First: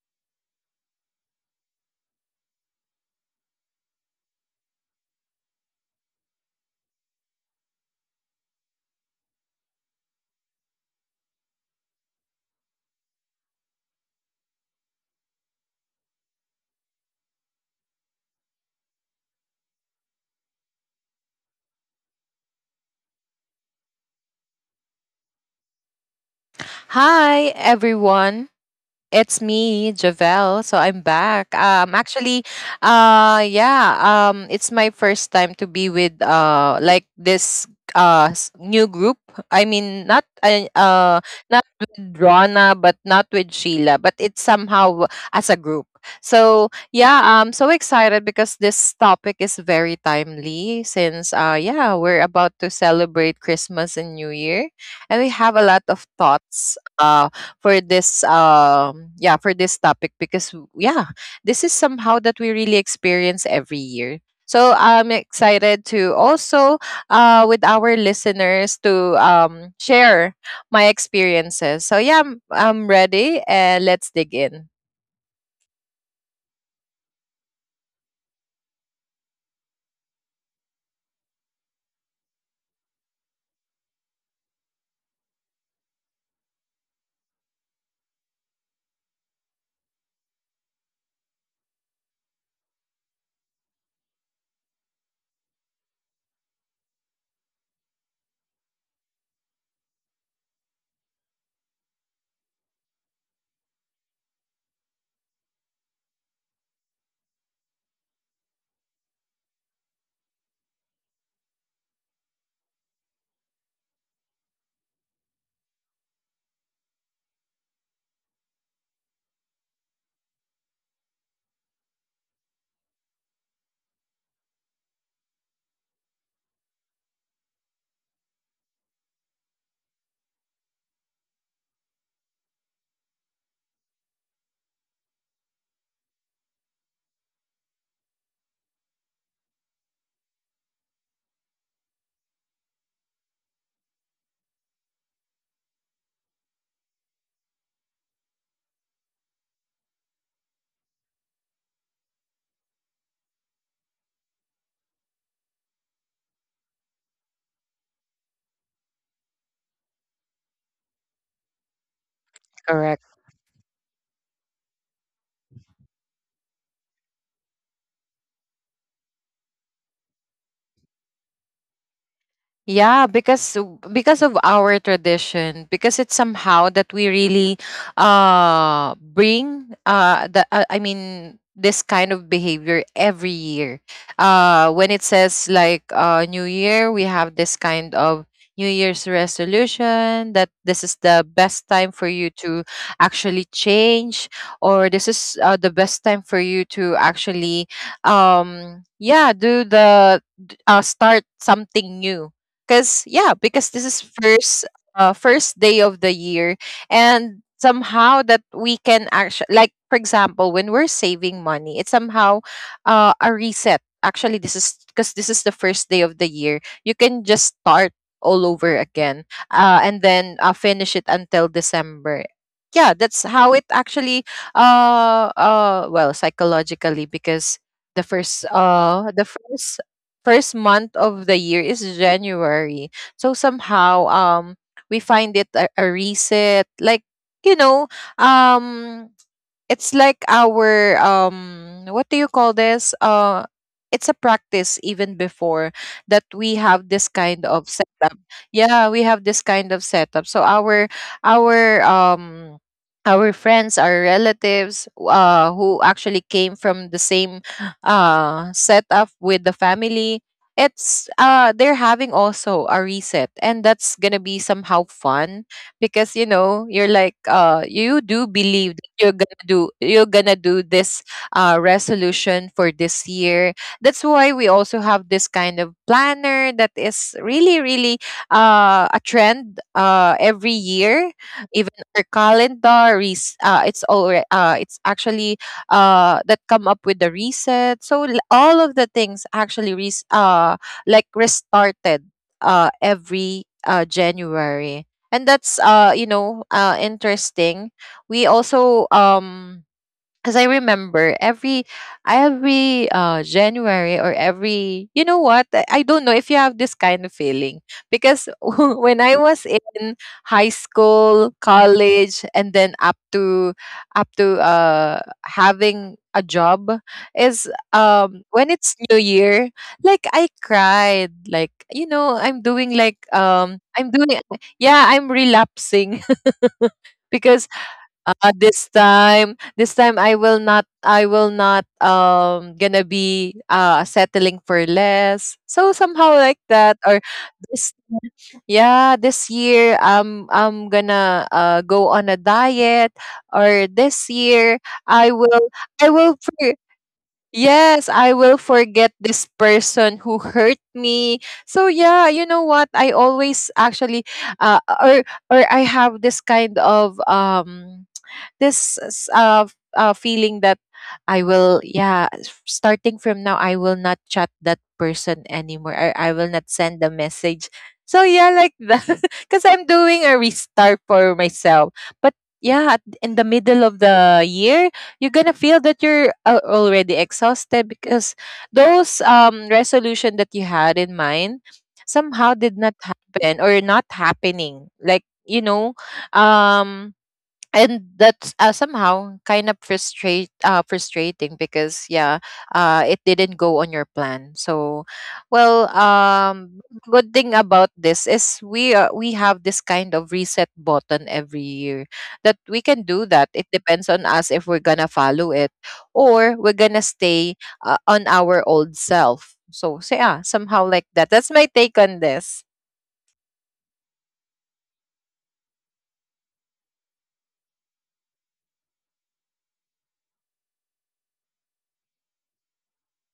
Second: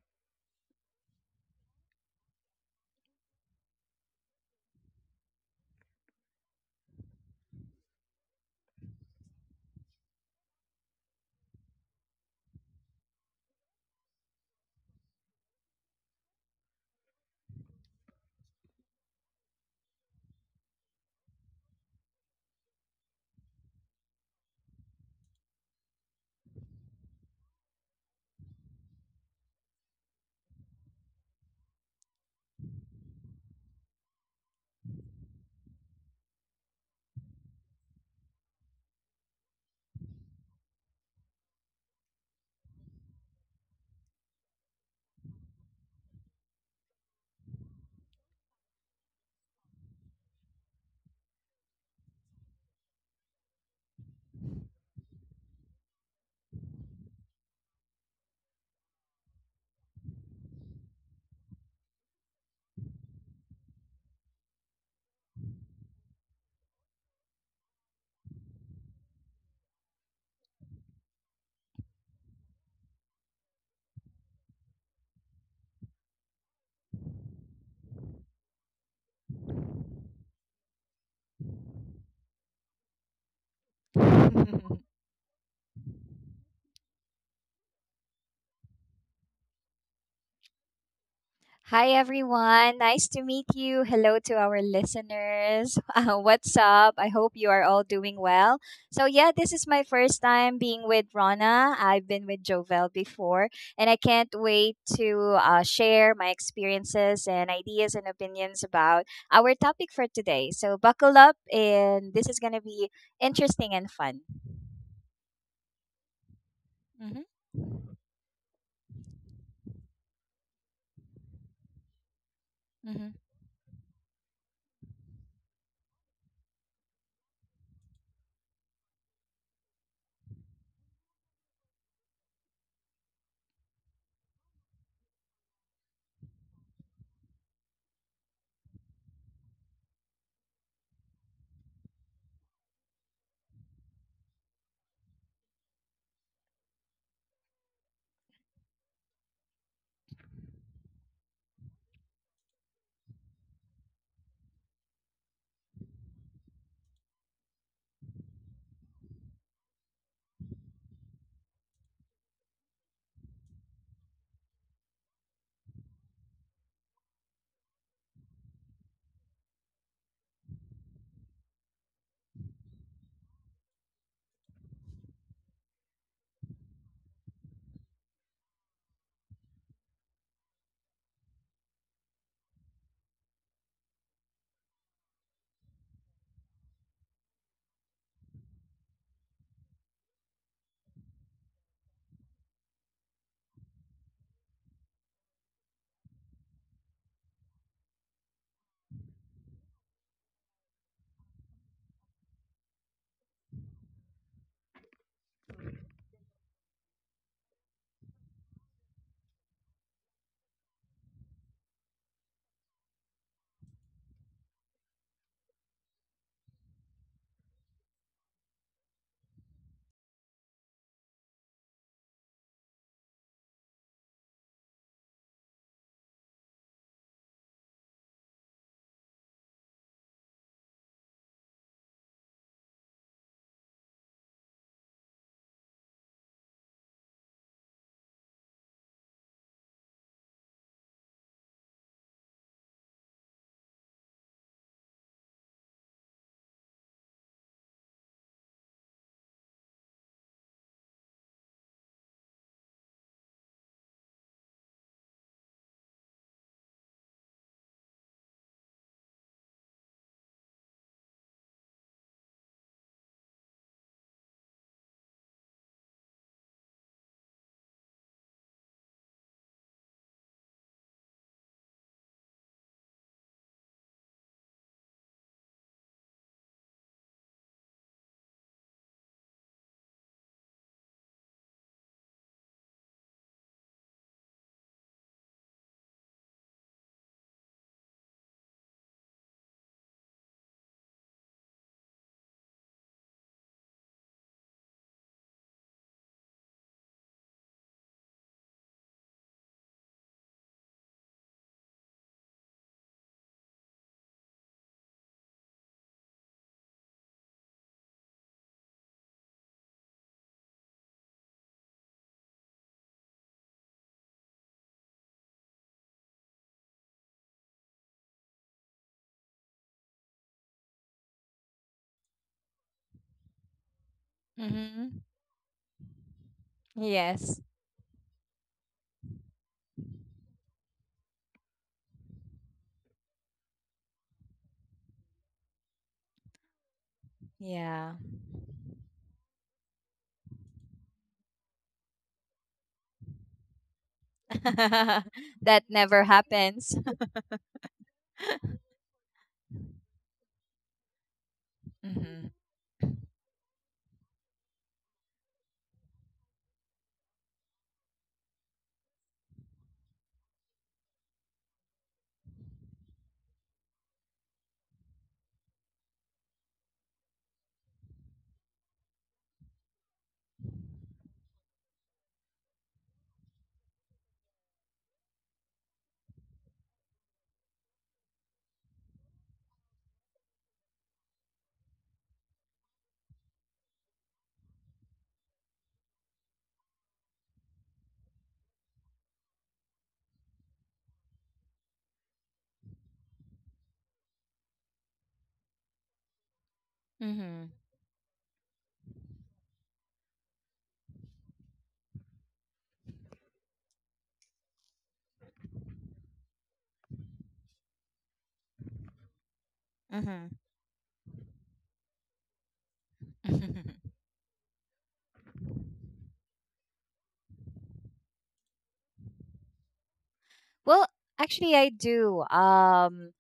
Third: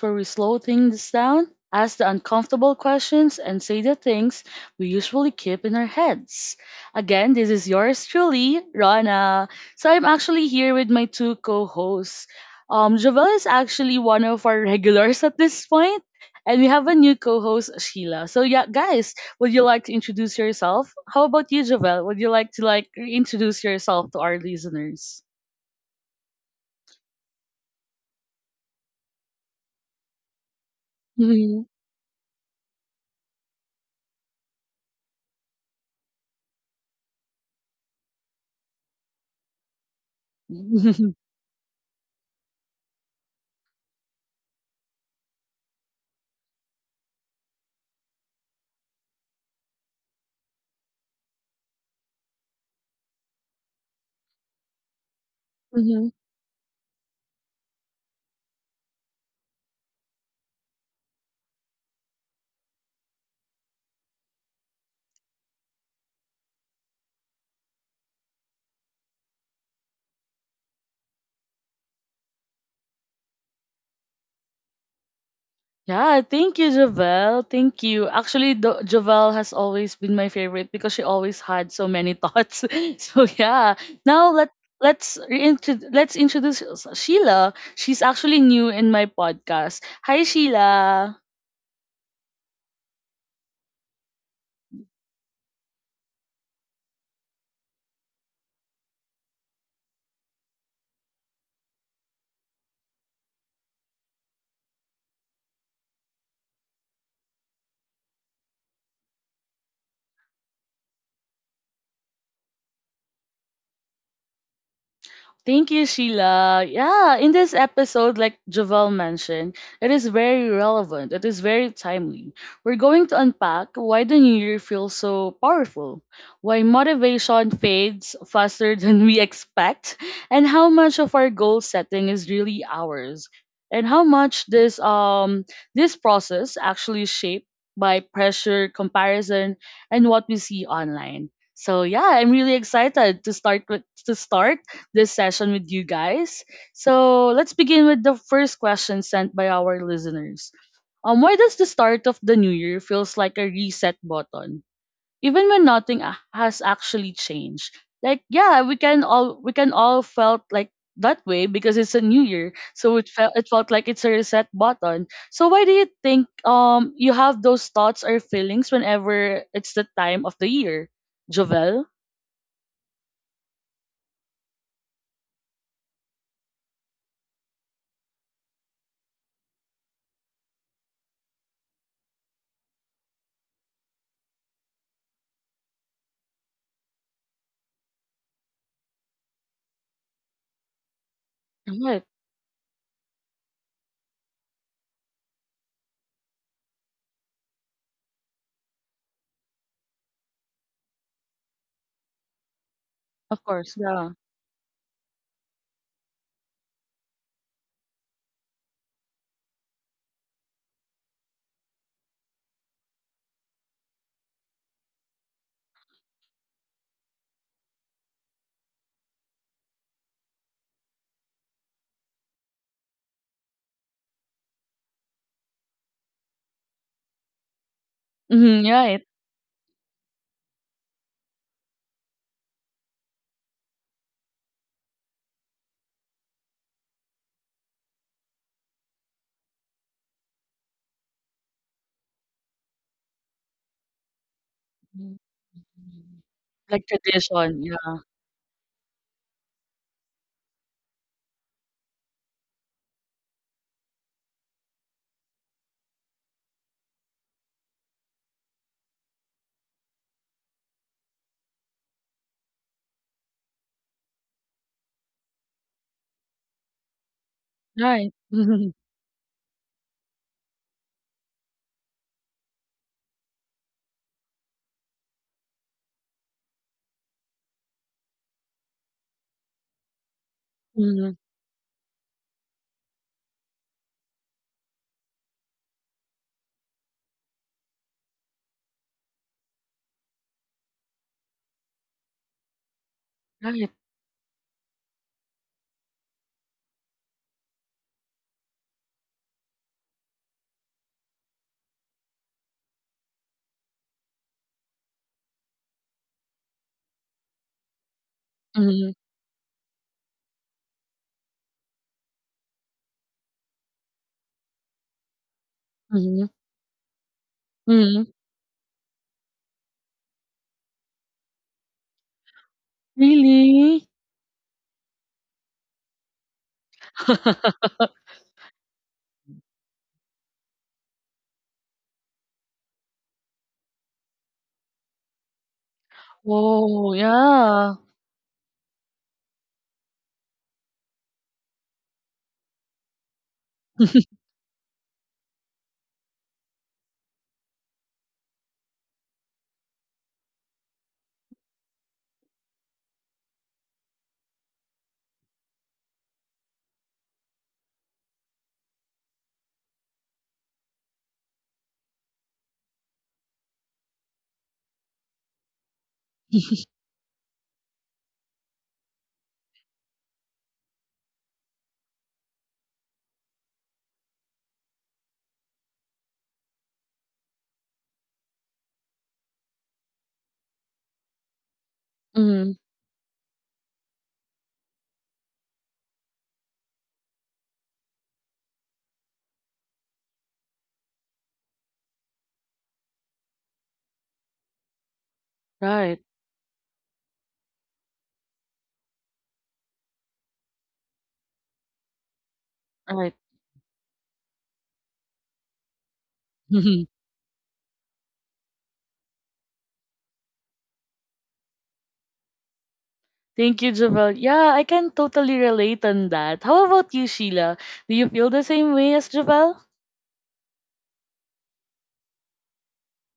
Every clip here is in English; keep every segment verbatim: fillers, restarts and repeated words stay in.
where we slow things down, ask the uncomfortable questions, and say the things we usually keep in our heads. Again, this is yours truly, Rana. So I'm actually here with my two co-hosts. Um, Javel is actually one of our regulars at this point, and we have a new co-host, Sheila. So yeah, guys, would you like to introduce yourself? How about you, Javel? Would you like to like introduce yourself to our listeners? Hi, everyone. It's me, Javel. So I'm back. Um, actually, uh, yeah. Um, it's my first time to be with uh, like this uh s- new group. I mean, not uh, uh Hmm. not with Rona, but not with Sheila. But it's somehow as a group. So yeah, I'm so excited because this topic is very timely since uh yeah we're about to celebrate Christmas and New Year, and we have a lot of thoughts uh, for this um yeah for this topic because w- yeah this is somehow that we really experience every year, so I'm excited to also uh with our listeners to um share my experiences. So yeah, i'm, I'm ready and let's dig in. Yeah, thank you, Javel. Thank you. Actually, Do- Javel has always been my favorite because she always had so many thoughts. So yeah, now let let's reintro- let's introduce Sheila. She's actually new in my podcast. Hi, Sheila. Hi, everyone. Nice to meet you. Hello to our listeners. Uh, what's up? I hope you are all doing well. So, yeah, this is my first time being with Rona. I've been with Jovel before, and I can't wait to uh, share my experiences and ideas and opinions about our topic for today. So, buckle up, and this is going to be interesting and fun. Thank you, Sheila. Yeah, Mm-hmm, in this episode, like Javel mentioned, it is very relevant. It is very timely. We're mm-hmm, going to unpack why the new year feels so powerful, why motivation fades faster than we expect, and how much of our goal setting is really ours, and how much this um this process actually shaped by pressure, comparison, and what we see online. So yeah, I'm really excited to start with to start this session with you guys. So let's begin with the first question sent by our listeners. Um, why does the start of the new year feels like a reset button, even when nothing a- has actually changed? Like, yeah, we can all we can all felt like that way because it's a new year, so Correct. it felt it felt like it's a reset button. So why do you think um you have those thoughts or feelings whenever it's the time of the year, Jovel? Yeah, because because of our tradition, because it's somehow that we really uh bring uh the uh, I mean this kind of behavior every year. Uh when it says like uh new year, we have this kind of new year's resolution that this is the best time Right, for you to actually change, or this is uh, the best time for you to actually um yeah, do the d- uh, start something new, because yeah, of course, because this is yeah. first, uh, first day of the year. And somehow that we can actually, like for example when we're saving money, it's somehow uh, a reset. Actually this is because this is the first day of the year, you can just start all over again, uh, and then uh, finish it until December. Yeah, that's how it actually uh uh well, psychologically, because the first Mm-hmm, right. uh the first first month of the year is January. So somehow, um we find it a, a reset. Like, you know, um it's like our, um what do you call this, uh it's a practice even before, that we Like have this kind tradition, of yeah. setup. Yeah, we have this kind of setup, so our, our um our friends, our relatives uh who actually came from the same uh setup with the family, it's uh they're having also a reset, and that's gonna be somehow fun because you know, you're like, uh you Right. do Mhm, believe you're gonna do, you're gonna do this uh, resolution for this year. That's why we also have this kind of planner that is really really uh, a trend uh, every mhm, year. Even our calendar is uh, it's already uh, it's actually uh, that come up with the reset, so l- all of the things actually res- uh, like restarted uh, every right. uh, January. And that's uh you know, uh interesting. We also um as I remember every every uh January, or every, you know what, I I don't know if you have this kind of feeling because Mhm, when I was in high school, college, and then up to up to uh having a mhm, job, is mhm. um when it's new year, like I cried, like you know, I'm doing like, um Really? I'm doing, yeah, mm-hmm. I'm relapsing. Yes. Because uh, this time this time I will not, I will not um gonna be uh settling for less. So somehow like that. Oh, Or this, yeah. Yeah. yeah, this year um I'm gonna uh go on a diet, or this year I will, That i never will for- happens. yes, I will forget this person who hurt me. So yeah, you Mm-hmm. know what, I always actually uh or or I have this kind of um this s- uh, f- uh, feeling that I will, yeah, s- starting from now, I will not chat that person anymore. Or I will not send a message. So yeah, like that, because I'm doing a restart for myself. But yeah, at- in the middle of the year, you're gonna feel that you're uh, already exhausted because those um resolution that you had in mind somehow Mm, did not happen or not happening. Like, you know, um and that's uh, somehow kind of frustrate uh, frustrating, because yeah, uh, it didn't go on your plan. So well, right, um good thing Hmm. about this is we, uh, we have this kind of reset button every year that we can do. right. That it depends on us if we're gonna follow it, or we're gonna stay uh, on our old self. So, so Hmm. yeah, somehow like that. That's my take on this. Thank you, Mm-hmm. Javel. Yeah, I can totally relate on that. How about you, Sheila? Do you feel the same way as Javel? Well, actually, I do. Um,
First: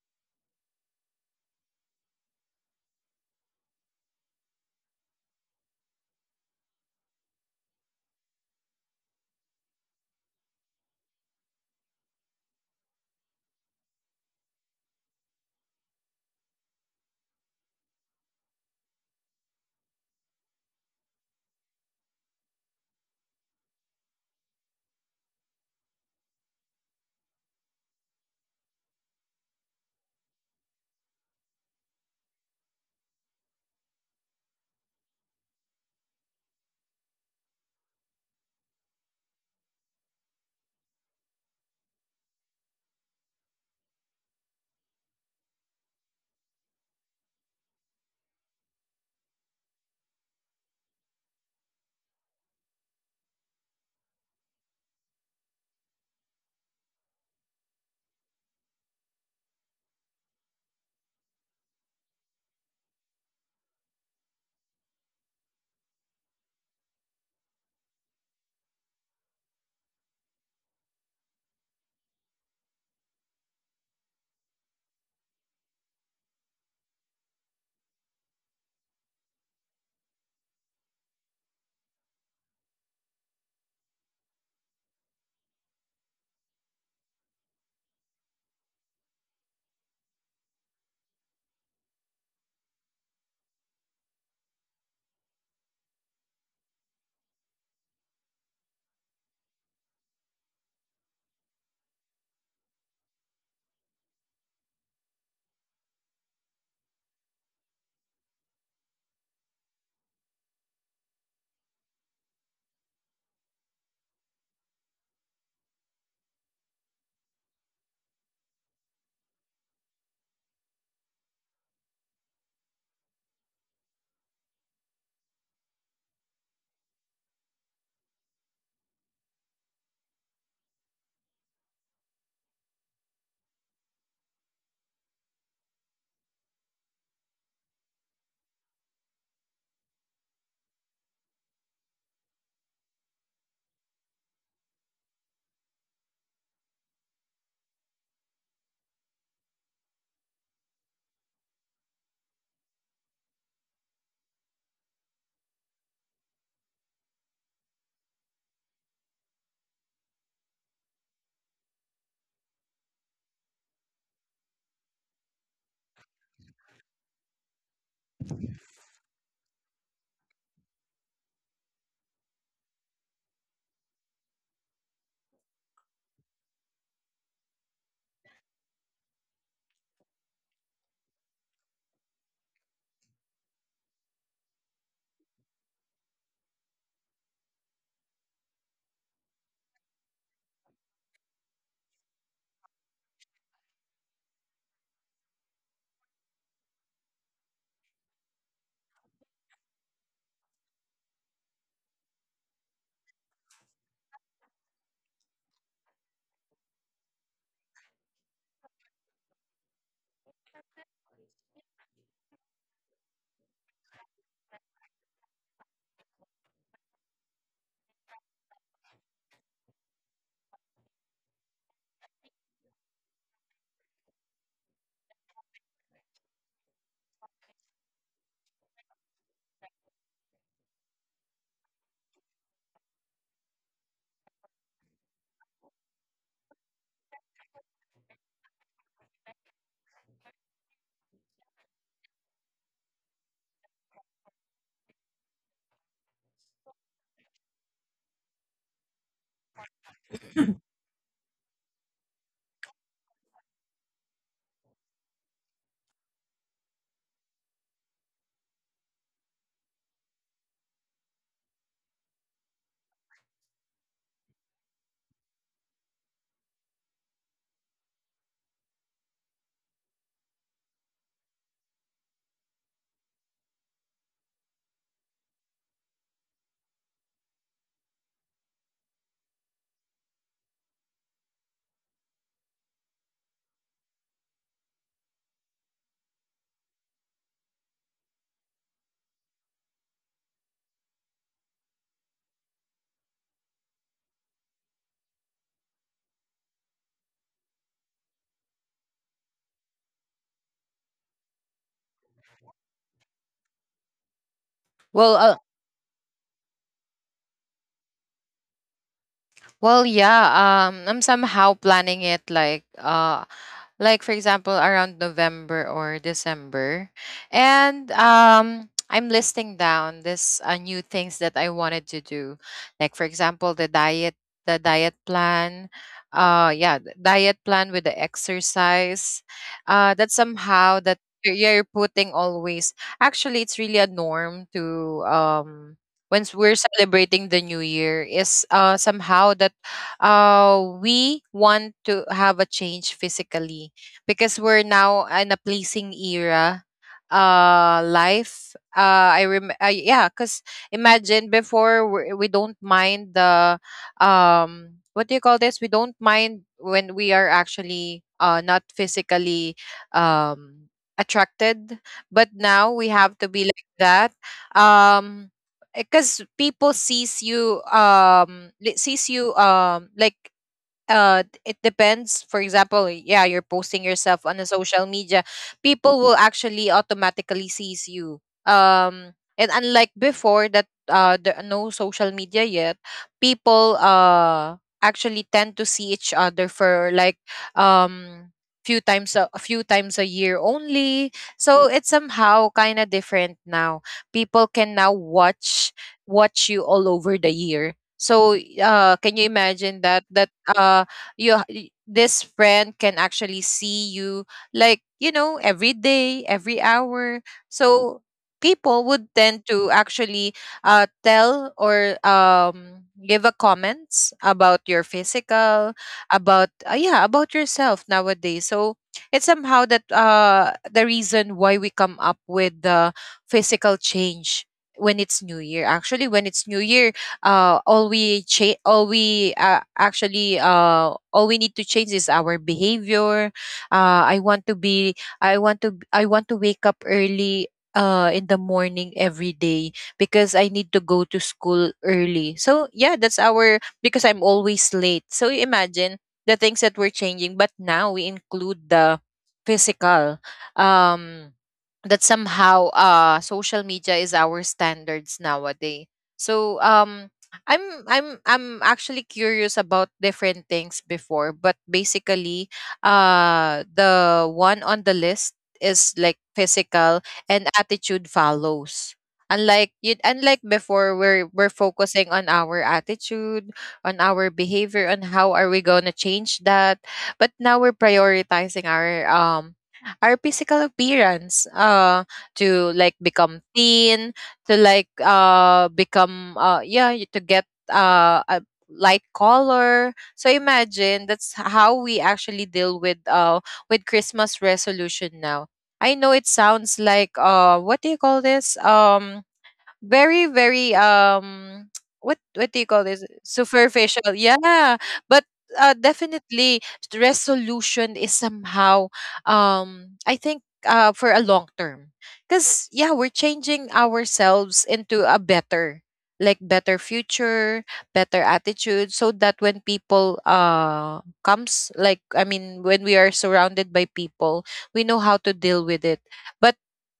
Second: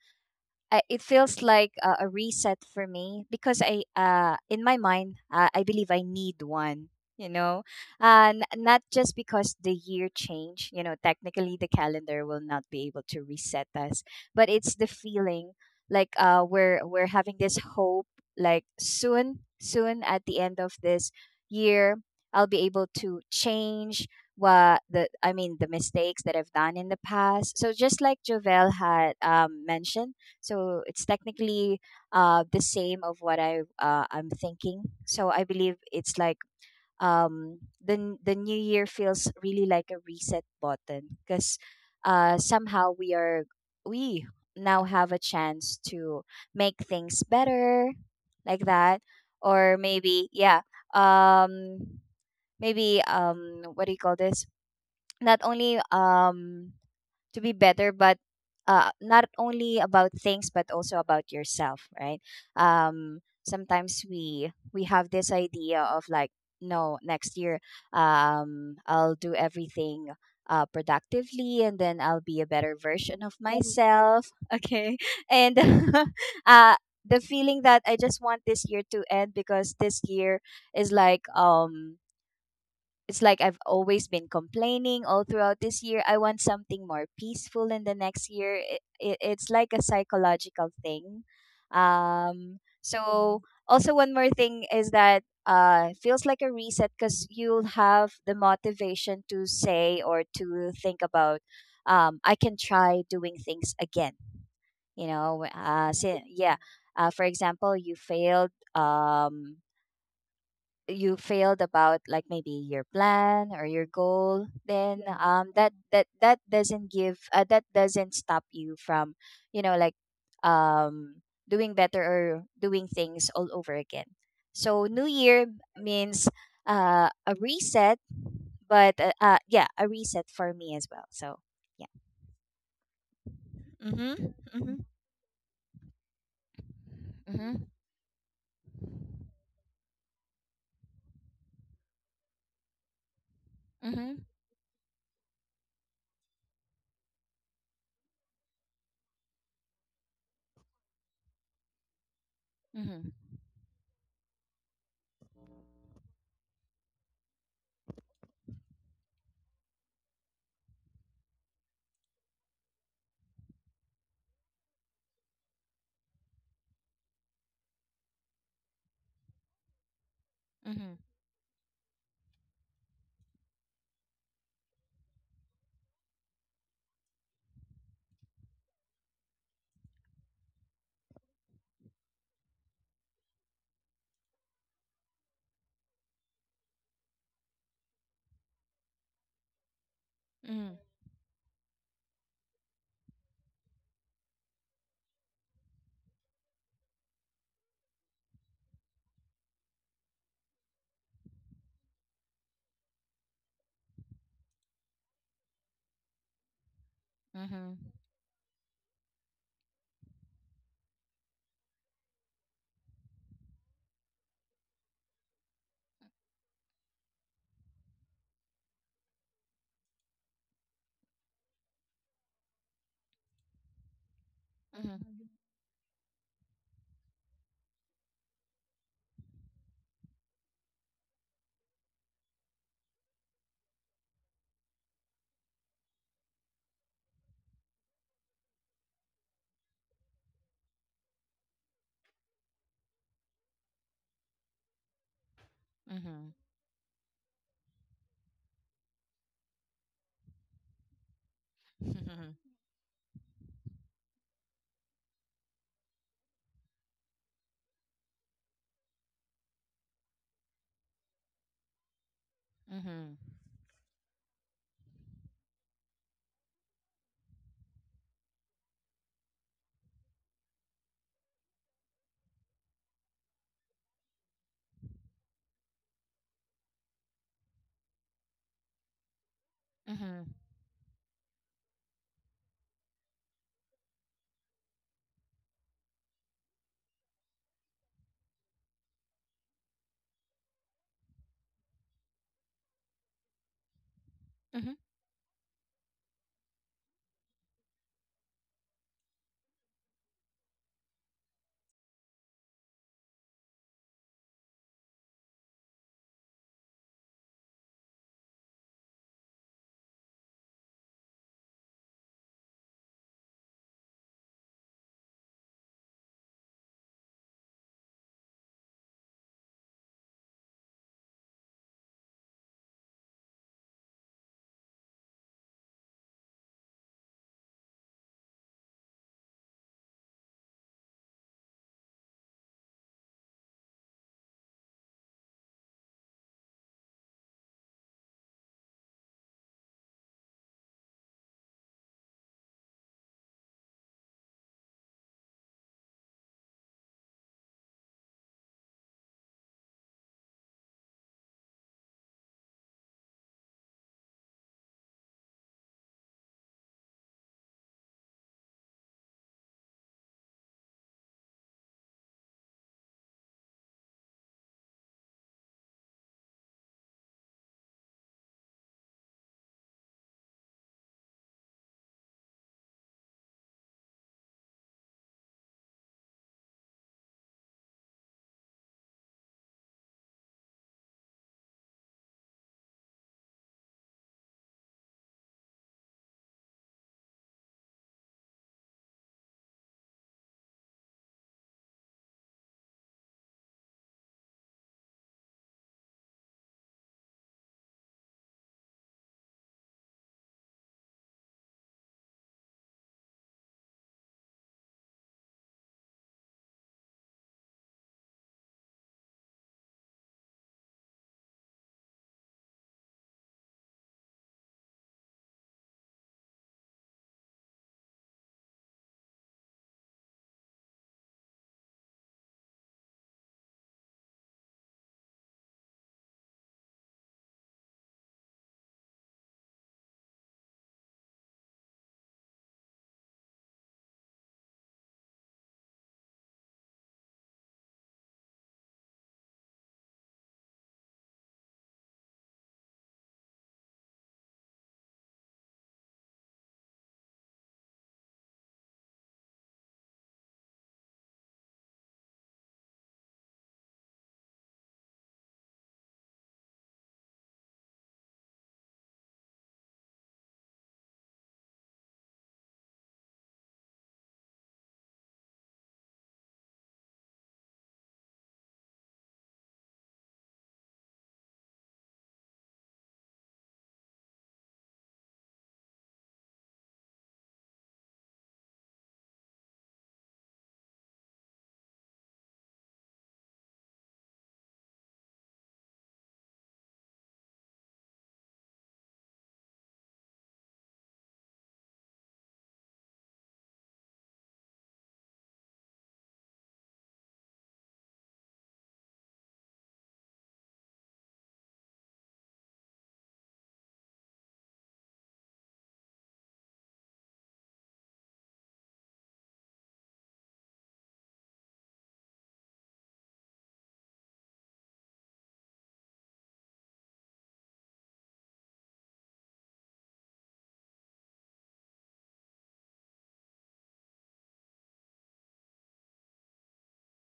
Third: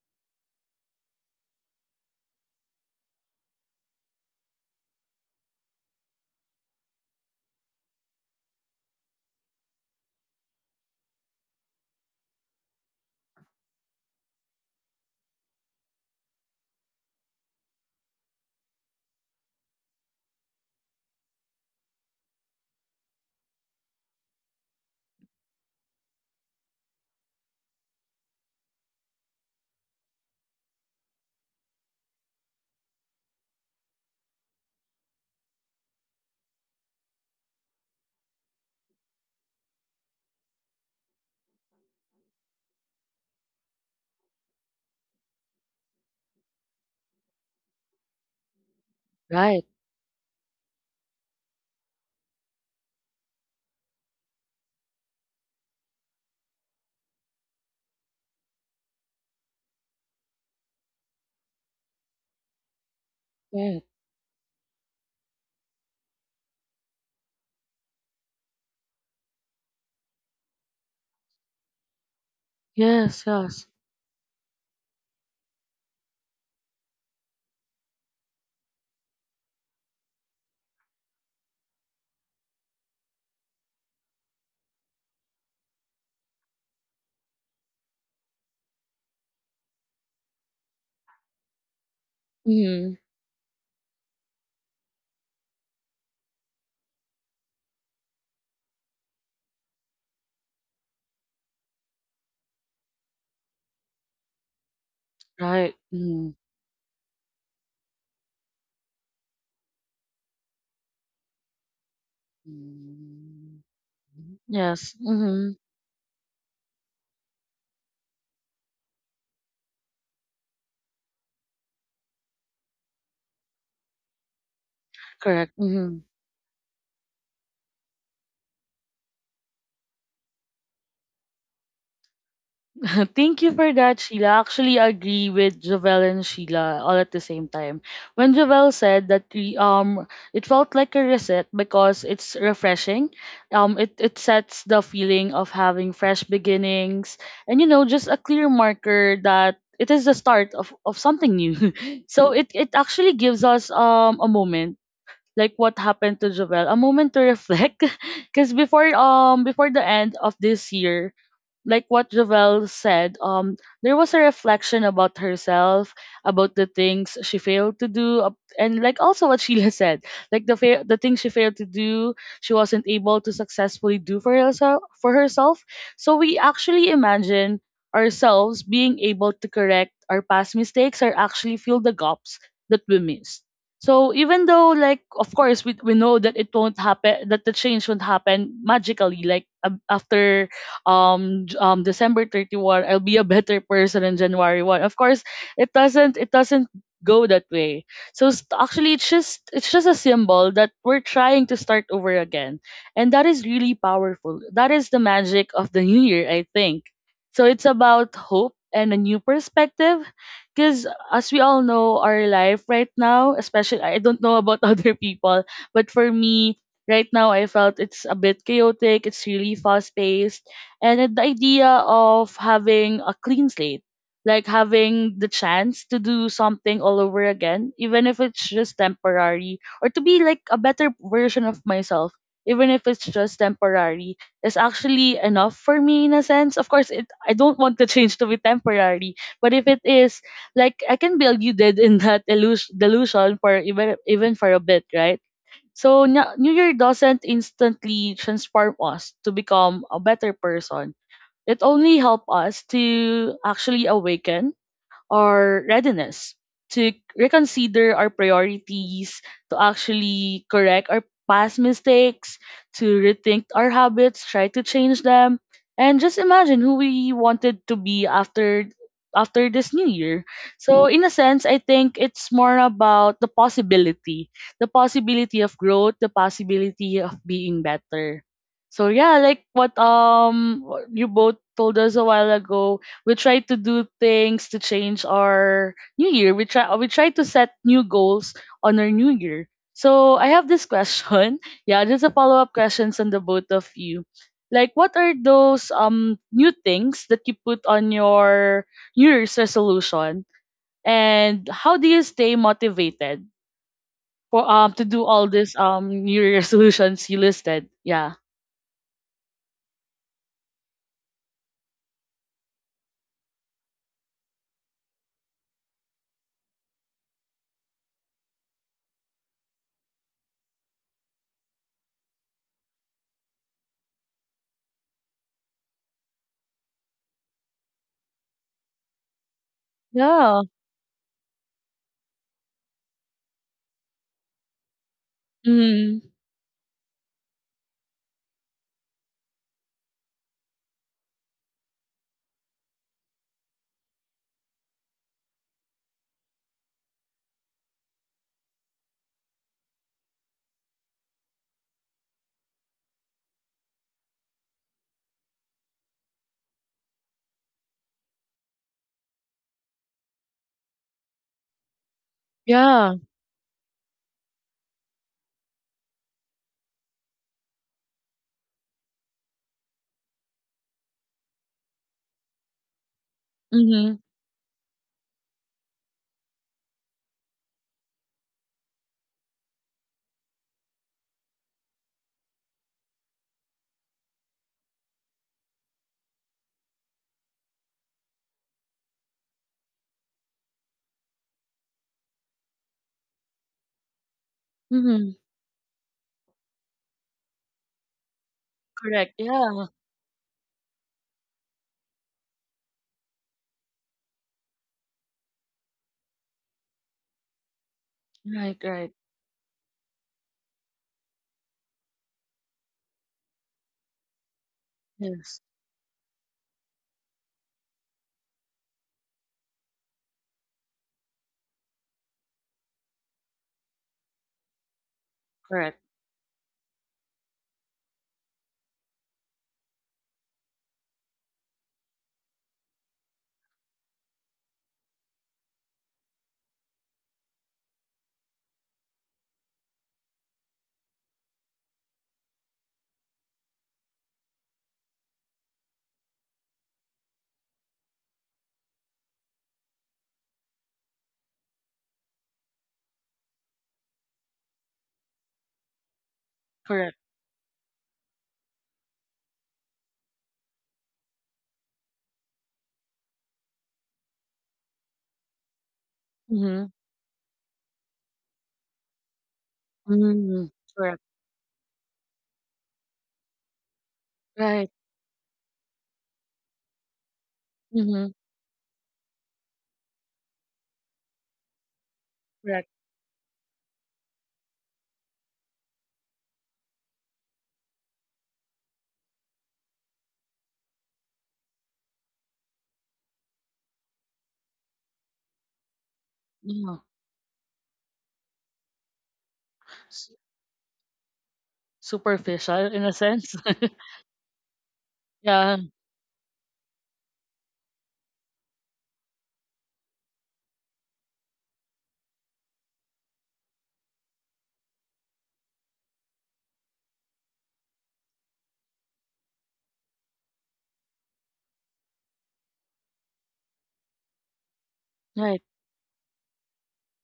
I, it feels like a, a reset for me because I, uh, in my mind, uh, I believe I need one. You know, uh, n- not just because the year change. You know, technically the calendar will not be able to reset us, but it's the feeling, like, uh, we're we're having this hope. Like, soon, soon at the end of this year, I'll be able to change what the I mean, the mistakes that I've done in the past. So, just like Jovel had um, mentioned, so it's technically uh, the same of what I uh, I'm thinking. So I believe it's like um, the n- the new year feels really like a reset button because uh, somehow we are we now have a chance to make things better, like that, Right, or maybe, yeah, um, maybe um, what do you call this? Not only um to be better but uh, not only about things but also about yourself, right? um right. sometimes we we have this idea of like, no, next year um I'll do everything uh, productively, and then I'll be a better Yes, version of yes. myself. Okay, and uh the feeling that I just want this year to end because this year is like um it's like I've always been complaining all throughout this year. I want something more peaceful in the next year. It, it, it's like a psychological thing. Um, Mm, So also one more thing is that uh it feels like a reset because you'll have the motivation to say or to think about um I can try doing things again. You know, right. uh, say, Mm. yeah. Uh, for example, you failed. Um, you failed about, like, maybe your plan Mm. or your goal, Yes. then, yeah. Mm-hmm. um that that that doesn't give uh, that doesn't stop you from, you know, like, um doing better or doing things all over again. So, new year Correct. Hmm. means uh a reset. But, uh, uh yeah, a reset for me as well, so yeah. Thank you for that, Mhm. Sheila. Actually, Mhm. I agree with Jovel and Sheila all at the same Mhm. time. When Jovel said that we, um it felt like a reset because it's refreshing. Um it, it Mhm. sets the feeling of having fresh beginnings and, you know, just a clear marker that it is the start of, of something new. So it, it Mhm. actually gives us um a moment like what happened to Jovel, a moment to reflect. 'Cause before um before the end of this year, like what Javel said, um, there was a reflection about herself, about the things she failed to do, up- and like also what Sheila said, like the fa- the things she failed to do, she wasn't able to successfully do for herself for herself. So we actually imagine ourselves being able to correct our past mistakes or actually fill the gaps that we missed. So even though like of course we, we know that it won't happen, that the change won't happen magically like ab- after Mhm. um J- um December thirty-first. I'll be a better person in January first. Of course, it doesn't it doesn't go that way. So s- actually it's just it's just a symbol that we're trying to start over again. And that is really powerful. That is the magic of the new year, I think. So it's Mhm. about hope and a new perspective because, as we all know, our life right now, especially, I don't know about other people, but for me right now, I felt it's a bit chaotic. It's really fast paced. And then the idea of having a clean slate, like Mhm. having the Mhm. chance to do something all over again, even if it's just temporary, or to be like a better version of myself, even if it's just temporary, is actually enough for me in a sense. Of course, it I don't want the change to be temporary, but if it is, like I can be deluded in that illus- delusion for even even for a bit, right? So Mhm. nya- New Year doesn't instantly transform us to become a better person. It only helped us to actually awaken our readiness to reconsider our priorities, to actually correct our past mistakes, to Mhm. rethink our habits, try to change them, and just imagine who we wanted to be after after this new year. So in a sense, I think it's more about the possibility, the possibility of growth, the possibility of being better. So yeah, like what Mhm. um you both told us a while ago, we try to do things to change our new year. We try we try to set new goals on our new year. So I have this question, yeah, just a follow-up questions on the both of you, Mhm. like what are those um new things that you put on your new year's resolution, and how do you stay motivated for um to Well, do uh, all these um new year's resolutions you listed? Yeah. well, yeah. Um, I'm somehow planning it like uh like for example around November or December. And um I'm listing down this uh, new things that I wanted to do. Like for example the diet, the diet plan. Uh yeah, the diet plan with the exercise. Uh that Yeah, somehow that you're you're putting always. Actually it's really a norm to, um Mm-hmm. once we're celebrating the new year, is uh somehow that uh, we want to have a change physically because we're now in a placing era uh life uh I rem uh, yeah, because imagine before, we're- we we do not mind the, um what do you call this, we don't mind when we are actually uh not physically um attracted, but now we Yeah. have to be like that. um because people sees you um li- sees you um like uh d- it depends, for example, yeah, you're posting Mm-hmm. yourself on a social media, people will actually automatically sees you, um and unlike before that uh there are no social media yet. People uh actually tend to see each other for like um few times, a, a few times a year only. So it's somehow kind of different now. People can now Mm-hmm. watch watch you all over the year. So uh Correct, can you yeah. imagine that, that uh you, y- this friend can actually see you like, you know, every day, every hour. So Right, people right. would tend to actually uh tell or um give a comments about your Yes, physical, about, uh, yeah, about yourself nowadays. So it's somehow that uh the reason why we come up with the physical change when it's new year. correct, Actually when it's new year, uh, all we cha- all we uh, actually uh, all we need to change is our behavior. Uh, I want to be I want to b- I want to wake up early uh, in the morning every day because I need to go to school early. So yeah, that's our, because I'm always late. So imagine the things that we're changing, but now we include the physical. Um, that somehow uh social media is our standards nowadays. So correct. um i'm i'm I'm actually curious about different things before, but basically uh the one on the list is like Mm-hmm. physical, and attitude follows. Unlike you unlike Mm-hmm. before, Correct. we're we're focusing on our attitude, on our Right. behavior, on how are we going to change that. But now we're Mm-hmm. prioritizing our, um our physical appearance, uh Correct. to like become thin, to like uh become uh yeah, y- to get uh a light color. So imagine that's how we actually deal with uh with Christmas resolution now. I know it sounds Yeah. like, uh what do you call this, um very S- very um what what do you call superficial in this, a sense. superficial, yeah. But uh, Yeah. definitely the resolution is somehow, um I think uh for a long term, because yeah, we're changing ourselves into a better, like better future, better attitude, so that when people uh comes, like I mean when we are surrounded by people, we know how to Right. deal with it. But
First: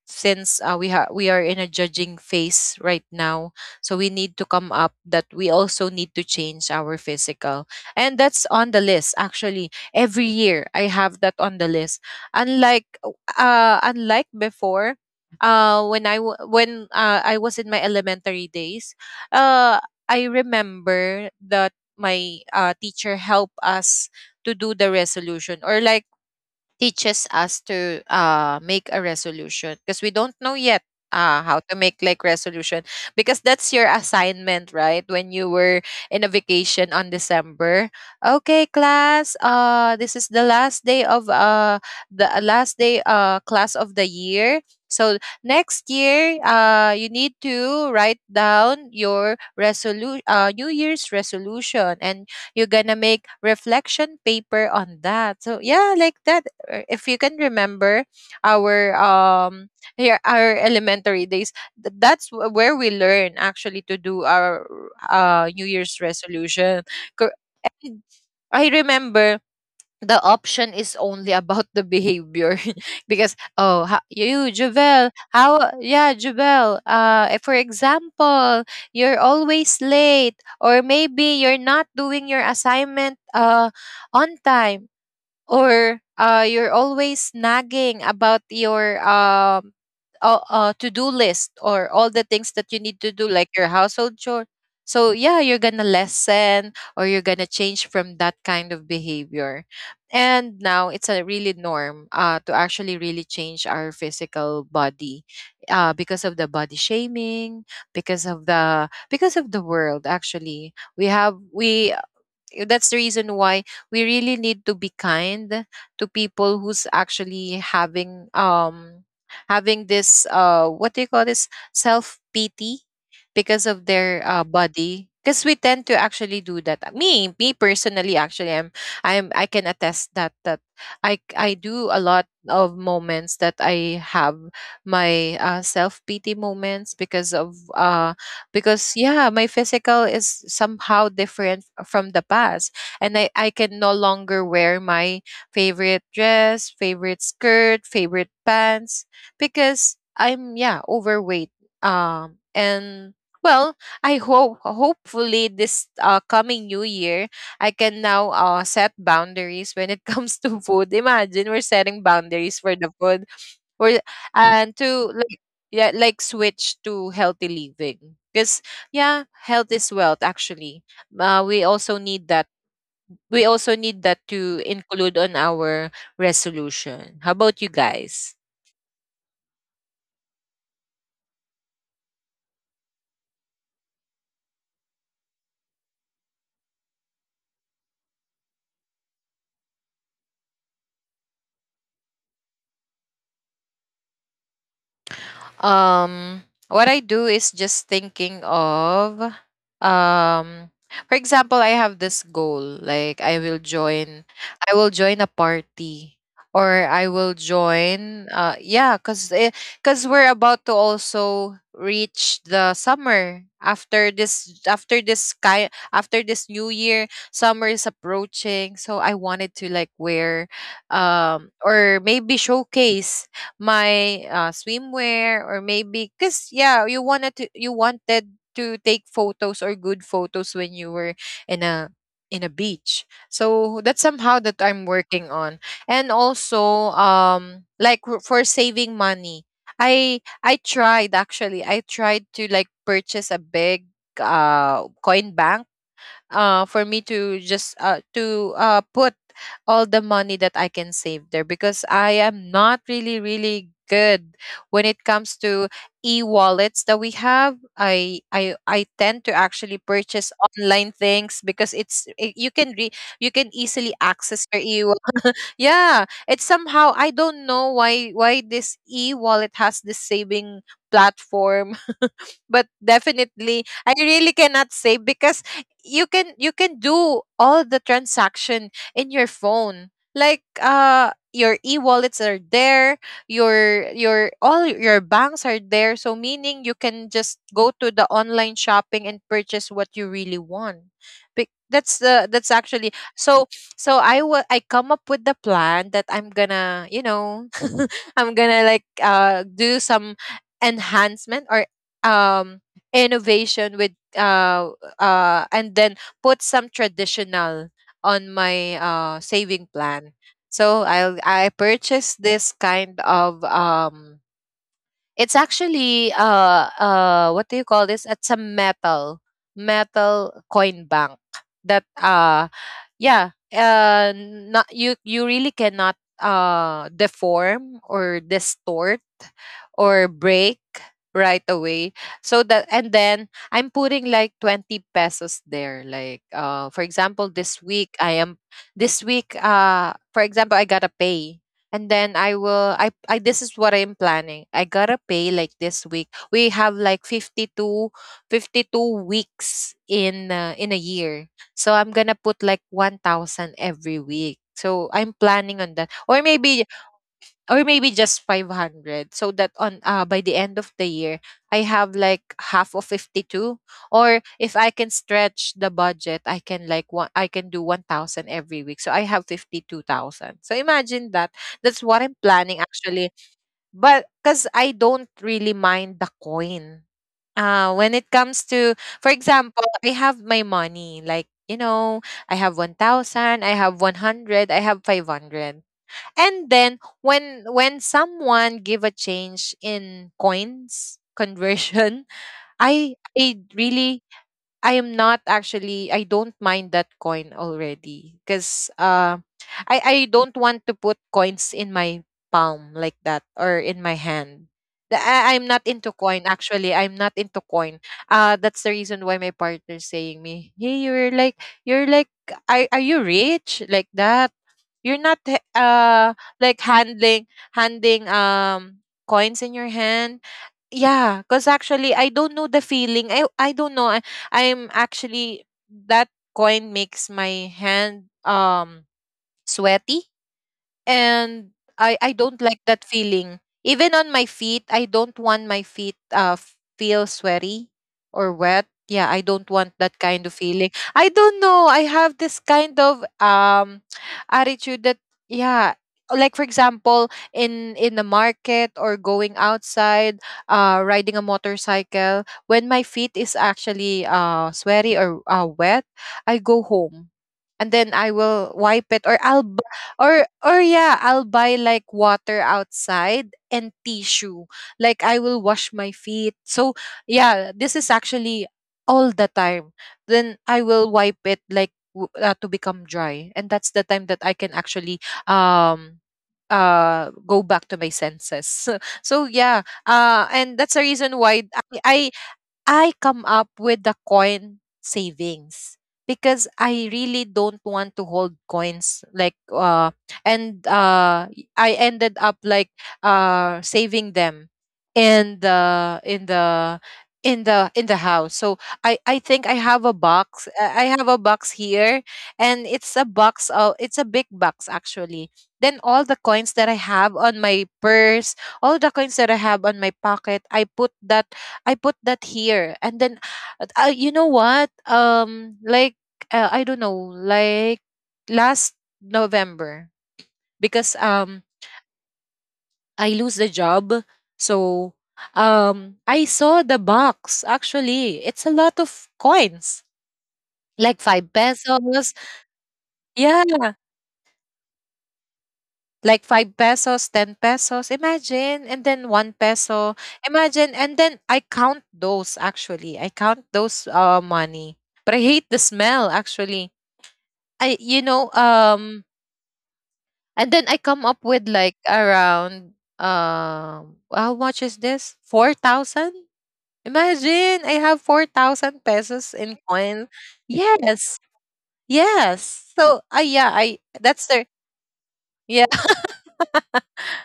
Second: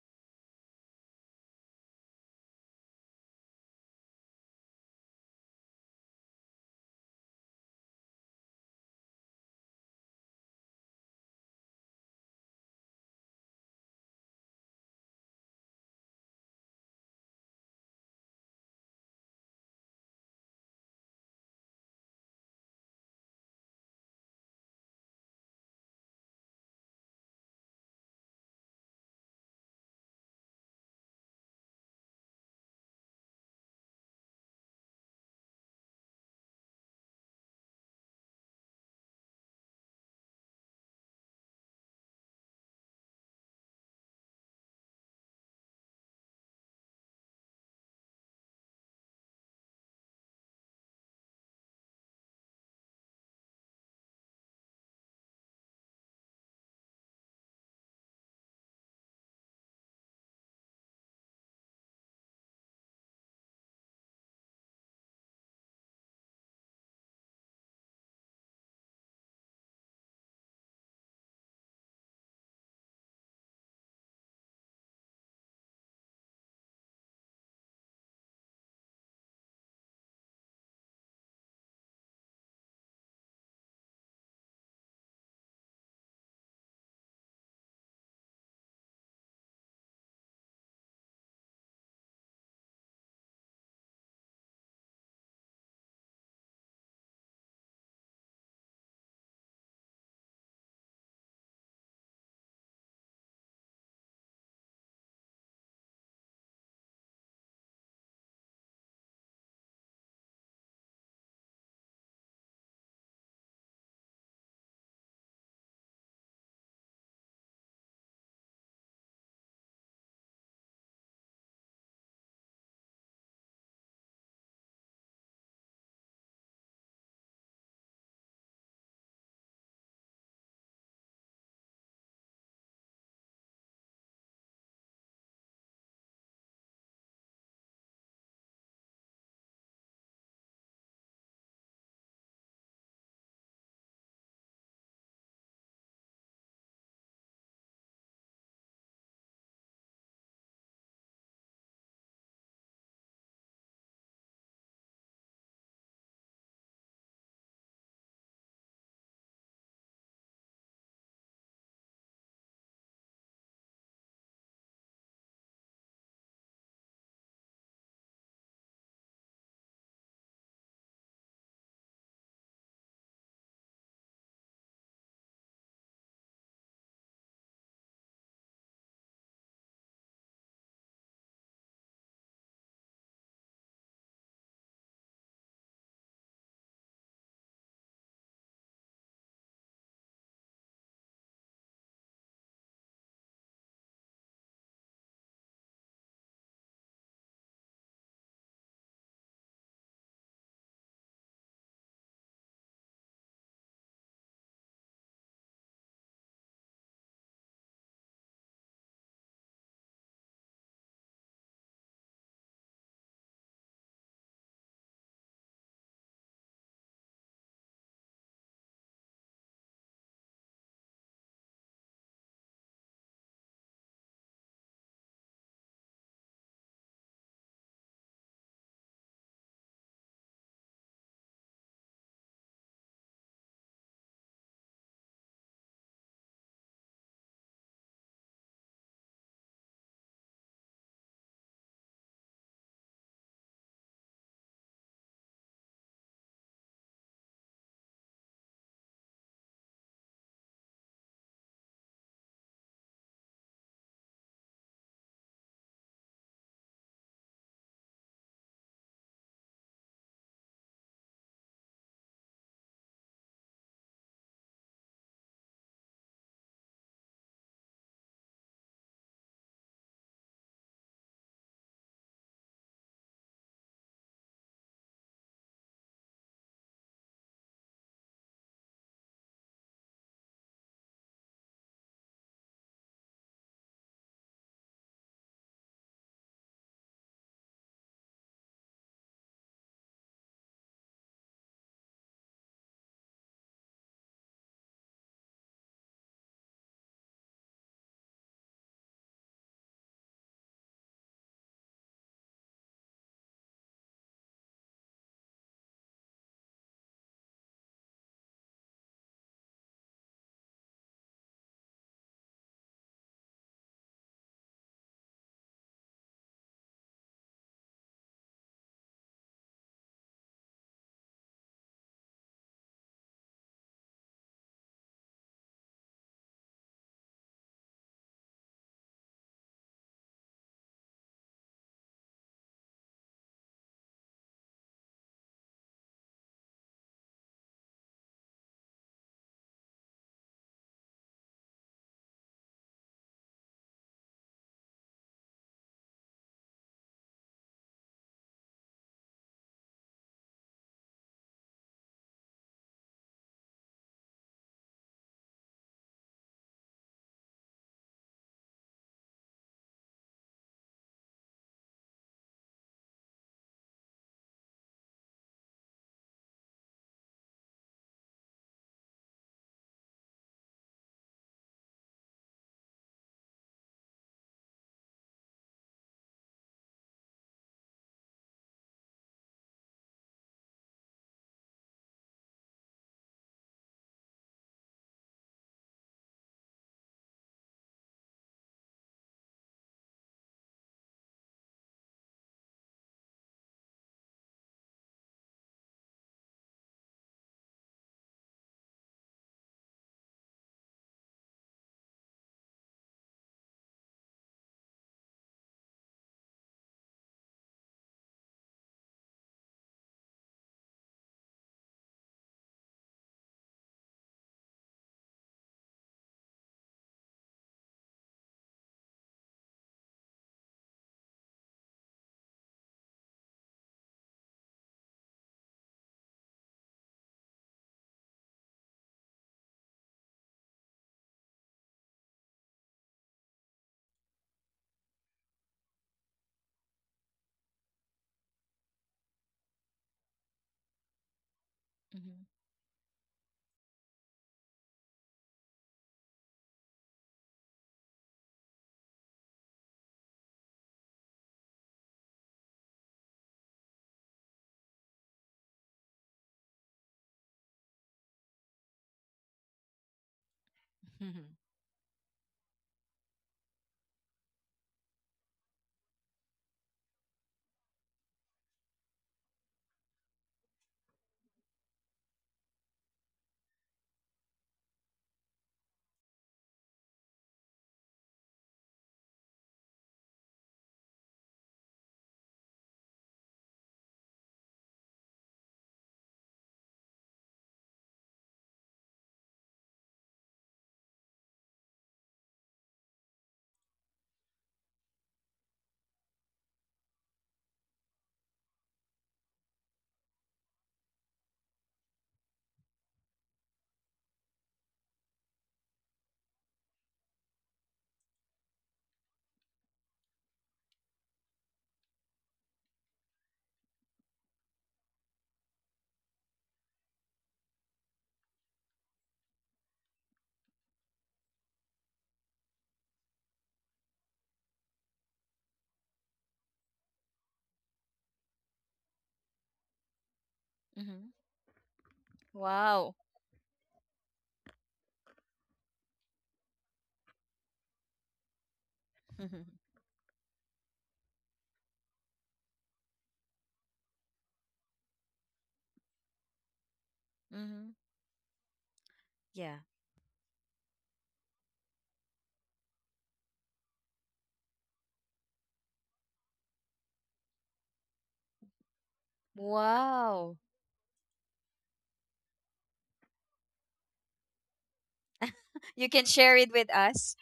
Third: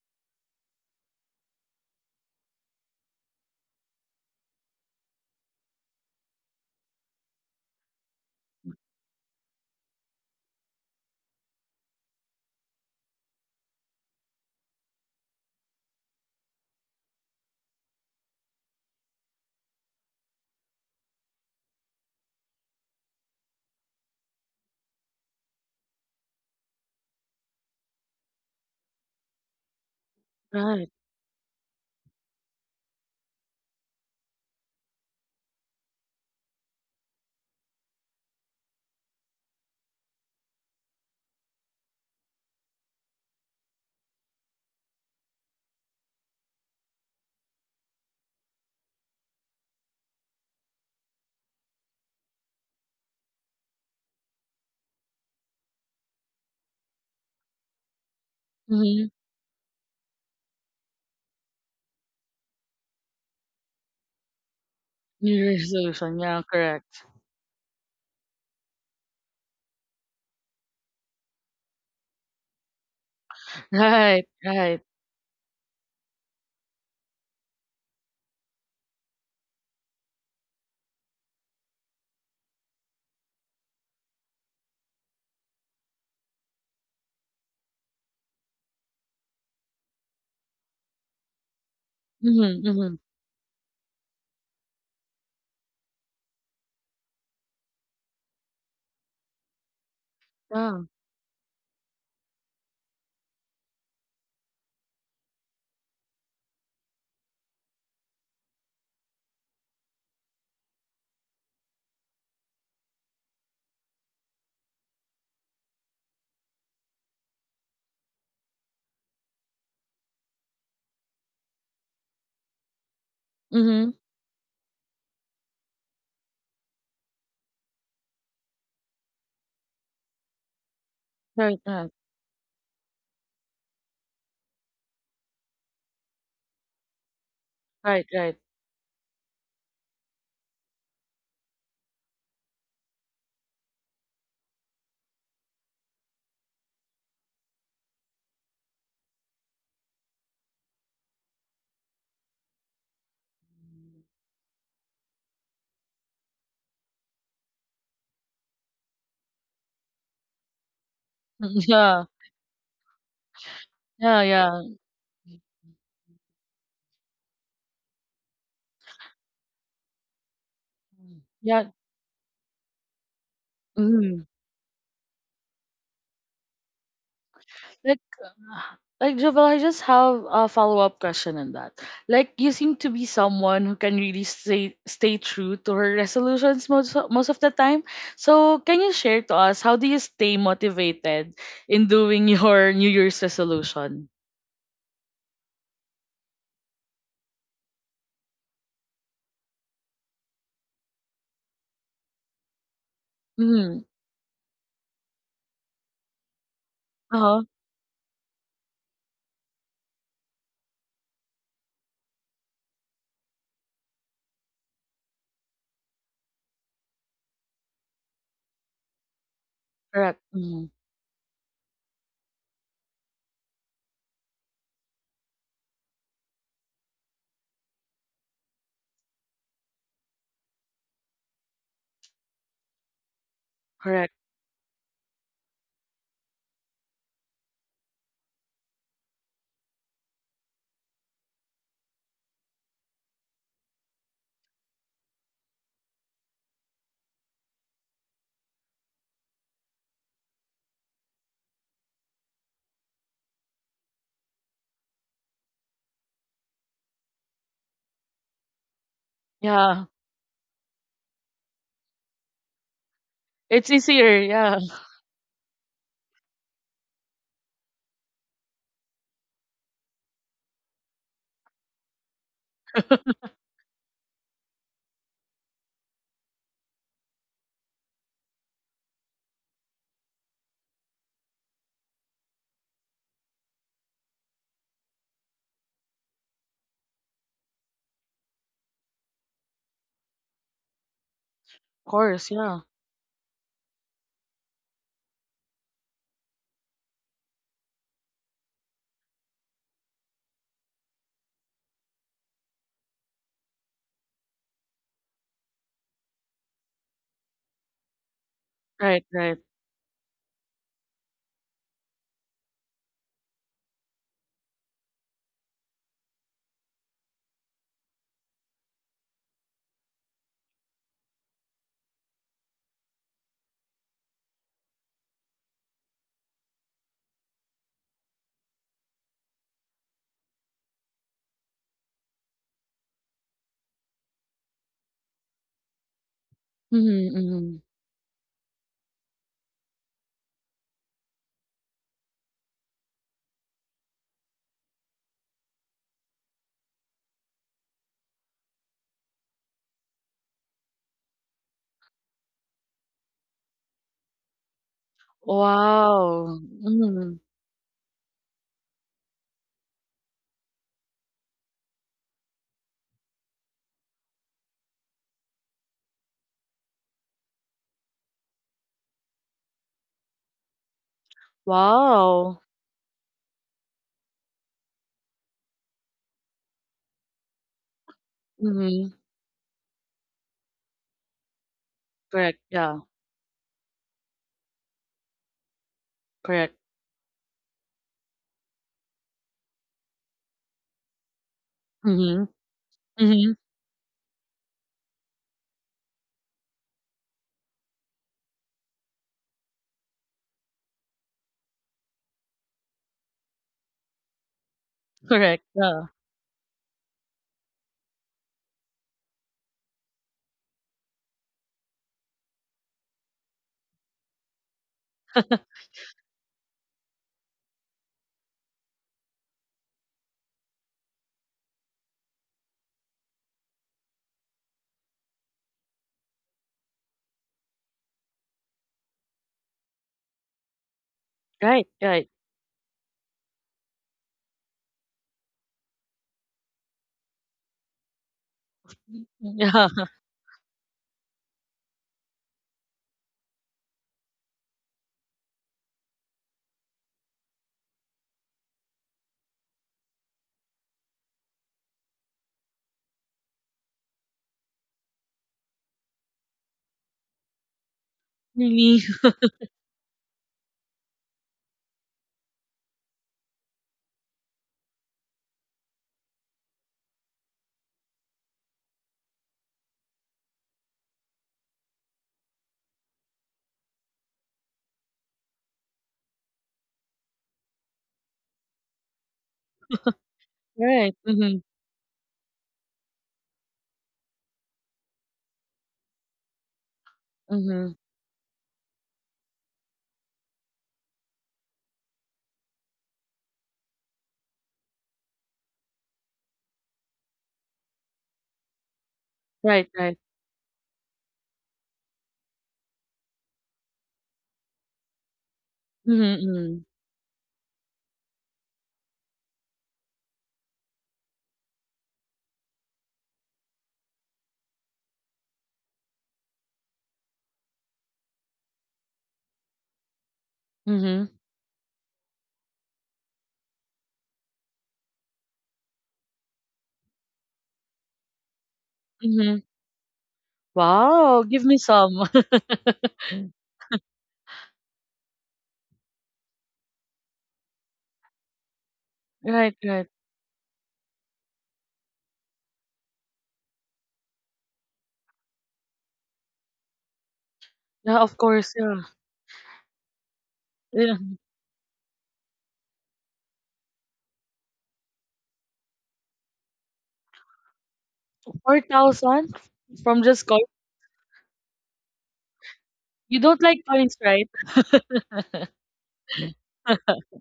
since uh, we ha- we are in a judging phase right now, so we need to come up that we also need to change our physical. And that's on the list actually. Every year I have that on the list. Unlike uh unlike before, uh when I w- when uh, I was in my elementary days. uh I remember that my uh, teacher helped us to do the resolution, or like teaches us to uh, make a resolution, because we don't know yet Right. uh, how to make like resolution, because that's your assignment, right, when you were in a vacation on December. Okay class, uh this is the last day of uh the uh, last day uh class of the year, so next year uh you need to write down your resolu uh new year's resolution, and you're gonna make reflection paper on that. So yeah, like that, uh, if you can remember our, Mm-hmm. um here our elementary days, th- that's wh- where we learn actually to do our uh new New year's resolution. Yeah. resolution. Correct. Cor- I remember the option is only about the behavior. Because, oh, ha- Right. you, Right. Javel, how, yeah, Javel, uh eh, for example you're always late, or maybe you're not doing your assignment uh on time, or uh, you're always nagging about your, um, uh, uh, to-do list, or all the things Mm-hmm. that you Mm-hmm. need to do like your household chore. So yeah, you're gonna lessen or you're gonna change from that kind of behavior. And now Yeah. it's a really norm uh, to actually really change our physical body, uh, because of the body shaming, because of the because of the world actually we have we that's the reason why we really need to be kind to people who's actually having um having this uh what do you call this, self pity, because of Mm-hmm. their uh, body, because we tend to actually do that. Me me personally, actually i'm i'm I can attest that that i i Right. do a Right. lot of moments that I have my uh, self pity moments because of Right. uh Right. because yeah my physical is somehow different from the past, and i i can no longer wear my favorite dress, favorite skirt, favorite pants, because I'm, yeah, overweight. Um and well I hope, hopefully this uh, coming new year I can now uh, set boundaries when it comes to food. Imagine, we're setting Yeah. boundaries for the food we're, Yeah. Yeah. and to, yeah, like switch to healthy living, because yeah, health is wealth actually. Uh, we Yeah. also need that, we also need that Mm-hmm. to include on our resolution. How about you Like, guys? uh, like Jovel, I just have a follow up question on that. Like, you seem to be someone who can really stay stay true to her resolutions most o- most of the time. So, can you share to us how do you stay motivated in doing your New Year's resolution? Um, what I do is just thinking of, um, for example, I have this goal, like I will Mm-hmm. join, I will join a party, or I Uh will huh. join, uh, yeah, cause, eh, cause we're about to also reach the summer after this, after this sky, after this new year. Summer is approaching, so I wanted to like Correct. wear, Mm-hmm. um, or maybe showcase my uh, swimwear, or maybe because yeah, you wanted to you wanted to take photos, or good photos, when you were in a in a beach. So that's Correct. somehow that I'm working on. And also, um, like w- for saving money, i i tried, actually I tried to like purchase a big, uh, coin bank, uh, for me to just, uh, to uh, put all the money that I can save there, because I am not really really good when it comes to e-wallets that we have. I i i tend to actually Yeah, purchase online things because it's I- you can re, you can it's easily easier. access your Yeah, e. Yeah, it's somehow, I don't know why why this e-wallet has this saving platform. But of definitely I really cannot say because you can you can do all the transaction in your phone. Like, uh, your e-wallets are there, your your all your banks are there. So meaning you can just go to the online shopping and purchase what you really want. Bec- That's the course. that's Yeah. actually so so I will, I come up with the plan that I'm gonna, you know, I'm gonna like, uh, do some enhancement, or um innovation with uh uh and then put some traditional on my, Right. uh, Right. saving plan. So I'll, I purchased this kind of, um, it's actually, uh, uh, what do you call this? It's a metal metal coin bank, that, uh, yeah, uh, not you, you really cannot, uh, deform or distort or break right away. So that, and then I'm putting like twenty pesos there. Like, uh, for example, Mm-hmm, this mm-hmm. week i am this week, uh, for example, I gotta pay, and then I will I, I this is what I'm planning. I gotta pay like this week, we have like fifty two, fifty two weeks in, uh, in a year. So I'm gonna put like one thousand every week. So I'm planning on that. Or Wow. maybe, Mm-hmm. or maybe just five hundred, so that on, uh, by the end of the year I have like half of fifty two. Or if I can stretch the budget, I can like one, I can do one thousand every week. So I have fifty two thousand. So imagine that. That's what I'm Wow. planning actually. But cuz I don't really mind the coin, uh, when it comes to, Mm-hmm. for example, I have my money, like, you know, I Correct. have Yeah. one thousand, I have one hundred, I have five hundred. And Correct. then when when someone give a change in coins conversion, Mhm. I I Mhm. really, I am not actually, I don't mind that coin already because, uh, I I don't want to put coins in my palm like that, or in my hand. The- I, I'm not Correct. into Yeah. coin actually. I'm not into coin. Uh, that's the reason why my partner's saying me, "Hey, you're like you're like, are, are you rich like that? You're not he- uh, like handling, handing, um, coins in your hand." Yeah, because actually I don't know the feeling. I I don't know. I, I'm actually, that coin makes my hand, um, sweaty. And Right. I I Right. don't like that feeling. Even on my feet, I don't want my feet, uh, f- feel sweaty or wet. Yeah, Mm, I don't want yeah. that kind of feeling. I don't know. I have Mhm. this kind of, um, attitude that, yeah, like for example, in in the market or going outside, uh, riding a motorcycle, when my feet is actually, uh, sweaty or, uh, wet, I go home and then I will Really. wipe it, or I'll b- or or yeah, I'll Mhm. buy like water outside, and tissue. Like I will wash my feet. So yeah, this is actually all the time. Then I will wipe it like w- uh, to become dry, and that's the time that I can actually, um, uh, go back to my senses. So yeah, uh, and that's the Right. reason why Mhm. I I I come up with the coin savings, because I really don't Mhm. want to hold coins like, uh, and uh, y- I ended up like, uh, saving them in the in the in the in the house. So I I think I Right. have a Right. box. I I have a box here. And it's a box, uh, it's a big box actually. Then all Mhm. the coins Mhm. that I have on my purse, all the coins that I have on my pocket, I put that, I put that here. And then, uh, uh, you know what? Um, like, uh, I don't know, like last November, because, Mhm. um, I lose the job. So, um, I saw the box. Actually, it's a lot of Mhm. coins, like five Wow. Give me pesos. some. Wow. Yeah, like five pesos, ten pesos. Imagine, and then one Right. peso. Right. Imagine, and then I count those. Actually, I count those, uh, money. But I hate the smell actually. I, Mhm. you Yeah. know, Of course. Yeah. um, Yeah. and then I come Yeah. up with like around, um, how much is this? four thousand? Imagine, I have Four four thousand thousand pesos in from coin. just Wow. coin. Wow. Yes. Yes. So I, You don't yeah, like I, coins, that's right? the, yeah, You can share it with us.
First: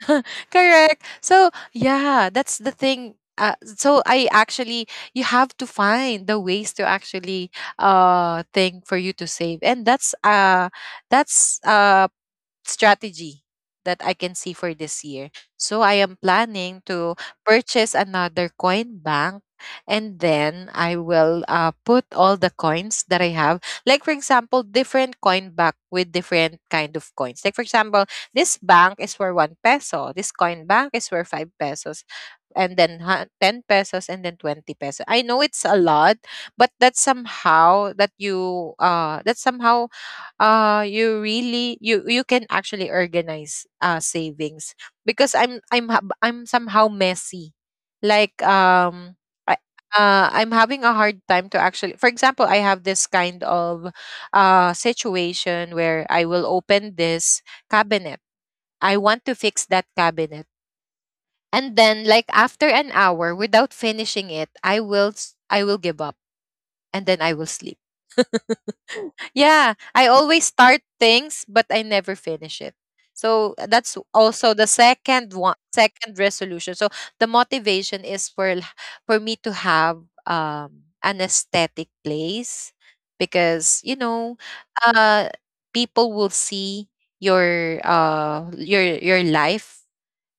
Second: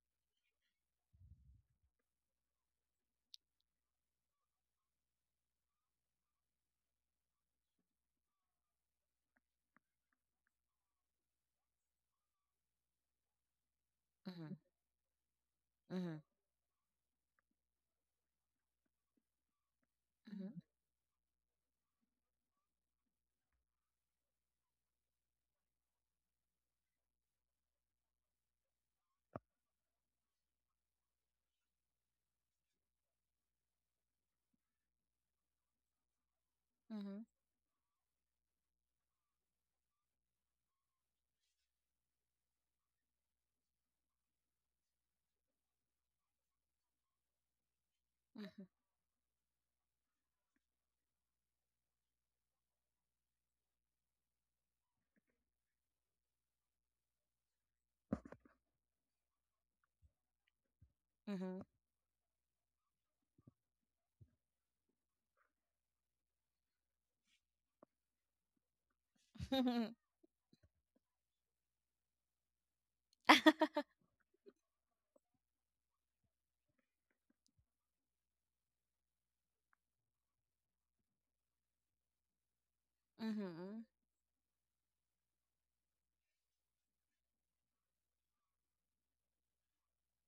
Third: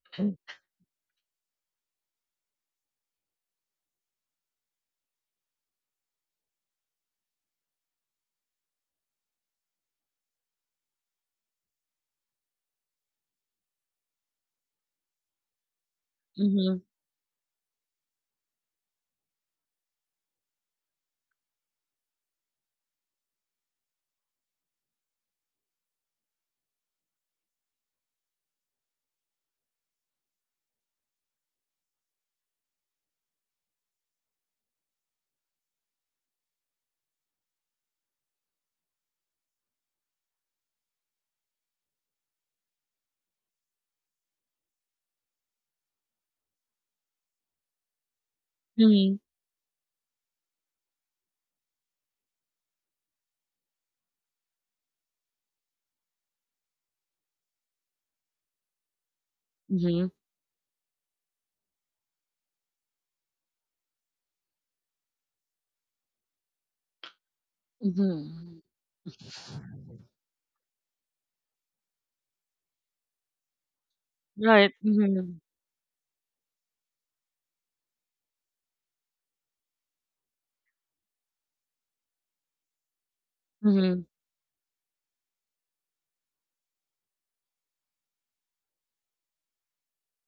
correct. So yeah, that's the thing. Uh, so I actually, you have to find the ways to actually, uh, thing for you to save. And that's uh that's uh strategy that I can see Mhm. for this year. So I am Mhm. planning Mhm. to purchase another coin bank, and Mhm. then I will, uh, put all the coins that I have. Like for example, different coin bank with different kind of coins. Like for example, this bank is for one peso, this coin bank is for five pesos, and then hu- ten pesos, and then twenty pesos. I know it's a lot, but that's Mhm. somehow that you, uh, that's somehow, uh, you really, you you can actually organize, uh, savings, because i'm i'm hab- I'm somehow messy. Like, Mhm. um, Mhm. I, uh, I'm having a hard time to actually. For example, I have this kind of, uh, situation where I will open this cabinet. I want to fix that Mhm. cabinet, Mhm. and then like after an hour, without finishing it, I will s- I will give up, and then I will sleep. Mhm. Yeah, I always start things, but I never finish it. So that's also the Right. second Mhm. one, second resolution. So the motivation is for l- for me to have, um, an aesthetic place. Because, Mhm. you Mhm. know, uh, people will see your, uh, your your life,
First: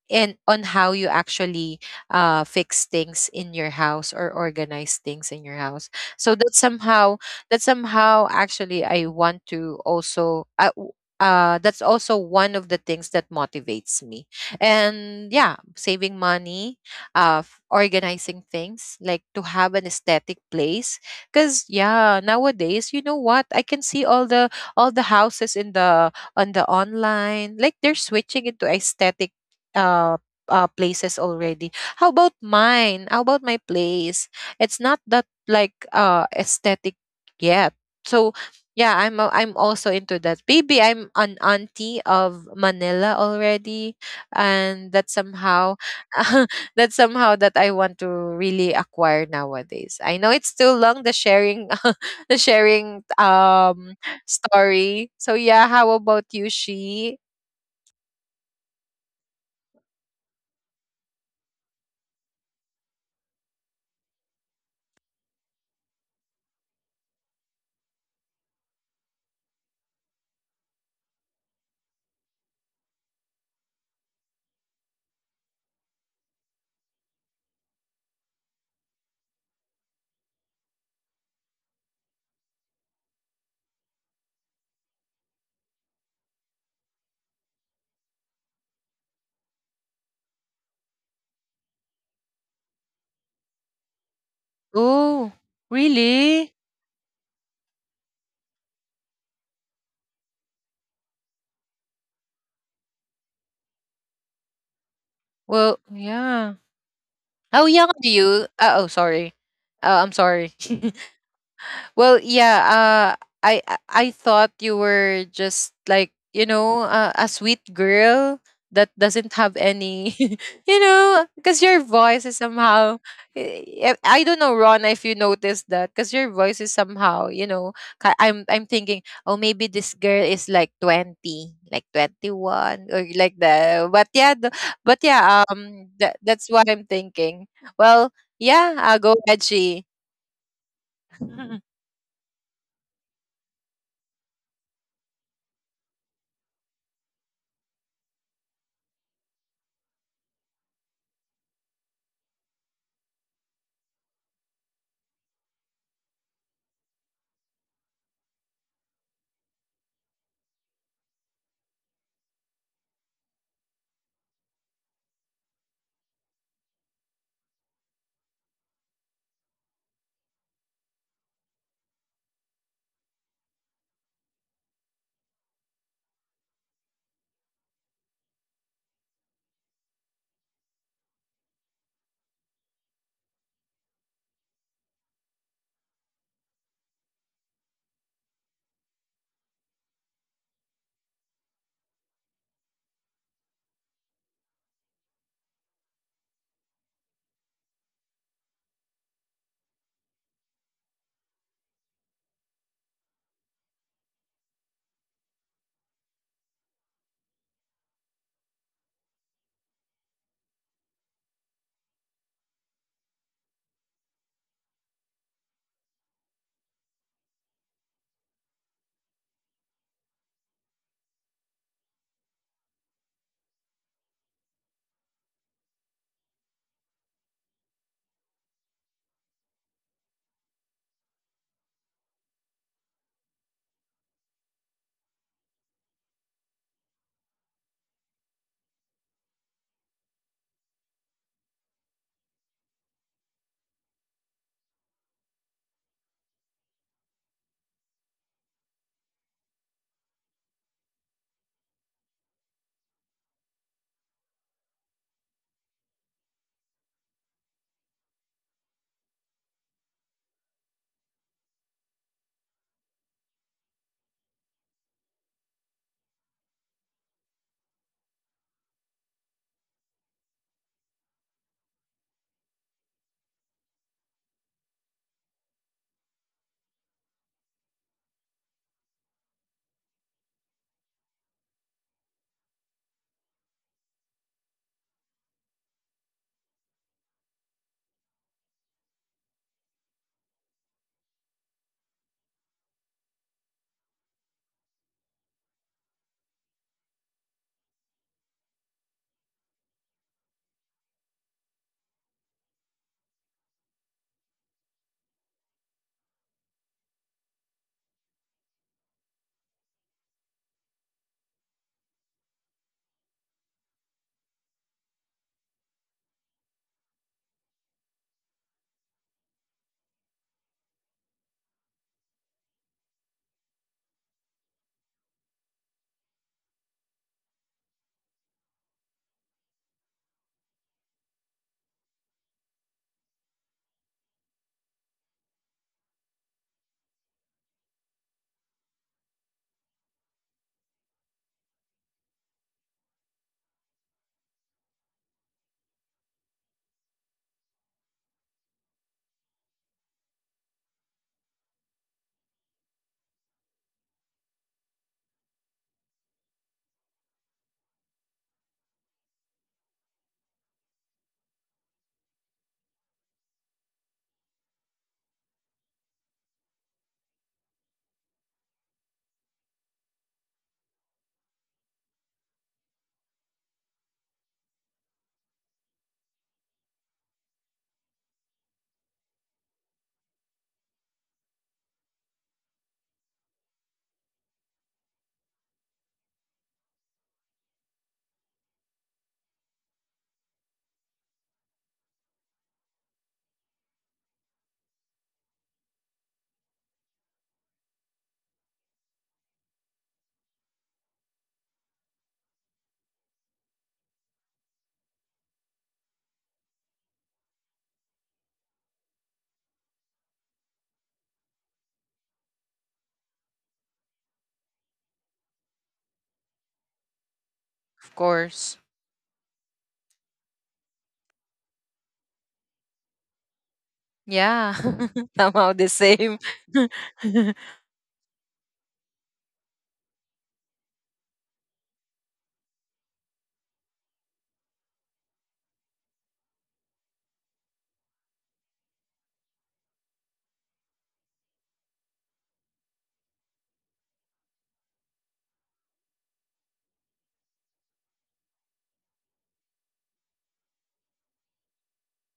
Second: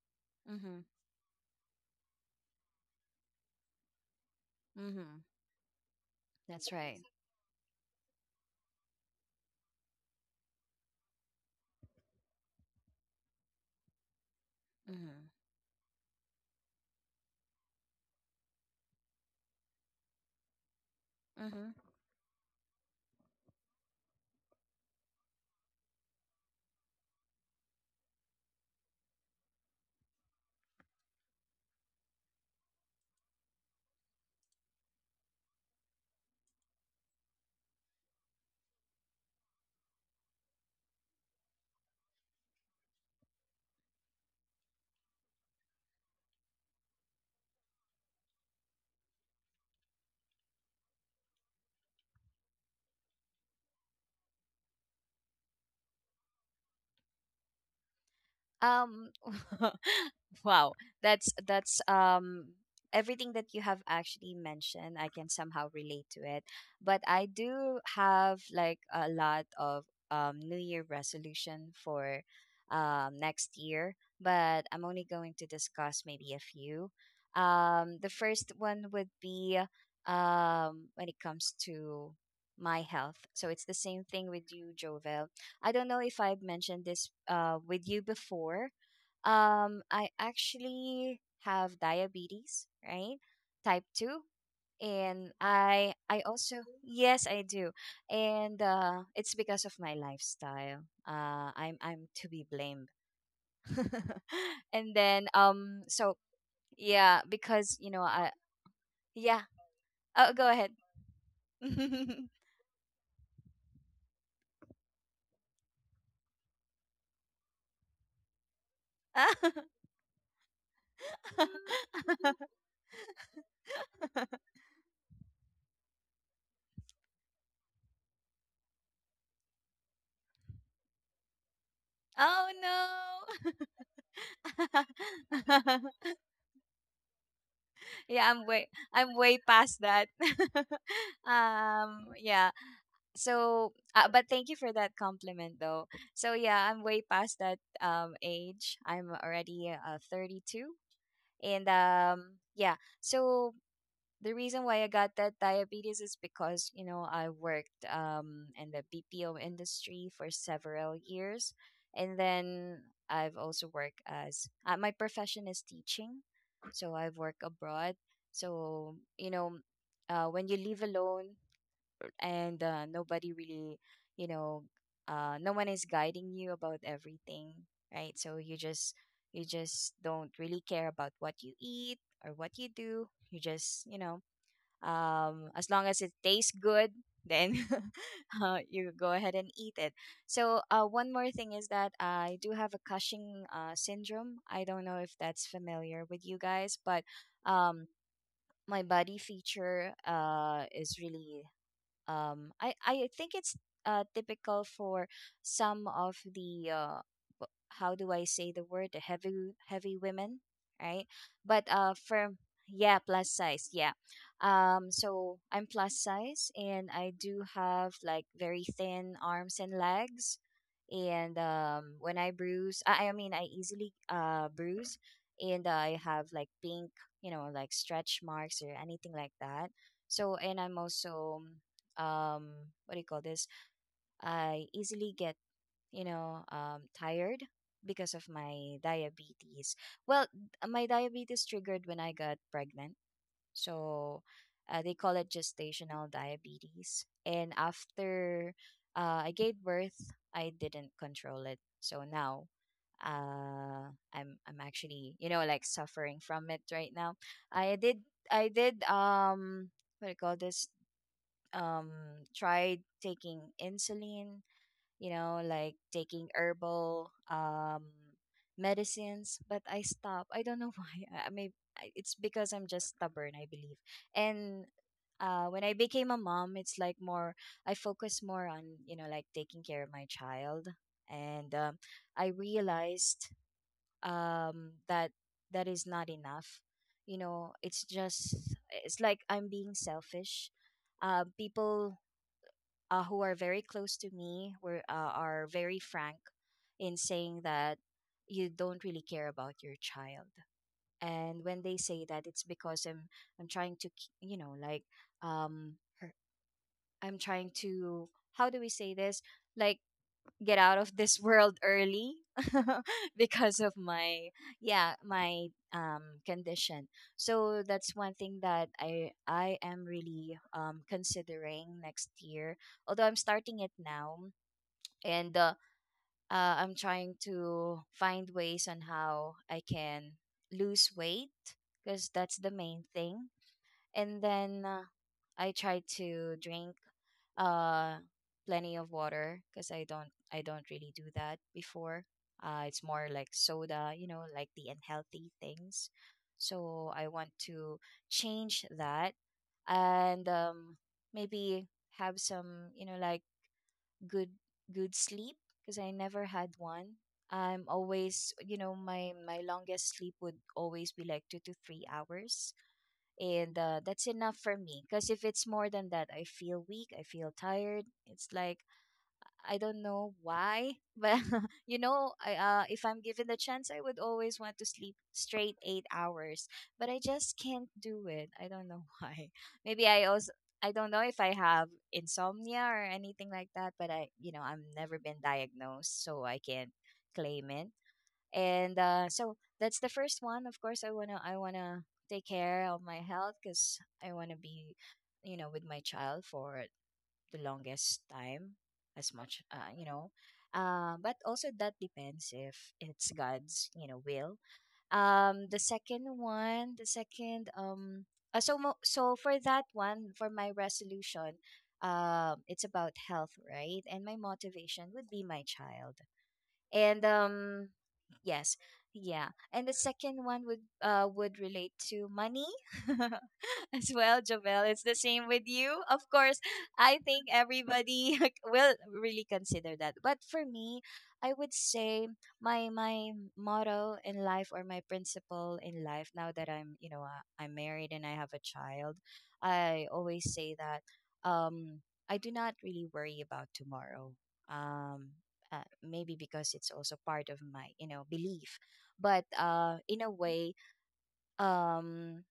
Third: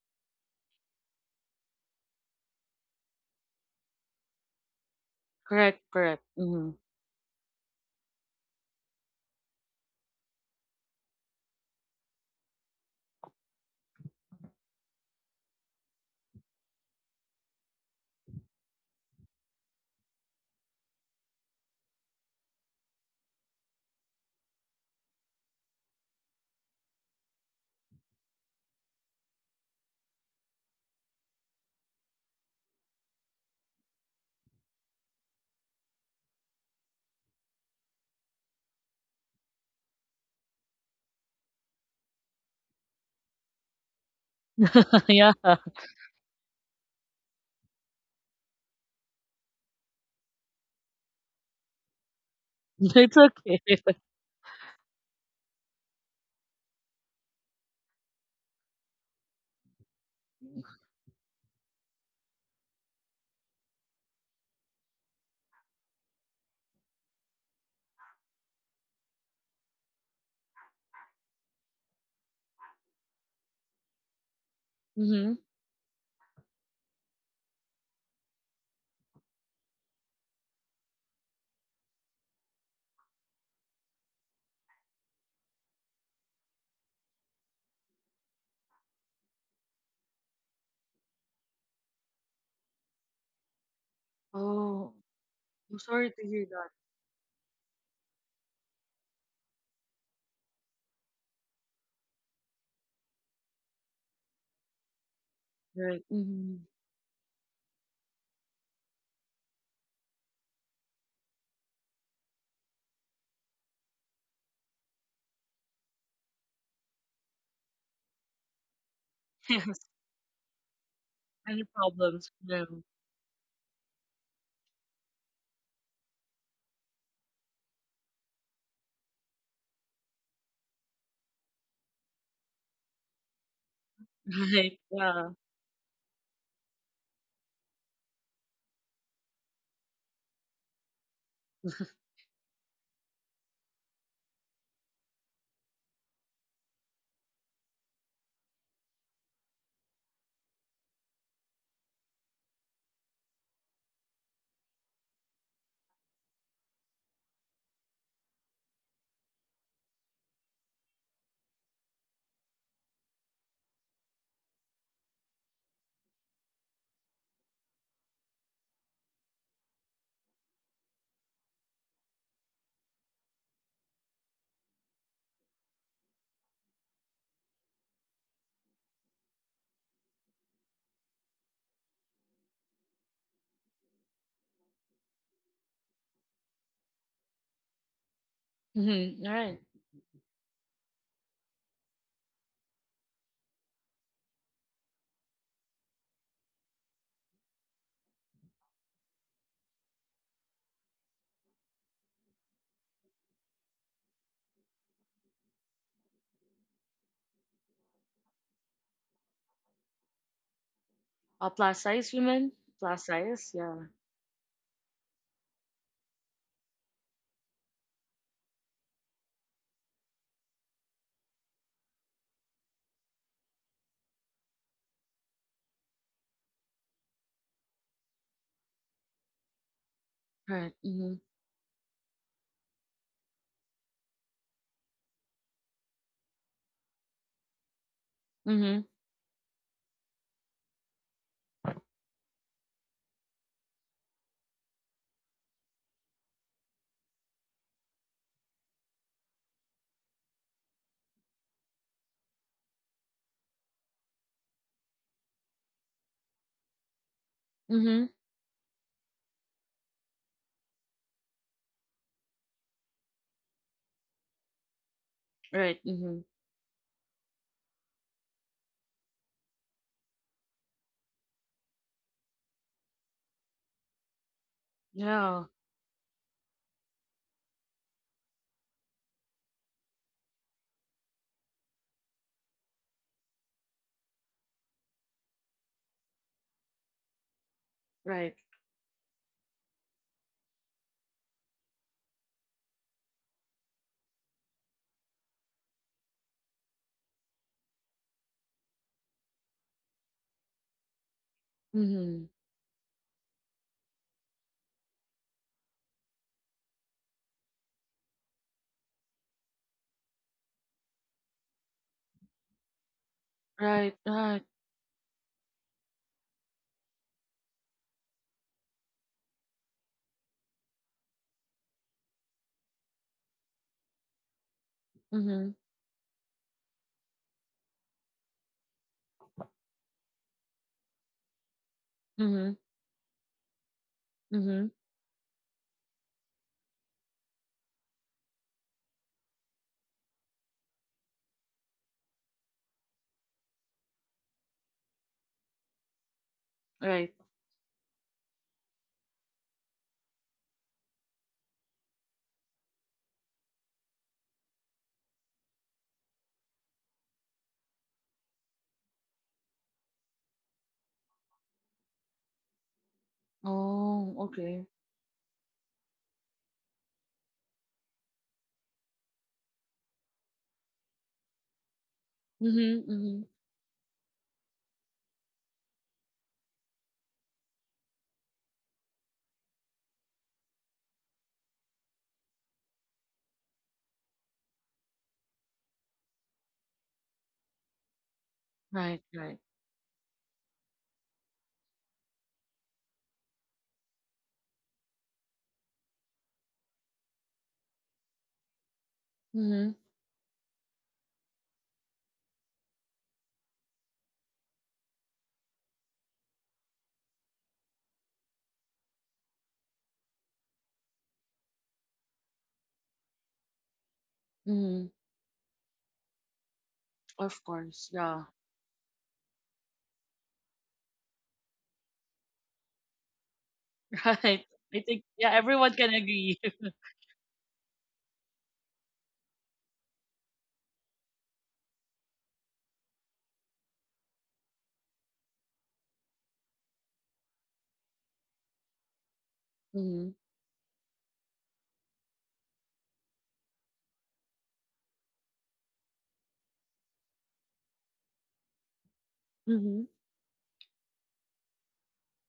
and on Mhm. how you actually, uh, fix things in your house, or organize Mhm. things in your Correct. house. Correct. So that That's Mhm. right. somehow, that somehow actually I want to also, I w- uh, that's also one of the things that motivates me. And Mhm. yeah, saving money, uh, f- organizing things, like to have an aesthetic place, because Mhm. yeah, nowadays, you know what, I can see all the, all the houses in the, on the online, like they're switching into aesthetic, uh, uh, places already. How about mine? How about my place? It's not that like, uh, aesthetic yet. So yeah, I'm a- I'm also into that. Maybe I'm an auntie of Manila already, and that Yeah. somehow that somehow that I want to really acquire nowadays. I know it's too long the sharing the sharing, It's okay. um, story. So yeah, how about you, she? Um, wow, that's that's um everything that you have actually mentioned, I can somehow relate to it. But I do have, like, a lot of um New Year resolution for um next year, but I'm only going Mhm. to discuss maybe a few. Um, the first one would be um when it comes to my health. So it's the same thing with you, Jovel. I don't know if I've mentioned this uh, with you before. Um, I actually have diabetes, right? Type two. Oh, Oh, And I'm I sorry I to really? hear also. that. Yes, I do. And uh, it's because of my lifestyle. Uh, I'm I'm to be blamed. And then um Well, Right. so, Mm-hmm. yeah. yeah, How because you know young do I, you? Uh, oh, yeah. sorry. Uh, I'm Oh, go sorry. ahead. Well, yeah, uh, I I I thought you were just like, you know, uh, a sweet girl that doesn't have Yes. any, you know, Any because your voice problems is for somehow, I I don't know Ron, if you noticed that, because your voice is somehow, you know, ki- I'm I'm thinking, oh maybe this girl is like twenty, like twenty one, or Oh, like that. But yeah, the, Right. no. but Yeah. yeah, um, that, that's what I'm thinking. Well, Yeah, I'm way yeah, I'll go I'm way past edgy. that. um, yeah. So, uh, but thank you for that compliment, though. So yeah, I'm way past that um age. I'm already uh thirty-two, and um yeah. So the reason why I got that diabetes is because, you know, I worked um, in the B P O industry for several years. And then I've also worked as uh, my profession is teaching. So I've worked abroad. So, you know, uh, when you live alone and uh, nobody really, you know, uh, no one is guiding you about everything, right? So you just, you just don't really care about what you eat or what you do. You just, you know, um, as long as it tastes good, then uh, you go Mm-hmm. ahead All and right. eat it. So uh, one more thing is that I do have a cushing uh, syndrome. I don't know if that's familiar with you guys, but um, my body feature uh, is really um i I think it's uh typical for some of the uh wh- how do I say the word, the heavy, heavy women, right? Uh, But plus uh size for, women? yeah, Plus plus size? size, Yeah. yeah. um so I'm plus size, and I do have, like, very thin arms and legs. And um when I bruise, i, I mean, I easily uh bruise. And I have, like, pink, you know, like stretch marks or anything like that. So, and Right. I'm Mm-hmm. also um what do you call this? I easily get, you know, um tired because of my Mm-hmm. diabetes. Well, uh, my diabetes triggered when I got pregnant. So uh, they call it gestational diabetes, and after uh, I gave birth, I didn't control it, so now uh i'm i'm actually, you know, like suffering from it right now. i did Mm-hmm. I did um what do you call this, um tried taking insulin, you know, like Right. Mm-hmm. taking herbal um medicines, but I stopped. I don't know why. I mean, it's because I'm just stubborn, I believe. And Yeah. uh, when I became a mom, it's like, more, I focus more on, you know, like taking care of my child. And um, I realized um, that that is not enough, you know. it's just Right. it's like I'm being selfish. uh, people uh, who are very close to me were uh, are very frank in saying that, "You don't really care about your child." And when they say that, Mm-hmm. it's because I'm I'm trying to, k- you know, like, um her, I'm trying to, how do we say this, like get out of this world early because of Right. my, Right. yeah, my um condition. So that's one thing that i i am really um considering next year, although I'm starting it now. And Mm-hmm. uh, uh I'm trying to find ways on how I can lose weight, because that's the Mm-hmm. main thing. And then Mm-hmm. uh, I try to drink uh plenty of water because I don't I don't really do that before. Uh, it's more like soda, you know, like the unhealthy things. So I Right. want to change that. And um, maybe have some, you know, like, good, good sleep, because I never had one. I'm always, you know, my my longest sleep would always be like two to three hours, and uh, that's Oh, enough for okay. me, because if it's more than that, I feel weak, I feel tired. It's like, I don't know why, but you know, I, uh, if Mm-hmm. I'm Mm-hmm. given the chance, I would always want to sleep straight eight hours, but I just can't do it. I don't know why. Maybe I also, I don't know if I have insomnia or anything like that, but I, you know, I've never been diagnosed, so I can't claim it. And Right. uh, so Right. that's the first one. Of course, i want to I want to take care of my health because I want to be, you know, with my child for the longest time, as much, uh, Mm-hmm. you know, uh, but also that depends if it's God's, you know, will. um the second one, the second um uh, so mo- so, for that one, for my resolution, um it's about health, right? And my Mm-hmm. motivation would be my child. And Of um course. Of Yeah. yes. course. Yeah. And the second one would uh would relate to money. As well, Right. Javel Yeah. I it's the think, same yeah, with Somehow everyone the you. can Of same. course, agree. I think everybody will really consider that. But for me, I would say, my my motto in life, or my principle in life, now that I'm, you know, uh, I'm married and I have a child, I Mm-hmm. always say that, um I do not really worry about tomorrow. um uh, maybe because it's also part of my, you know, belief. But uh Mm-hmm. in a way, um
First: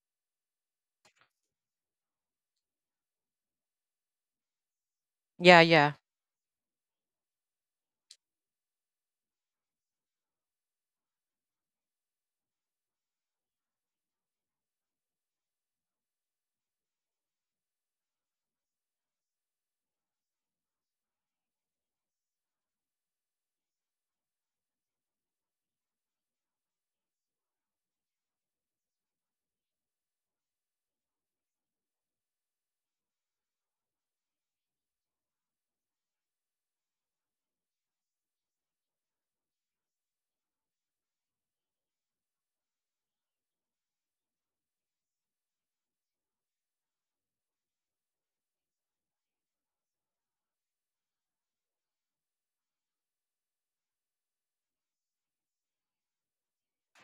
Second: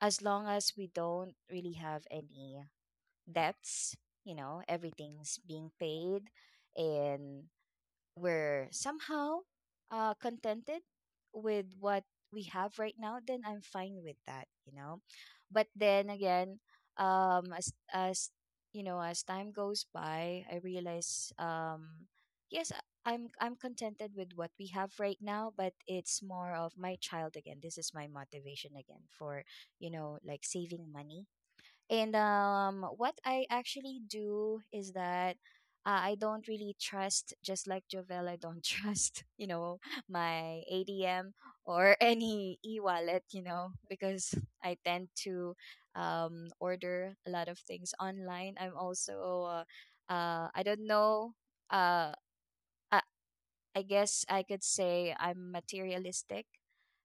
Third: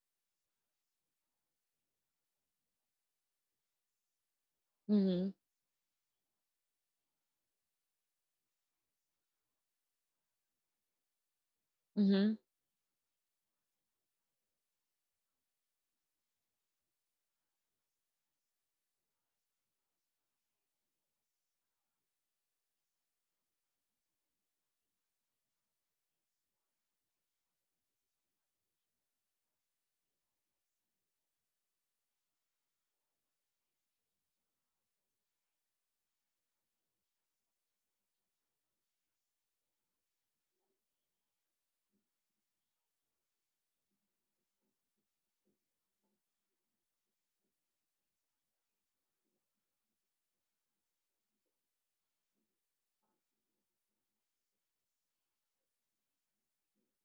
as long as we don't really have any debts, you know, Mhm. everything's yeah, being yeah. paid, and we're somehow uh, contented with what Mhm. Mhm. we have right now, then I'm fine with that, you know. But then again, um, as as you know, as time goes by, I realize, um, yes, I- I'm I'm contented with what we have right now, but it's more of my child again. This is my motivation again for, you know, like, saving money. And um, what I actually do is that, uh, I don't really trust, just like Jovel, I don't trust, you know, my A D M or any e wallet, you know, because I tend to um, order a lot of things online. I'm also, uh, uh, I don't know. Uh, I, I guess I could say I'm materialistic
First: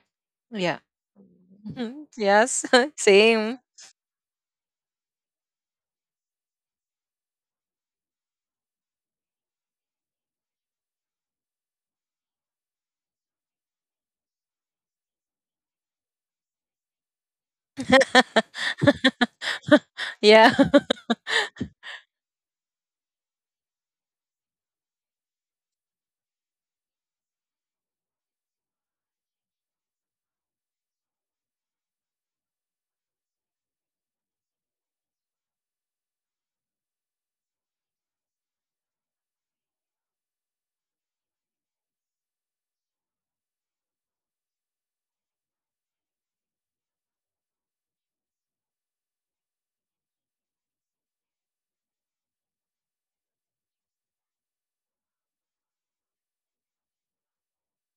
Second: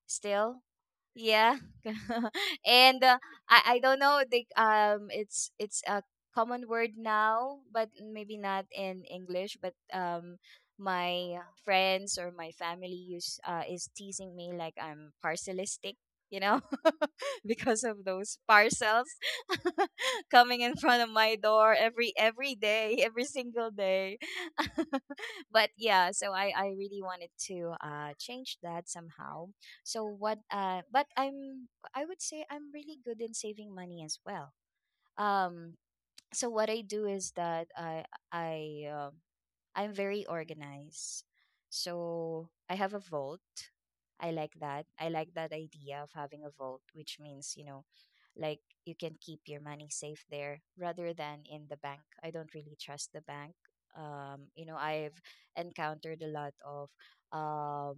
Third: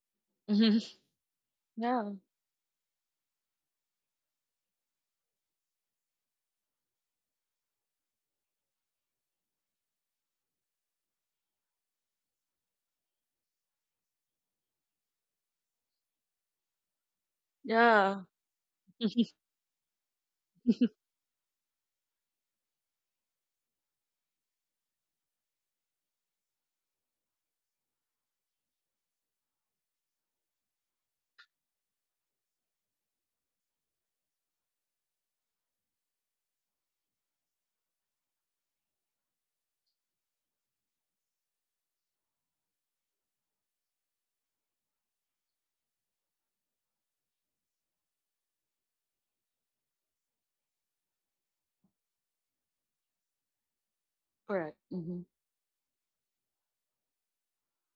still. Yeah. Yeah. Mhm. Yeah. Yes. and uh, Same. I I don't know the um it's it's a common word now, but maybe not in English, but um my friends or my family use uh is teasing me like I'm parcelistic, you know, because of Yeah. those parcels yeah. coming in front of my door every every day, every single day. But yeah, so I I really wanted to uh change that somehow. So what uh but I'm I would say I'm really good in saving money as well. Um so what I do is that I I um I'm very organized. So I have a vault. I like that. I like that idea of having a vault, which means, you know, like you can keep your money safe there rather than in the bank. I don't really trust the bank. Um, you know, Correct. I've Mhm. encountered a lot of um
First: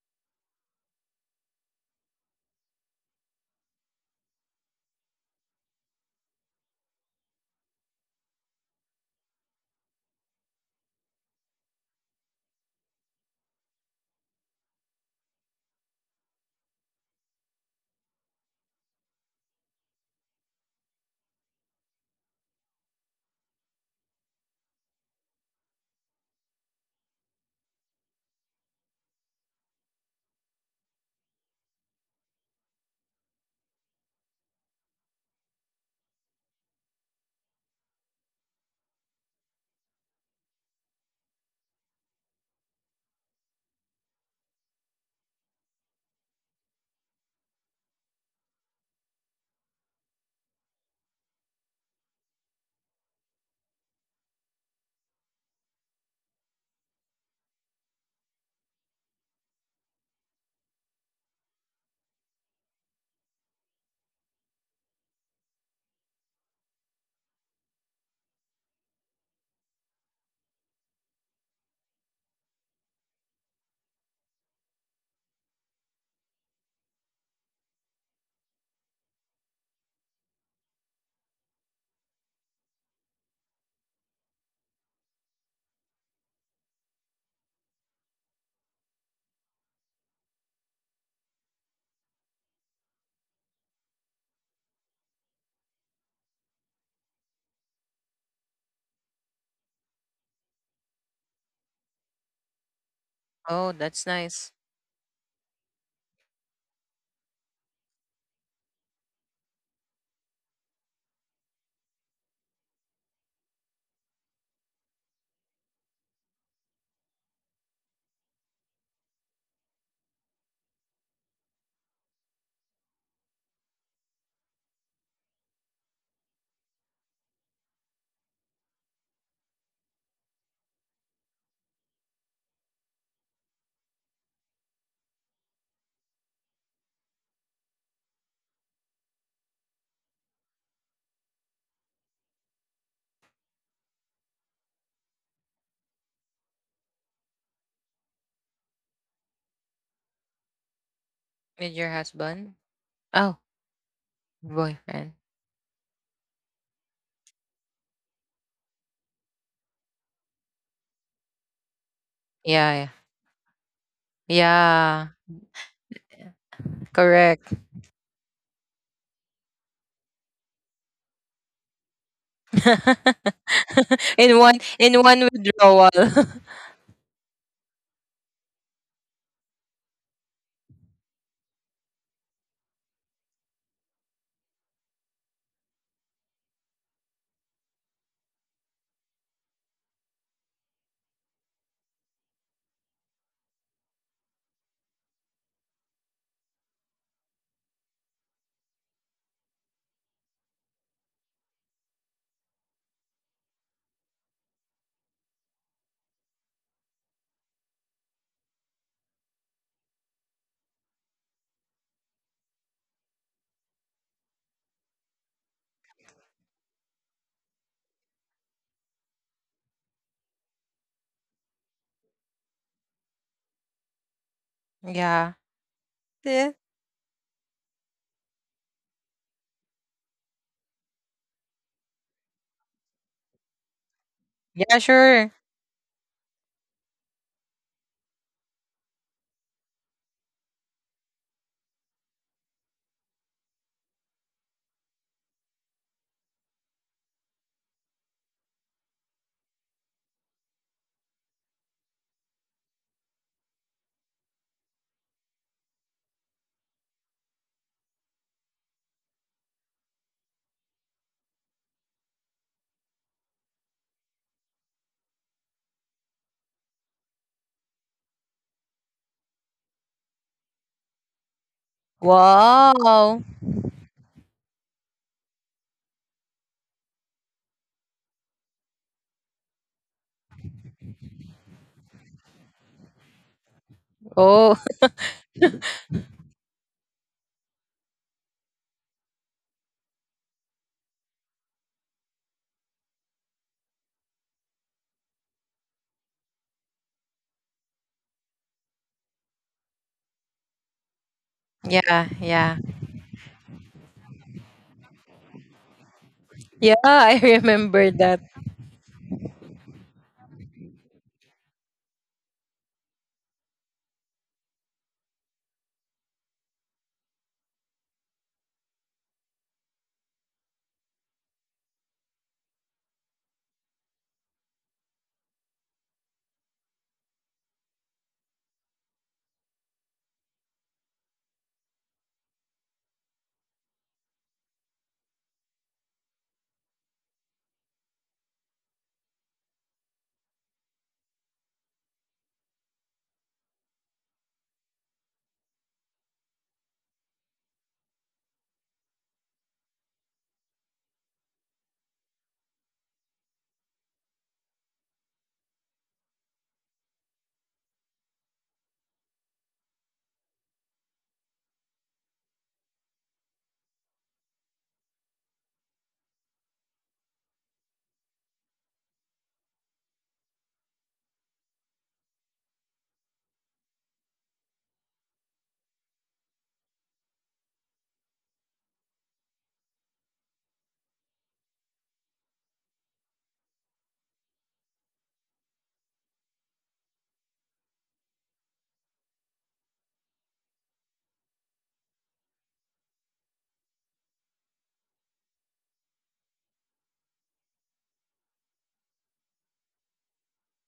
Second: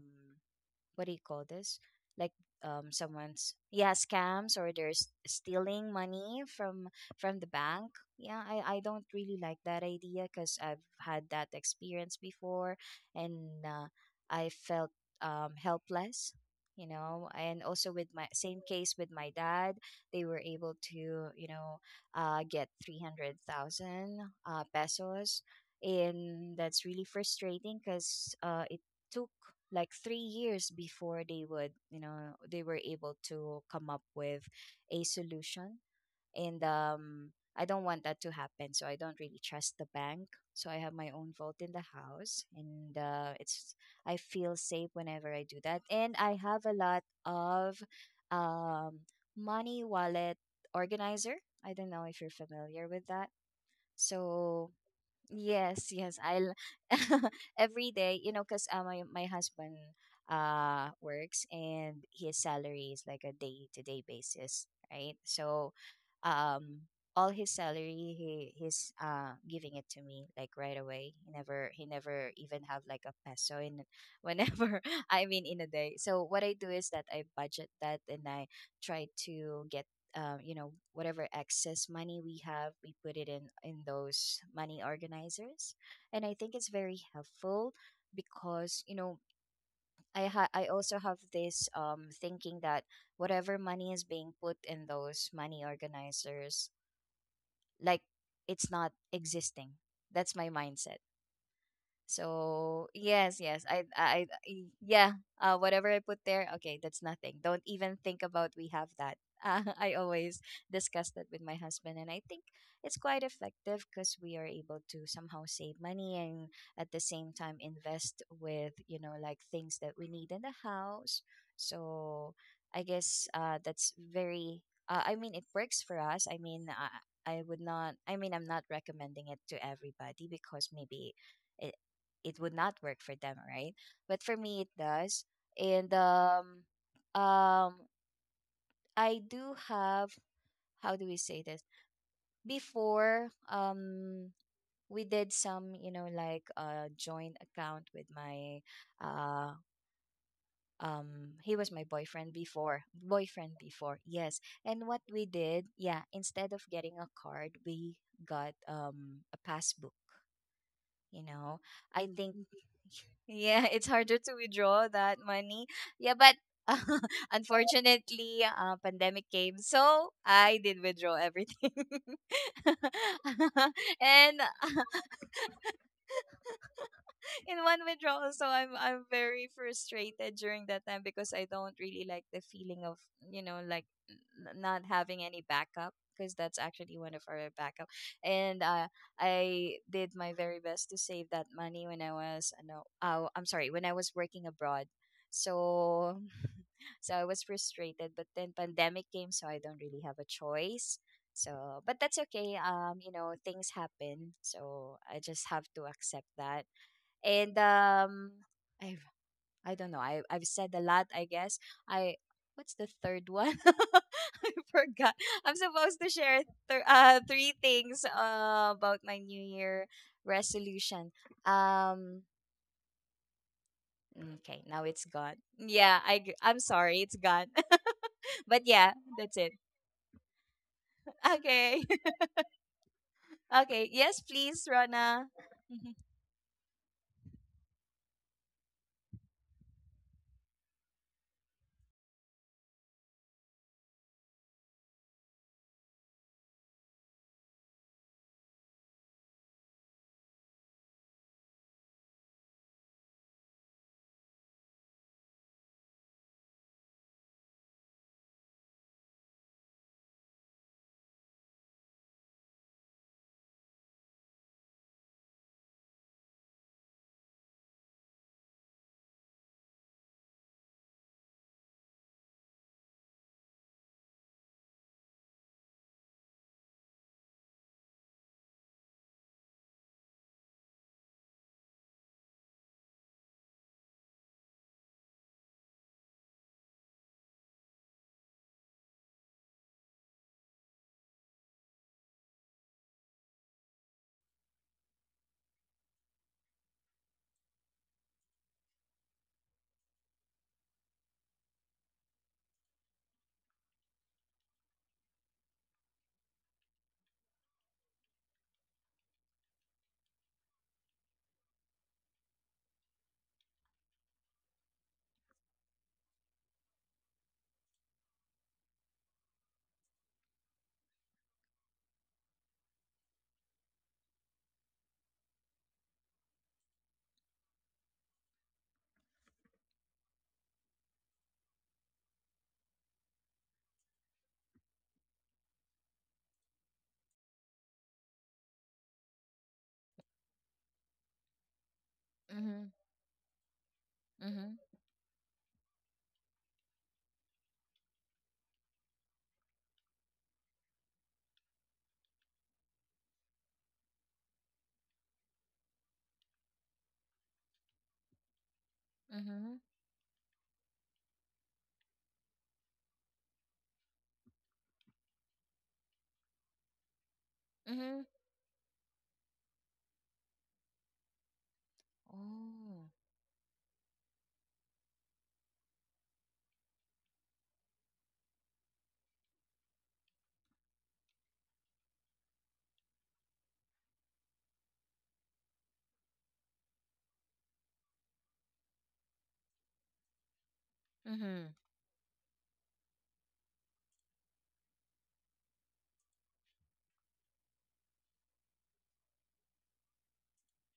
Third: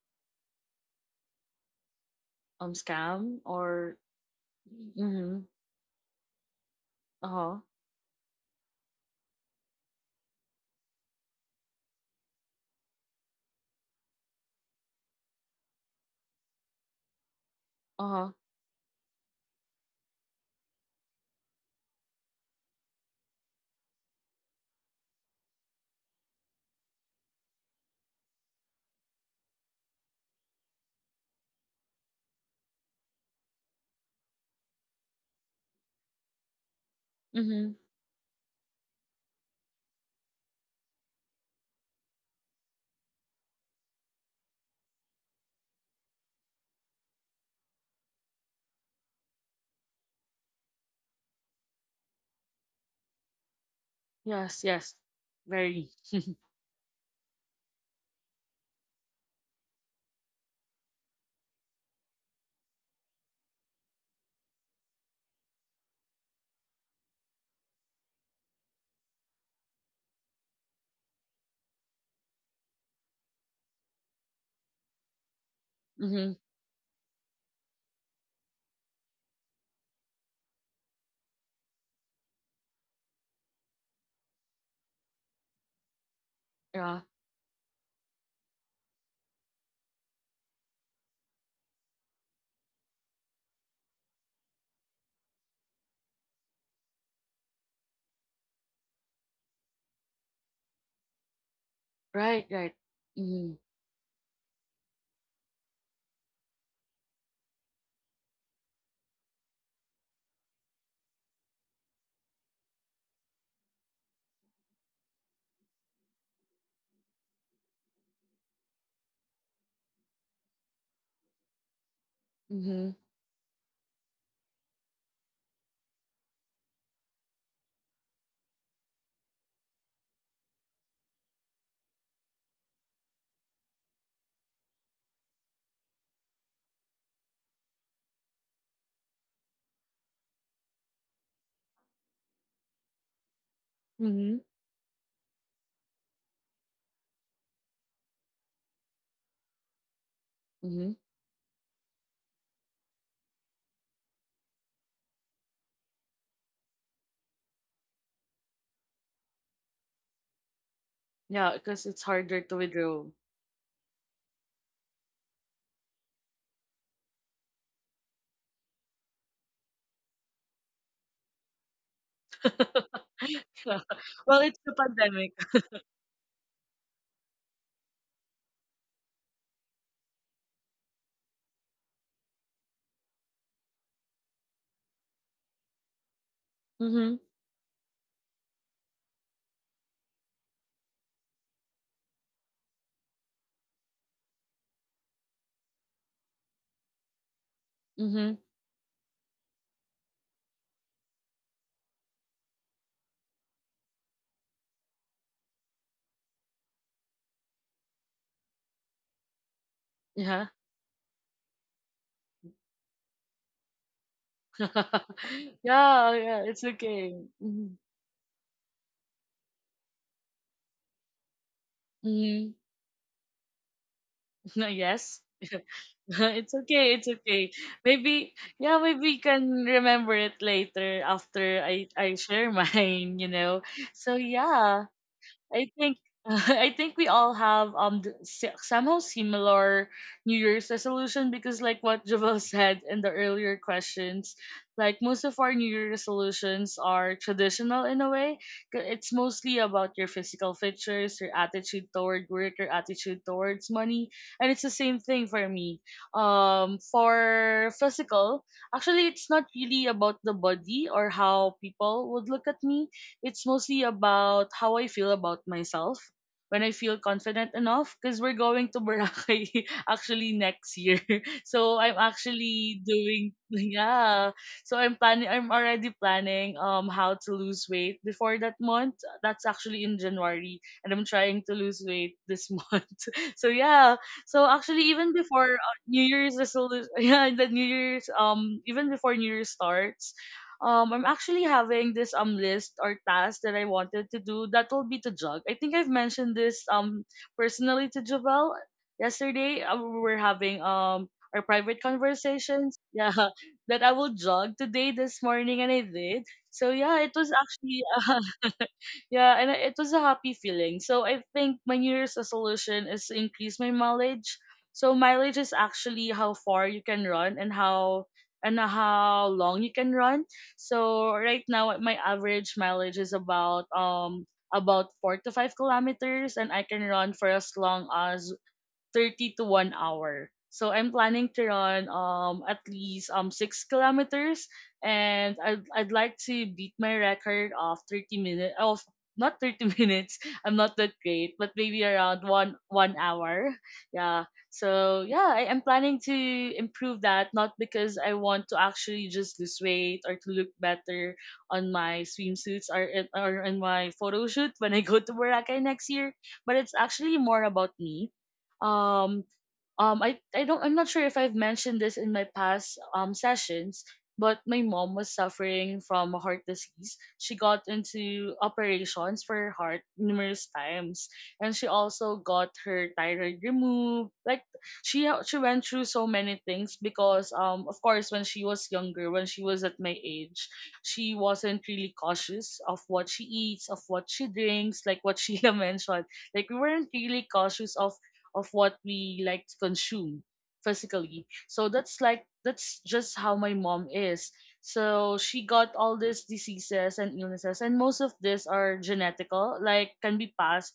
what do you call this? Like Um, um scam someone's yeah, or. scams, or they're s- Mhm. stealing money from Uh from the huh. bank. Yeah, I I don't really like that idea because I've had that experience before. And uh, I felt um helpless. You know, and also with Uh my huh. same case with my dad, they were able to, you know, uh, get three hundred thousand uh, pesos. And that's really frustrating because uh, it took like three years before they would, you know, they were able to come up with a solution. And um, I Mhm. don't want that to happen. So I don't really trust the bank. So I have my own vault in the house. And uh, it's, I feel safe whenever I do that. And I have a lot of um, money wallet organizer. I don't know if you're familiar with that. Yes. So Yes. yes, Very. yes. I'll every day, you know, because uh, my my husband uh works and his salary is like a day to day basis, right? So, um, all his salary he he's uh giving it to me like right away. He never he never even have like a peso in whenever I mean in a day. So Mhm. what I do is that I budget that, and I try to get, uh, you know, whatever excess money we have we put it in in those money organizers. And I think it's very Yeah. helpful because, you know, i ha- I also have this um thinking that whatever money is being put in those money organizers, like, it's not existing. That's my mindset. Right. Right. So yes, Mhm. yes, Oh, I, that's I, I- nice. yeah, uh, whatever I put there, okay, that's nothing. Don't even think about we have that. Uh, I always discuss that with my husband, and I think it's quite effective because we are able to somehow save money and at the same time invest with, you know, like things that we need in the house. So I Mhm. guess, uh, that's very. Uh, I mean, it works for us. I mean, I, I would not. I mean, I'm not recommending it to everybody because maybe i- it would not work for them, right? But for me, it does. And um, um, I do have, how do we say this? Before, um, Mhm. we did some, you know, like a joint account with my uh Mhm. um he With was your my boyfriend husband? before, Oh, boyfriend before, yes. And boyfriend. what we did, yeah, instead of getting a card, we got um a passbook, you Yeah, know, because it's I harder to think. Yeah, yeah. withdraw. Yeah, it's harder to withdraw Yeah, that money. Yeah, but correct. unfortunately, uh, pandemic came, so I did withdraw everything. Yeah. In Well, one, it's and the in one pandemic. withdrawal. in one withdrawal. So i'm i'm very frustrated during that time because I don't really like the feeling of, you know, like, n- not having any backup because that's actually one Mhm. of our backup. And uh, I did my very best to save that money when I was, uh, no oh, I'm sorry, when I was working abroad. So. So I was frustrated, but Mhm. then pandemic came, so I don't really have a choice. So but that's okay. Um you know, things happen, so I just have to accept that. And um I've I I do not know. I I've Yeah. said a lot, I guess. I What's the third one? I forgot. I'm supposed to Yeah. share Yeah. It's th- okay. uh three Mhm. things uh, about my New Year resolution. um Mhm. mm, okay, now it's Yes. yeah. gone. Yeah, I g- Yeah. It's I'm okay, sorry, it's it's gone. okay. Maybe But yeah, yeah, maybe you that's can it. remember it later after Okay. I I share mine, you know. Okay, So yes, please, Yeah, yeah. Rona. sure. I Mhm. think I think we all have um the, si- somehow similar New Year's resolution because like what Javel said in the earlier questions, like most of our New Year resolutions are traditional in a way. 'Cause it's mostly about your physical features, your attitude toward work, your attitude towards money, and it's the same thing for me. Um, for physical, actually, it's not really about the body or how people would look at me. It's mostly about how I feel about myself when I feel confident enough because we're going to Boracay actually next year. So I'm actually Wow. doing yeah. So I'm planning I'm already planning um how to lose weight before that month. That's actually in January and I'm trying to lose weight this month. So yeah. So actually even Oh, before uh, New Year's resolution, yeah, the New Year's um even before New Year starts, um I'm actually having this um list or task that I wanted to do that will be to jog. I think I've mentioned this um personally to Javel yesterday. Uh, we were having um our private yeah, conversations. yeah. Yeah, that I will jog today this morning and I did. So Yeah, yeah, it I was actually remember that. uh, yeah, and it was a happy feeling. So I think my New Year's resolution is to increase my mileage. So mileage is actually how far you can run and how and how long you can run. So right now my average mileage is about um about four to 5 kilometers and I can run for as long as thirty to 1 hour. So I'm planning to run um at least um 6 kilometers and I'd, I'd like to beat my record of 30 minutes of, not thirty minutes. I'm not that great, but maybe around 1 Mhm. 1 hour. Yeah. Mhm. So yeah, I am planning to improve that, not because I want to actually just lose weight or to look better on my swimsuits or in- or in my photo shoot when I go to Boracay next year, but it's actually more about me. um Mhm. um I I don't I'm not sure if I've mentioned this in my past um sessions, but my mom was suffering from a heart disease. She got Mhm. into operations for her heart numerous times, and she also got Oh. her thyroid removed. Like she she went through so many things because um of course when she was younger, when she was at my age, she wasn't really cautious of what she eats, of what she drinks, like what Sheila mentioned. Like we weren't really cautious of of what we like to consume physically. Mhm. So that's like that's just how my mom is. So she got all these diseases and illnesses, and most of these are genetical, like can be passed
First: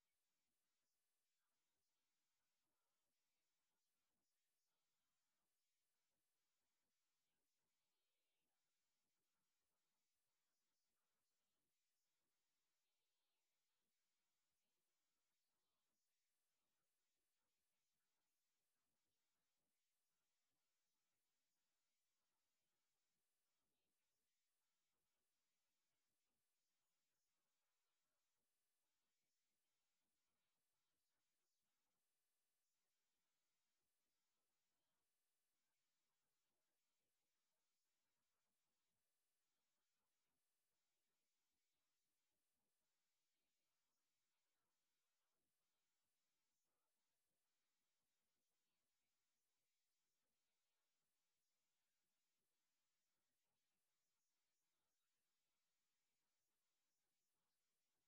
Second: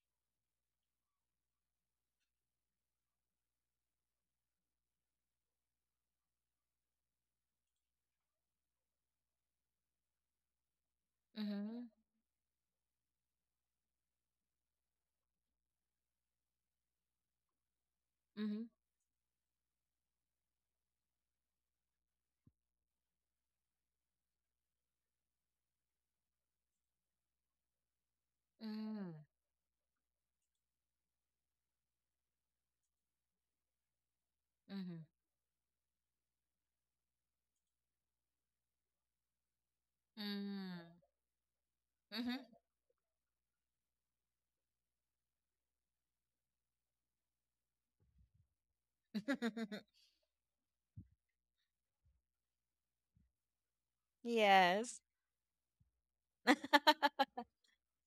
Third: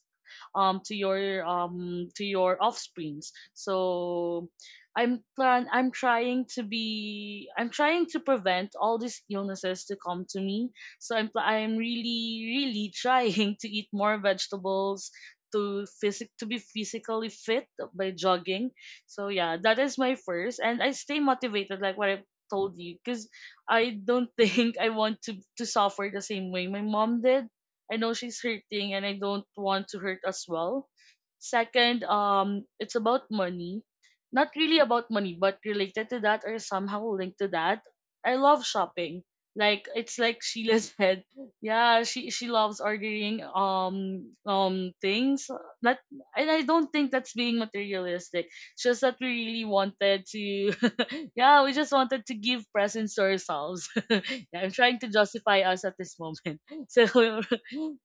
um to your um to your offsprings. So I'm plan I'm trying to be I'm trying to prevent all these illnesses to come to me. So I'm pl- I'm Mhm. really really trying to eat more vegetables, to physic to be physically fit by Mhm. jogging. So yeah, that is my first, and I stay motivated like what I told you, because I don't think I want to to suffer the same way my mom did. I know she's hurting, and Mm. I don't want to hurt as well. Second, um, it's about money. Not really Mhm. about money, but related to that or somehow linked to that. I love shopping. Like it's like Mm. Sheila said, yeah, she Mhm. she loves ordering um um things that, and I don't think that's being materialistic. It's just that we really wanted to yeah, we just wanted to give presents to ourselves. Yeah, I'm Yes. trying to justify us at this moment. So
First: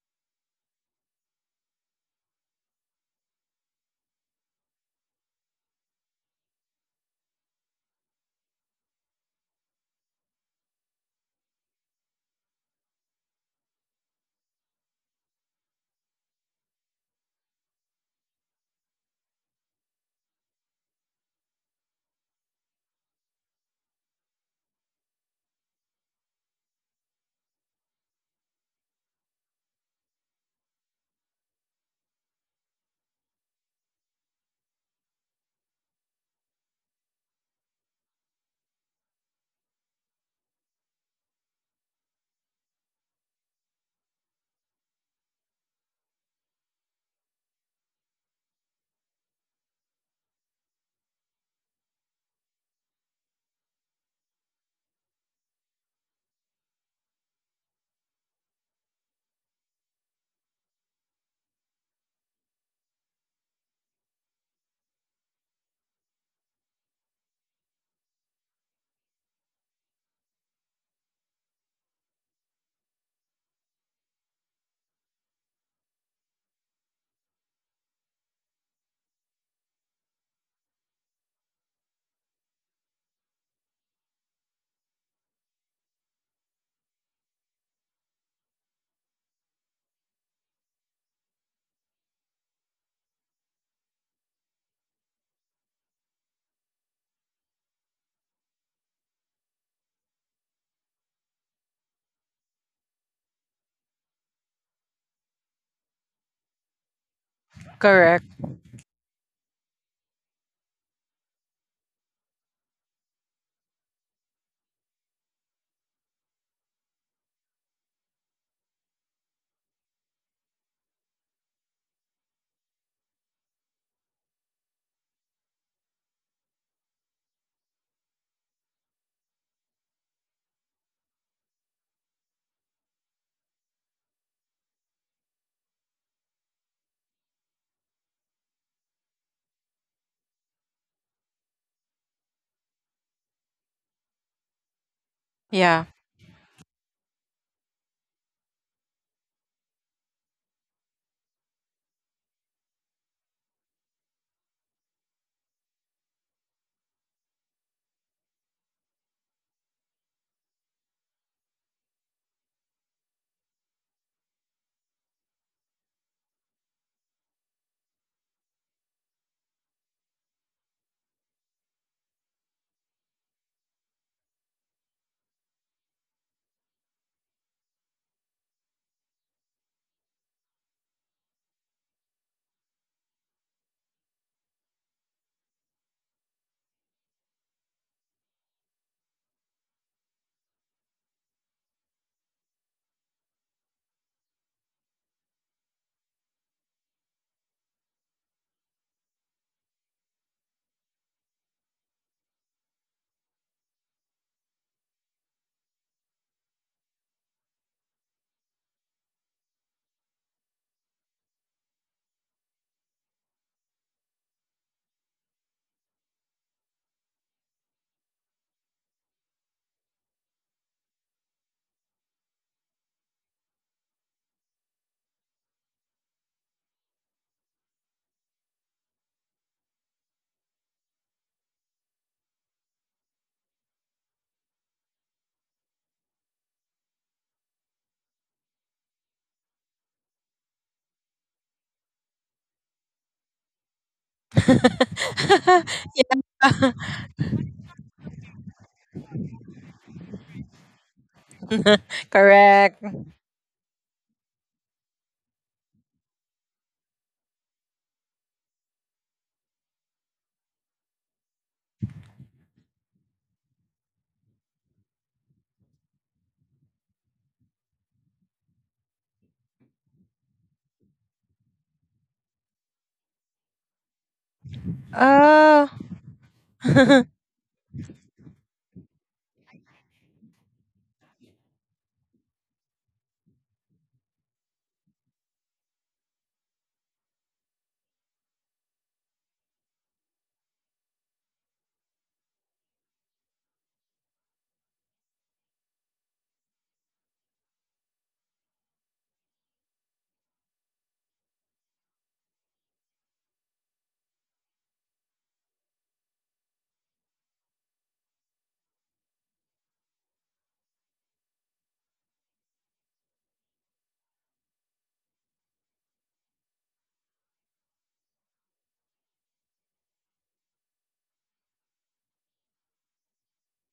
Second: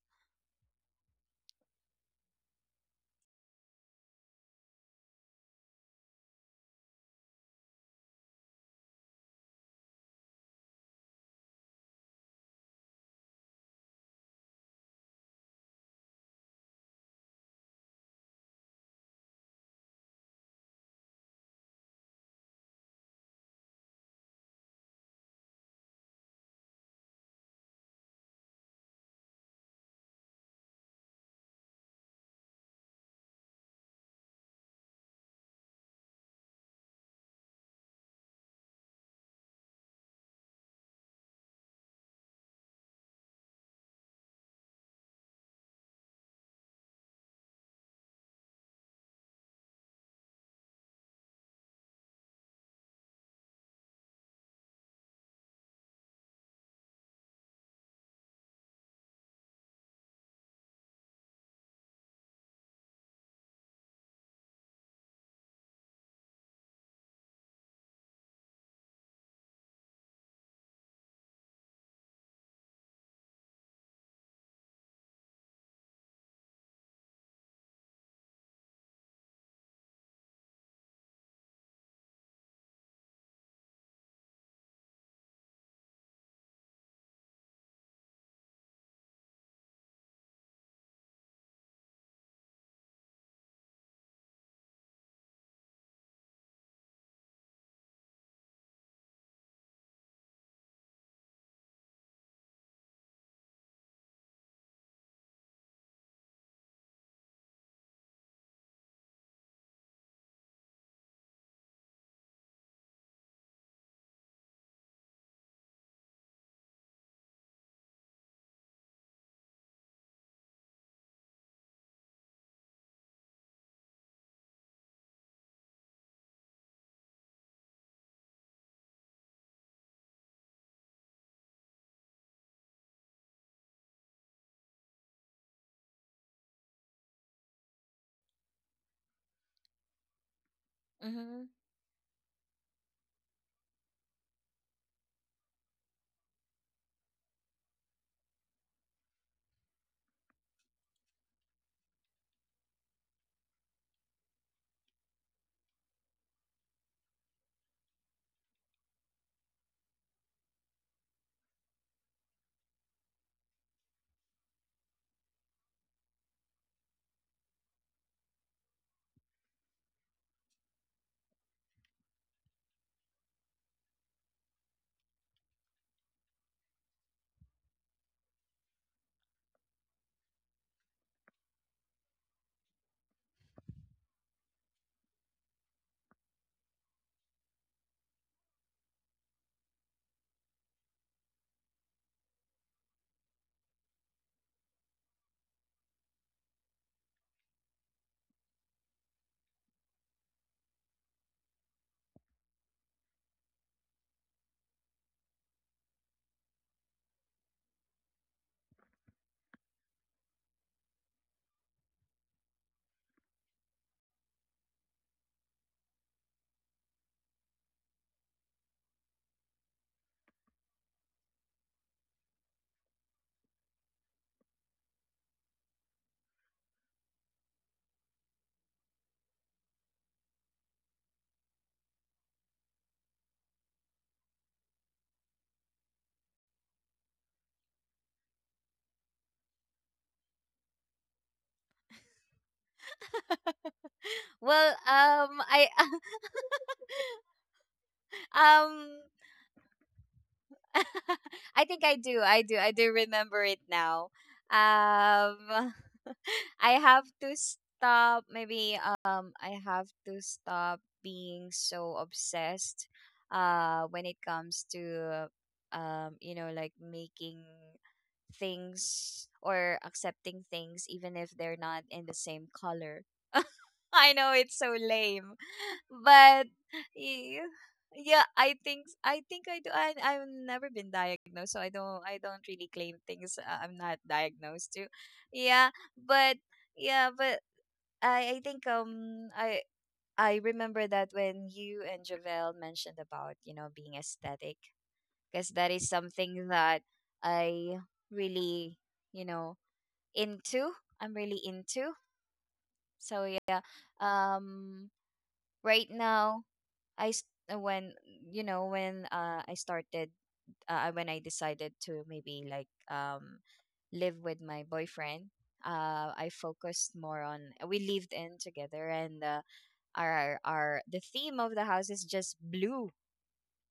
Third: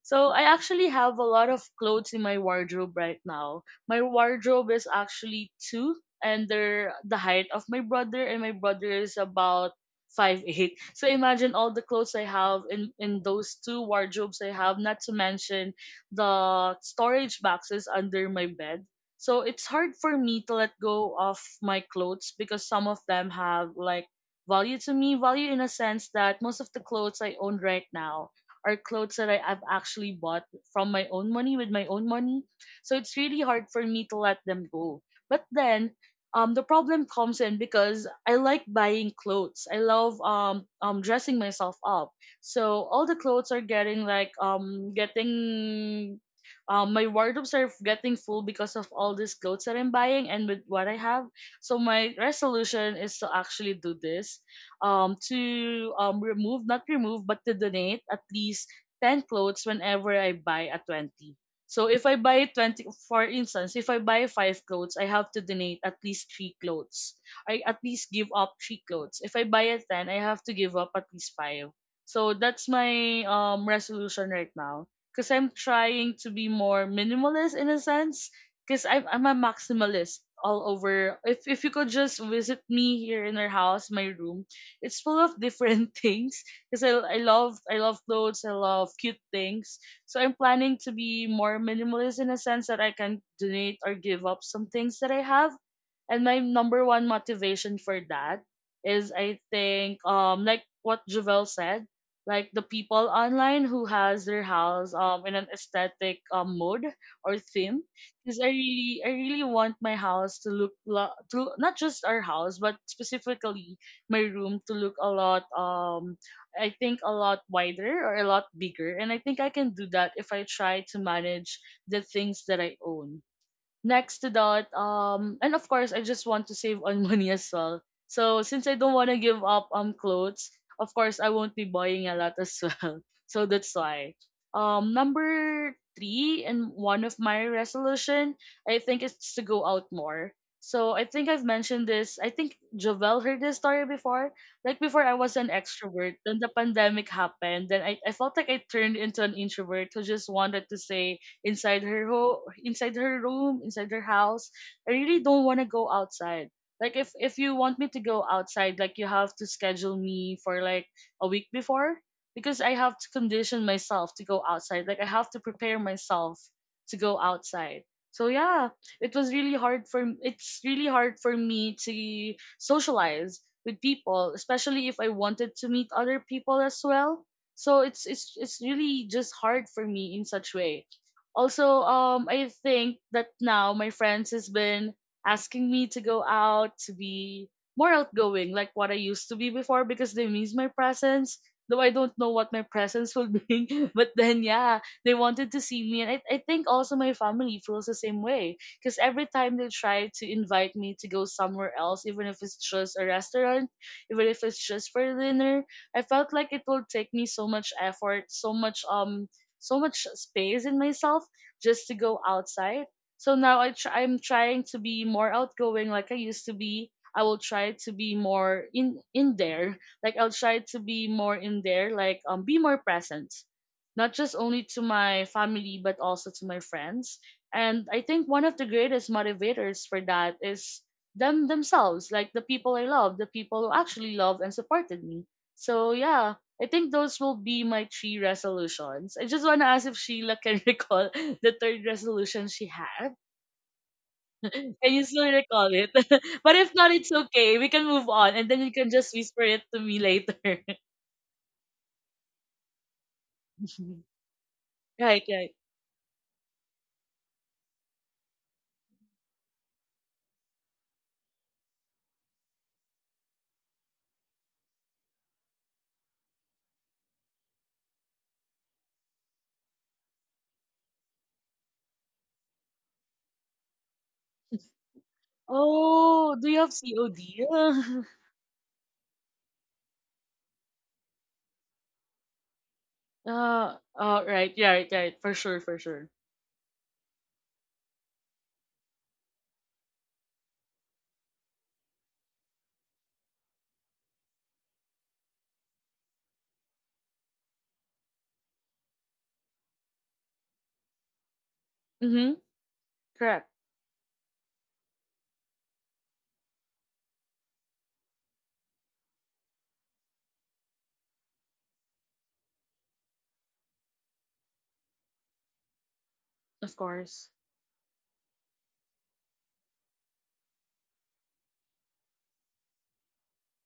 so I actually have a lot of clothes in my wardrobe right now. My wardrobe is actually two, and they're the height of my brother, and my brother is about five eight. So imagine all the clothes I have in in those two wardrobes I have. Not to mention the storage boxes under my bed. So it's hard for me to let go of my clothes because some of them have like value to me, value in a sense that most of the clothes I own right now are clothes that I, have actually bought from my own money, with my own money. So it's really hard for me to let them go. But then um the problem comes in because I like buying clothes. I love um um dressing myself up. So all the clothes are getting like um getting um my wardrobes are getting full because of all these clothes that I'm buying and with what I have. So my resolution is to actually do this, um, to um, remove, not remove, but to donate at least ten clothes whenever I buy a twenty. So if I buy twenty, for instance, if I buy five clothes, I have to donate at least three clothes. I at least give up three clothes. If I buy a ten, I have to give up at least five. So that's my um, resolution right now. Because I'm trying to be more minimalist in a sense. Because I'm, I'm a maximalist all over. If, if you could just visit me here in our house, my room, it's full of different things because I, I love I love clothes, I love cute things. So I'm planning to be more minimalist in a sense that I can donate or give up some things that I have. And my number one motivation for that is, I think, um like what Javel said, like the people online who has their house um in an aesthetic um mode or theme. Correct. Because I really I really want my house to look lo- to not just our house, but specifically my room, to look a lot um I think a lot wider or a lot bigger. And I think I can do that if I try to manage the things that I own. Next to that, um, and of course, I just want to save on money as well. So since I don't want to give up um clothes, of course, I won't be buying a lot as well. So that's why. Um, number three and one of my resolution, I think, it's to go out more. So I think I've Mhm. mentioned this. I think Jovel heard this story before. Like before, I was an Yeah. extrovert. Then the pandemic happened. Then I, I felt like I turned into an introvert who just wanted to say inside her ho- inside her room, inside her house. I really don't want to go outside. Like if if you want me to go outside, like you have to schedule me for like a week before, because I have to condition myself to go outside. Like I have to prepare myself to go outside. So yeah, it was really hard for it's really hard for me to socialize with people, especially if I wanted to meet other people as well. So it's it's it's really just hard for me in such way. Also, um I think that now my friends has been asking me to go out, to be more outgoing like what I used to be before, because they miss my presence, though I don't know what my presence will be. But then yeah, they wanted to see me, and i, I think also my family feels the same way, because every time they try to invite me to go somewhere else, even if it's just a restaurant, even if it's just for dinner, I felt like it will take me so much effort, so much um so much space in myself, just to go outside. So now I try, I'm trying to be more outgoing like I used to be. I will try to be more in in there. Like I'll try to be more in there, like um be more present. Not just only to my family, but also to my friends. And I think one of the greatest motivators for that is them themselves, like the people I love, the people who actually love and supported me. So yeah, I think those will be my three resolutions. I just want to ask if Sheila can recall the third resolution she had. Well, Can you still um, I recall it? Yeah. But if not, it's okay. We can move on, and then you can um, just whisper it to me later. I think I do. I do. I Correct. do remember it now. Right, right. Um, I have to stop. Maybe um, I have to stop being so obsessed. Uh, when it comes to, um, you know, like, making things or accepting things, even if they're not in the same color. I know it's so lame, Oh. Oh, but do you have y- C O D? yeah, i think i think I do. I, I've never been diagnosed, so i don't i don't really claim things. uh, I'm Uh, not oh, right, yeah, diagnosed to. right, right. For sure, Yeah, for sure. but yeah, but i i think, um I I remember that when you and Javel mentioned about, you know, being aesthetic, because that is something that I really, you know, into. I'm really into. Mm-hmm. So Correct. yeah. um right now I s- uh, when, you know, when, uh, I started, uh, when I decided to maybe like um live with my boyfriend. Uh, I Of focused more course. on we lived in together, and uh, our our the theme of the house is just blue,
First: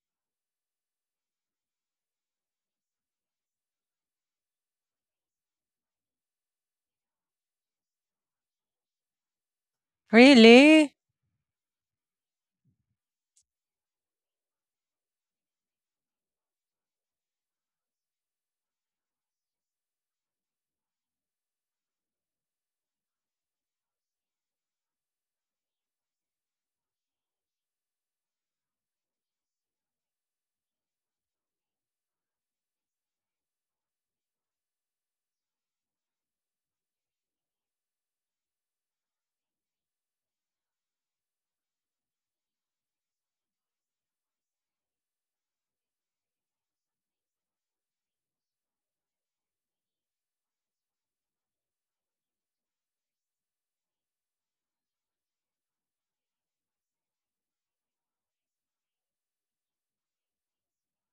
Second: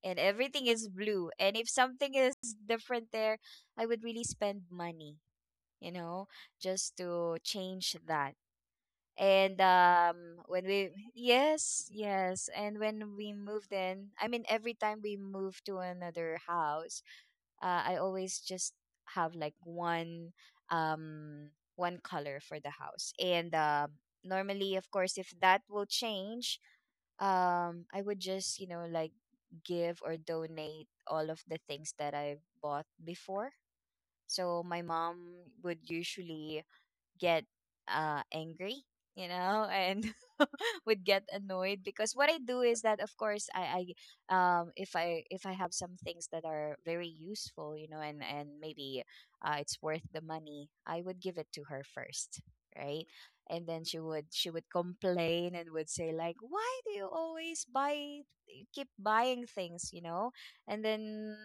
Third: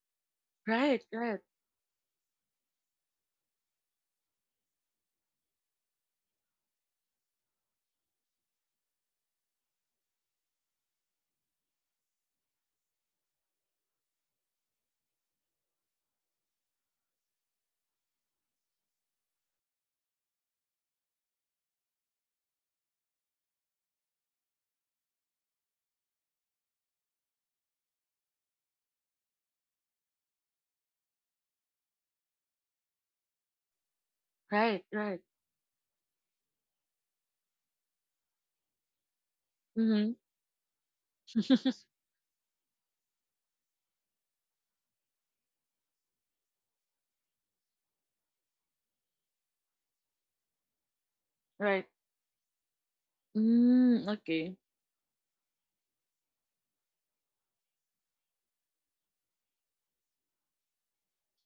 and everything is Right, blue. right, And if something is different there, I would really spend money, you know, just to change that. And um when we Really? Yes, yes. And when we moved in, I mean, every time we move to another house, uh, I always just have like one um one color for the house, and uh, normally, of course, if that will change, um I would just, you know, like, give or donate all of the things that I bought before. So my right, mom right. would usually get uh, angry, you know, and Mm-hmm. would get annoyed because what I do is that, of course, I, I, um, if I if I have some things that are very useful, you know, and and maybe, uh, it's worth the money, I would give it to her Right. first, right? And then she Mm, would she okay. would complain and would say, like, why do you always buy keep buying things, you know? And then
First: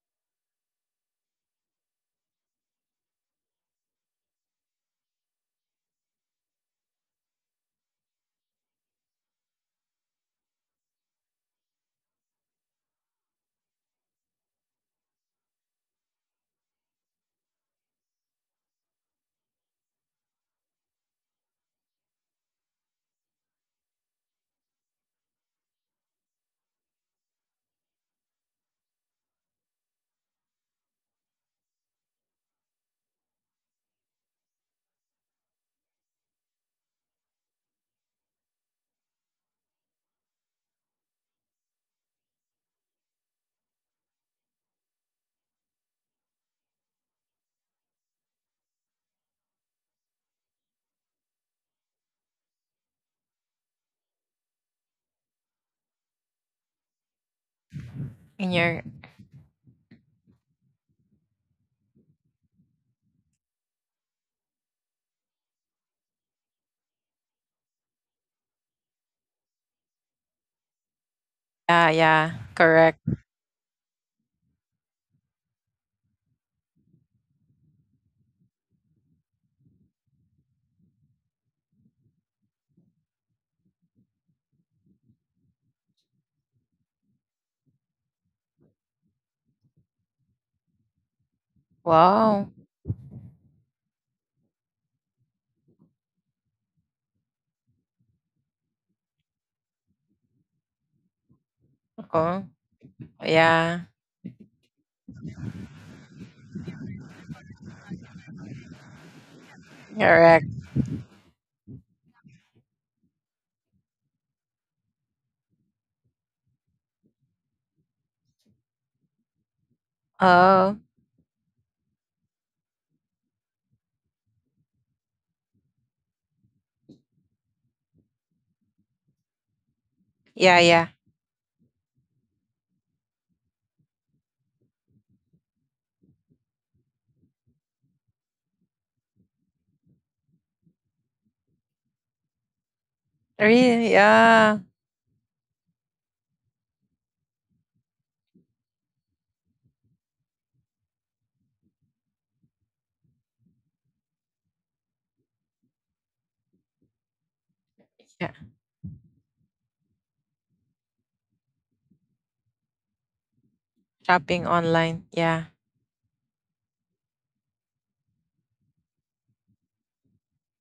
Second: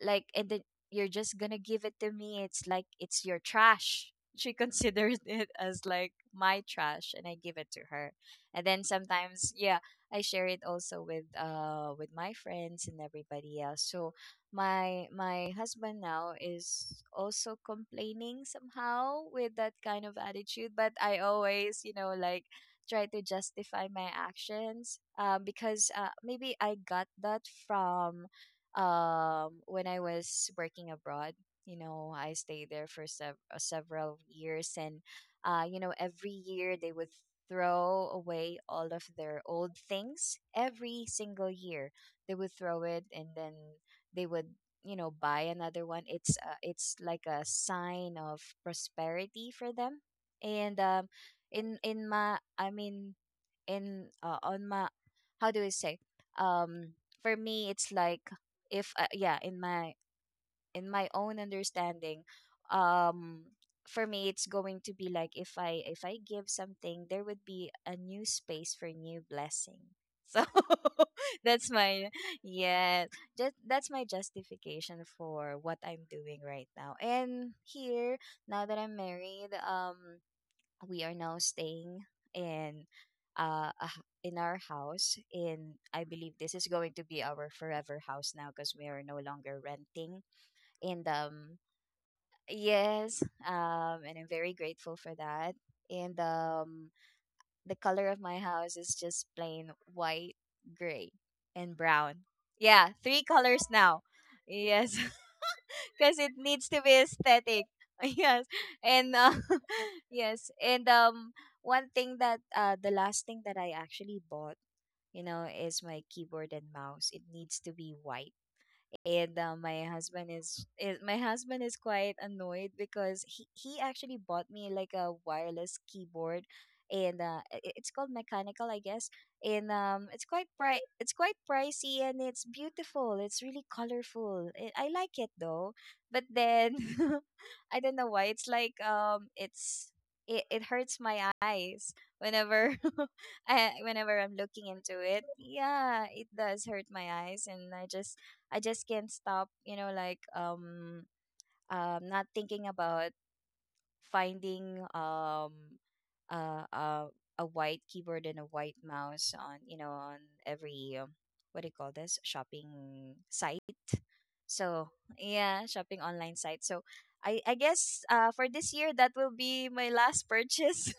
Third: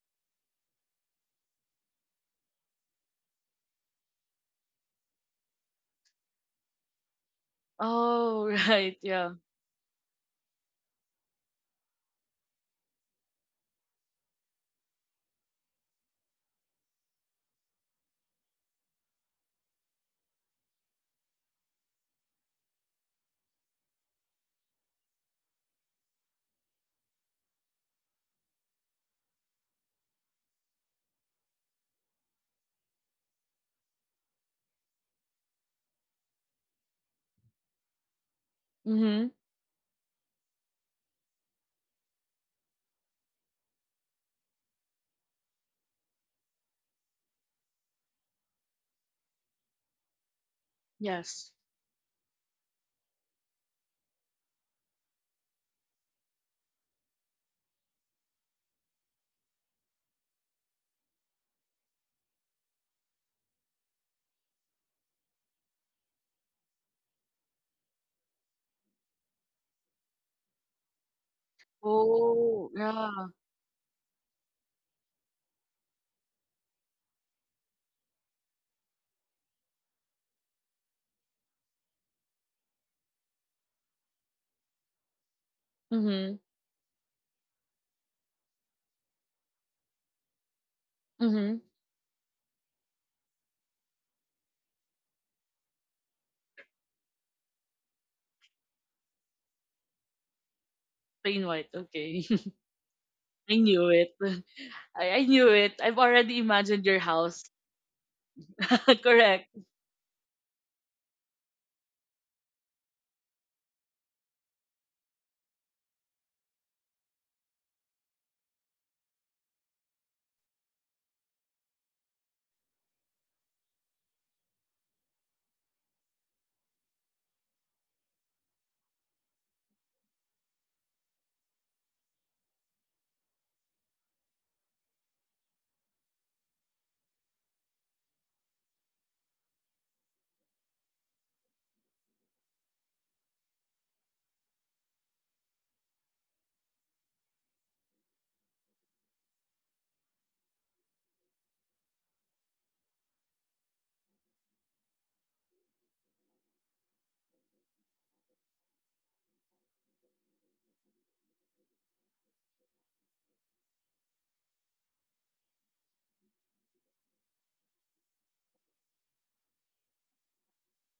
like and then you're just gonna give it to me. It's like it's your trash. She considers it as like my trash, and I give it to her. Oh, And then right. Yeah. sometimes, yeah, I share it also with, uh with my friends and everybody else. So my my husband now is also complaining somehow with that kind of attitude, but I always, you know, like, try to justify my actions, um, because, uh, maybe I got that from um when I was working abroad. You know, I stayed there for sev- uh, several years, and uh, you know, every year they would throw away all of Mhm. their old things. Every single year, they would throw it, and then they would, you know, buy another one. It's uh, it's like a sign of prosperity for them, and um, Yes. in in my, I mean, in, uh, on my, how do I say, um for me it's like if, In uh, your, yeah, in my in my own understanding, um for me, it's going to be like if I if I give something, there would be a new space for new blessing. So. That's my, yeah, Oh, yeah. yeah, yeah. Correct. just that's my justification for what I'm doing right now. And here now that I'm married, um, we are now staying in uh a h- in our house in, I believe Mhm. this is going to be our forever house now because we are no longer renting. And um Mhm. Wow. yes, um and I'm very grateful for that. And um the color of my house is just plain white, gray, Plain white. and brown. Okay. Yeah, Oh. three I colors knew now. it. Yeah. Yes. I, I knew it. I've Because it already needs to imagined your be house. aesthetic. Yes, and uh, Correct. yes, and Correct. um, one thing that uh, the last thing that I actually bought, you know, is my keyboard and mouse. It needs to be white. And uh, my husband is, is my Oh. husband is quite annoyed because he, he actually bought me like a wireless keyboard, and uh, i- i- it's called mechanical, I guess. And um, it's quite pri- it's quite Yeah, yeah. pricey, and it's beautiful, it's really colorful. I i like it though. But then I don't know why it's like, um it's, it, it hurts my eyes whenever I, whenever I'm looking Really? into it. Yeah. Yeah, it does hurt my eyes, and I just, I just can't stop, you know, like, um um not thinking about finding, um uh, uh a white keyboard and a white Yeah. mouse on, you know, on every, um, what do you call this shopping site. So Shopping online. yeah, Yeah. shopping online site. So I I guess, uh for this year, that will be my last purchase.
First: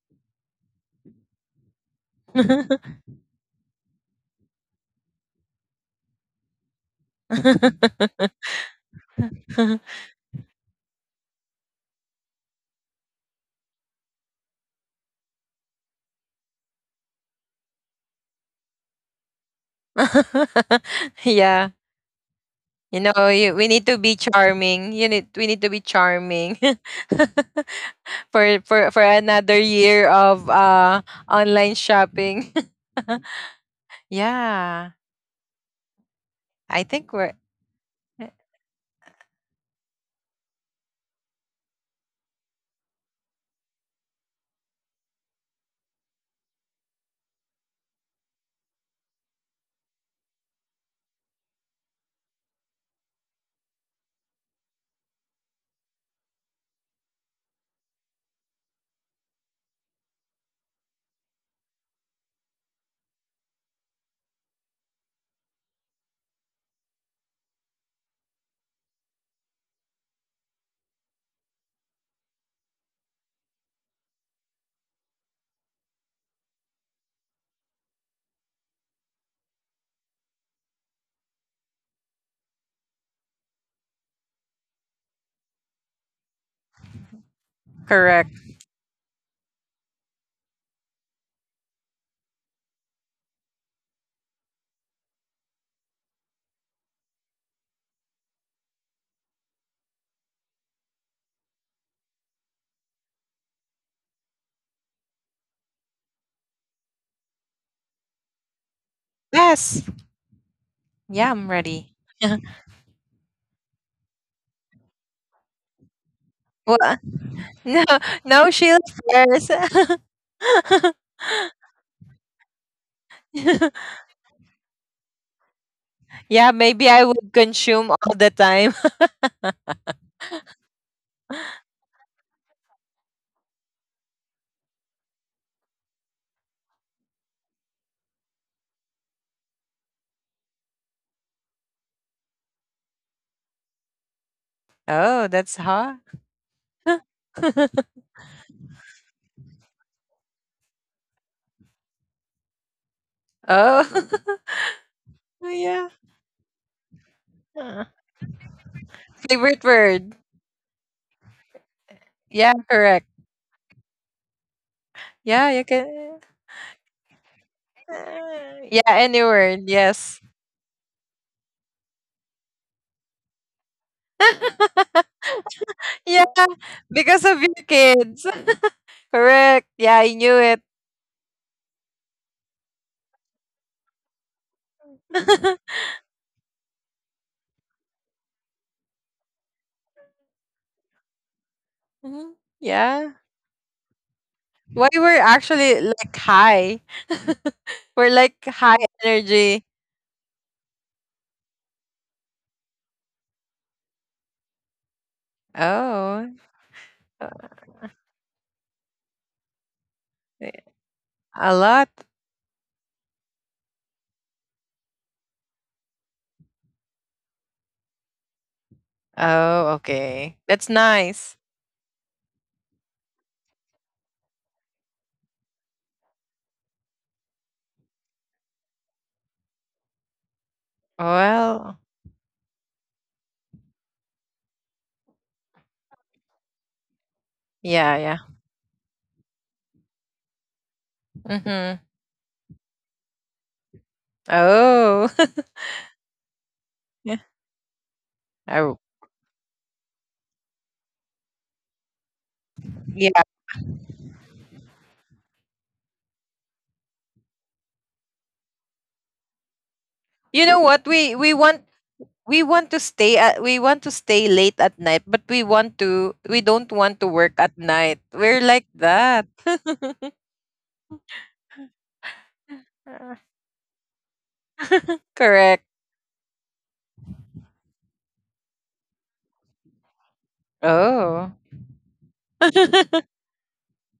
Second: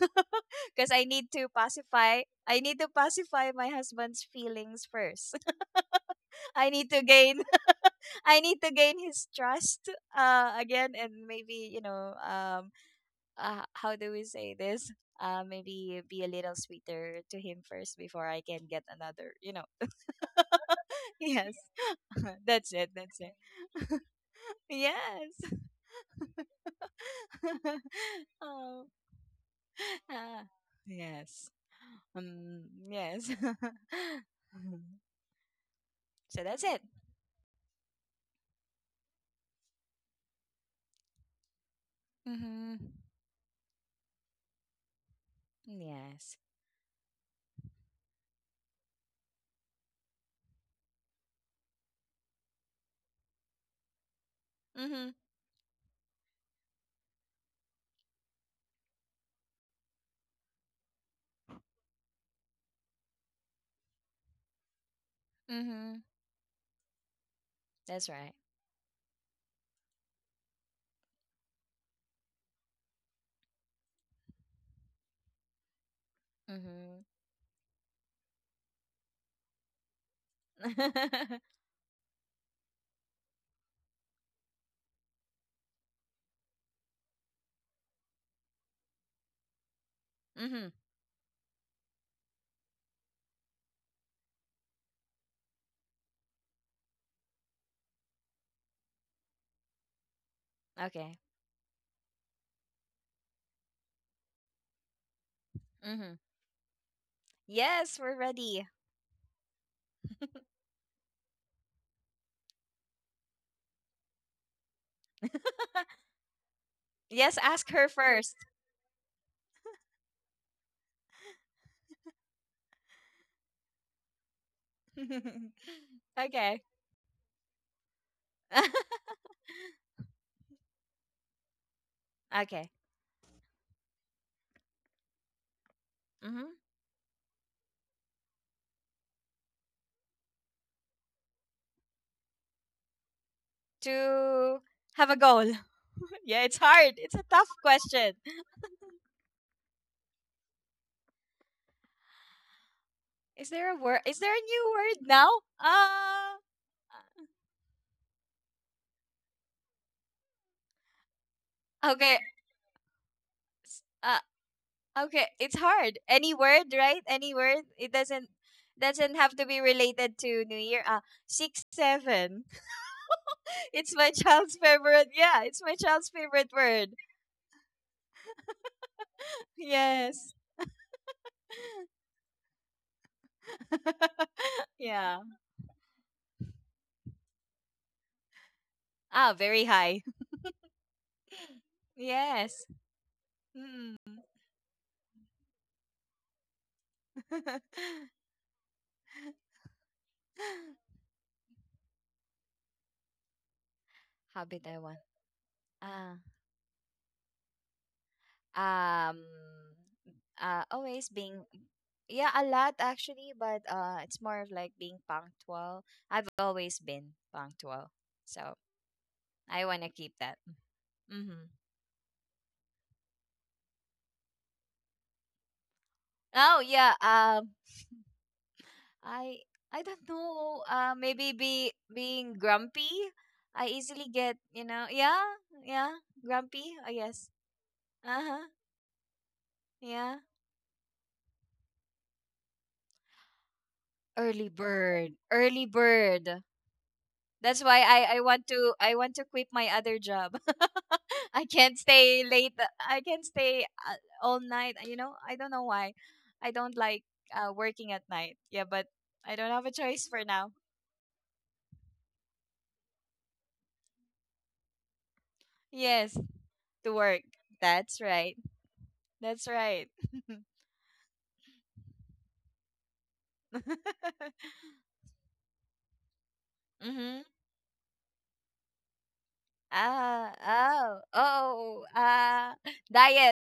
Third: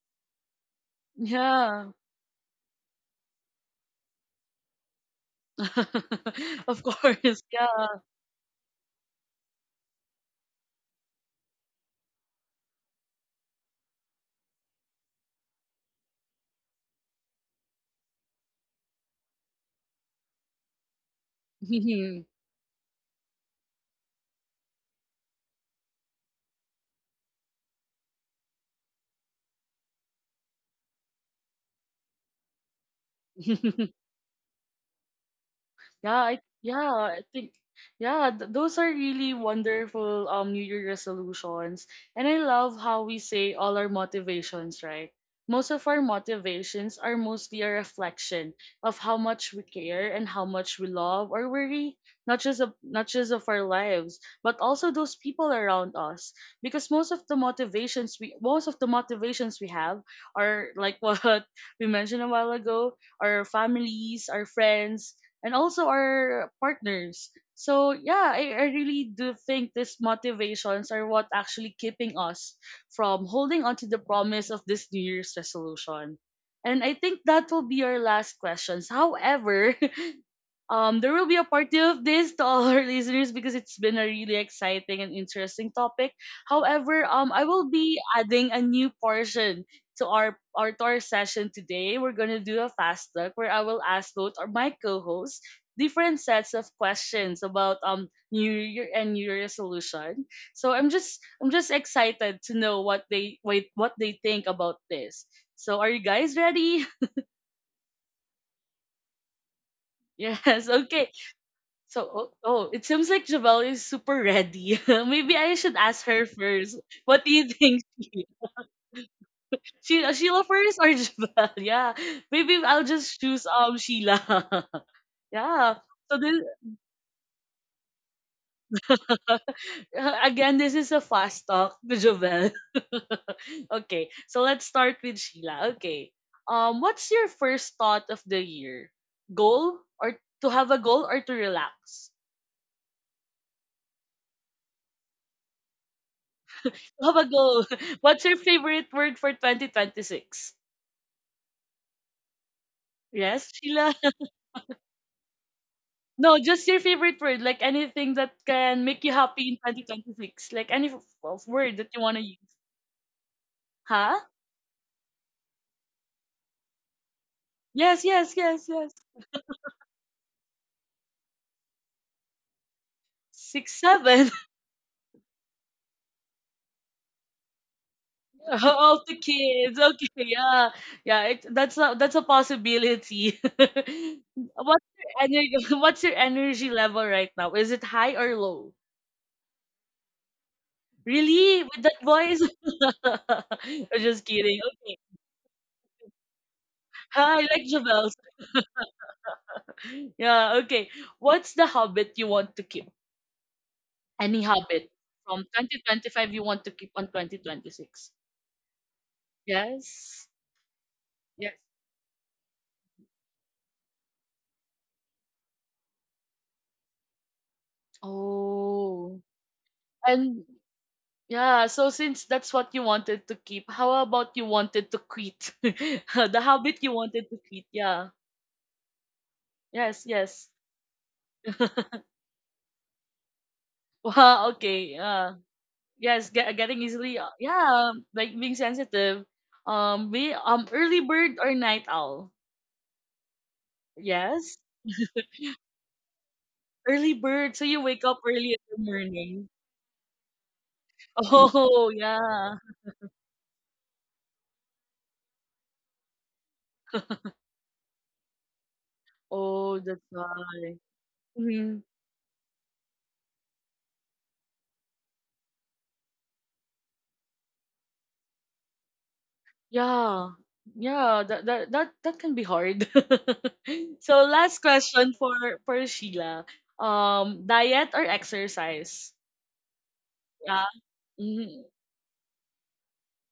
Because I need to Yeah. pacify I need to pacify my husband's feelings first. I Of need to gain course. Yeah. I need to gain his trust uh again, and maybe, you know, um uh, how do we say this, uh maybe be a little sweeter to him first before I can get another, you know. Yeah. Yes. You That's know, it, you, we that's need to be it. charming. You need, we need to be Yes. charming. For for for Oh. another year of, uh, Ah, online yes. shopping. um yes. Yeah, Mhm. Yeah, I I, So think that's we're, it. yeah, I think yeah, th- those are really wonderful um New Year resolutions. And I Mhm. love how we say all our motivations, right? Most of our Yes. motivations are mostly a reflection of how much we care and how much we love or worry, not just of not just of our lives, but also Mhm. those people around us. Because most of the motivations we most of the motivations we have are like what we mentioned a while ago, our families, our friends, and also Mhm. our partners. So That's yeah, right. I, I really do think these motivations are what actually keeping us from holding on to the promise of this New Year's resolution. And I Mm-hmm. think that will be our last questions. However, um, there will be a part two of this to all our listeners, because it's been a really exciting and interesting topic. However, um, I will correct. be adding a new portion to our, Mm-hmm. our to our session today. We're gonna do a fast look where I will ask both or my co-hosts different sets of questions about um New Year and New Year resolution. So I'm just Okay. I'm just excited to know what they wait what they think about this. So are you Mm-hmm. guys ready? Yes, we're ready. Yes. Yeah, Yes, I'm okay. ready. So, oh, oh, it seems like Javel is super ready. Maybe I should ask her Well, first. no, What do Yes, you ask no think? her shield first. first. Sheila Sheila Sheila first or Javel? Yeah. Maybe I'll just choose um Sheila. Yeah. Yeah, So maybe this I Okay. would consume all the time. again, this is a fast talk to Javel. Okay. Okay. So let's start with Sheila. Okay. Mm-hmm. Um, what's your first thought of the year? Goal, or to have a goal or to relax? To Oh, have a that's goal. hot. Yeah, it's hard. To It's have a a Oh, tough goal. question. What's your favorite word for twenty twenty-six? Yes, Is there a Sheila. word? Is oh, there a new word now? yeah. Uh, No, just your favorite word, Uh, like anything that can make you favorite happy in word. twenty twenty-six. Like any f- f- word that uh, Yeah, you want okay. to correct. use. s- Huh? Uh, Yeah, you okay. It's can. hard. Any word, right? Any word. It Uh, Yes, yeah, doesn't yes, any yes, yes. word. doesn't have to Yes. be related to New Year. Uh, six seven. Six, It's my seven. child's favorite. Yeah, Yeah, it's my child's favorite because of your word. kids. Correct. All the Yeah, I knew kids. it. Okay, Yes. yeah, yeah. It, that's a that's a possibility. What's your Yeah. energy? What's your energy level right now? Is it high or low? Ah, very high. Really, Mhm. with that voice? Yeah. Yes. Mm. I'm Why, just we're kidding. Okay. actually like high. Hi, We're like like Javel. high energy. Yeah, okay. What's the habit you want to keep? Any Habit I habit want. from Oh, Ah. twenty twenty-five you want to uh, keep on twenty twenty-six? Um. eh, Yes. Uh, a always lot. being. Yes. Yeah, a lot actually, but uh, it's more of like being punctual. I've always been punctual, so Oh, Oh. I okay. want to That's keep that. And nice. Mm-hmm. yeah, so since that's what you wanted to keep, how about you wanted to quit? The Oh habit yeah. you wanted to Um. quit. Yeah. I I don't Yes, yes. know. Uh, Well, maybe be being grumpy. I easily get, Wow, you know. okay. Yeah, Uh, yeah, yes, get, grumpy, getting I easily, guess. yeah, uh, yeah. yeah, Uh like huh. being sensitive. Um, Yeah. be um early Mhm. bird or night owl. Oh. Early Yes. bird. Early bird. Yeah. Early That's bird, so why you wake Oh, I I up want early in to I the want to quit morning. my other job. I can't Oh, stay yeah. late. yeah. I can't stay, uh, all night. You know. I don't know why. I don't like, uh, working at night. Yeah, but I don't have a You Oh, know choice that's what? for We now. we why. want, we Mhm. want to stay at, we want to stay late at night, but we want to, we don't Yes, want to work at to work. night. We're That's like right. that. That's right. Yeah. Yeah, that that that that can Uh, be hard. So last correct. question for for Sheila. Mhm. Um, diet or exercise? Ah, Oh. Yeah. oh, Mhm. oh, ah, diet.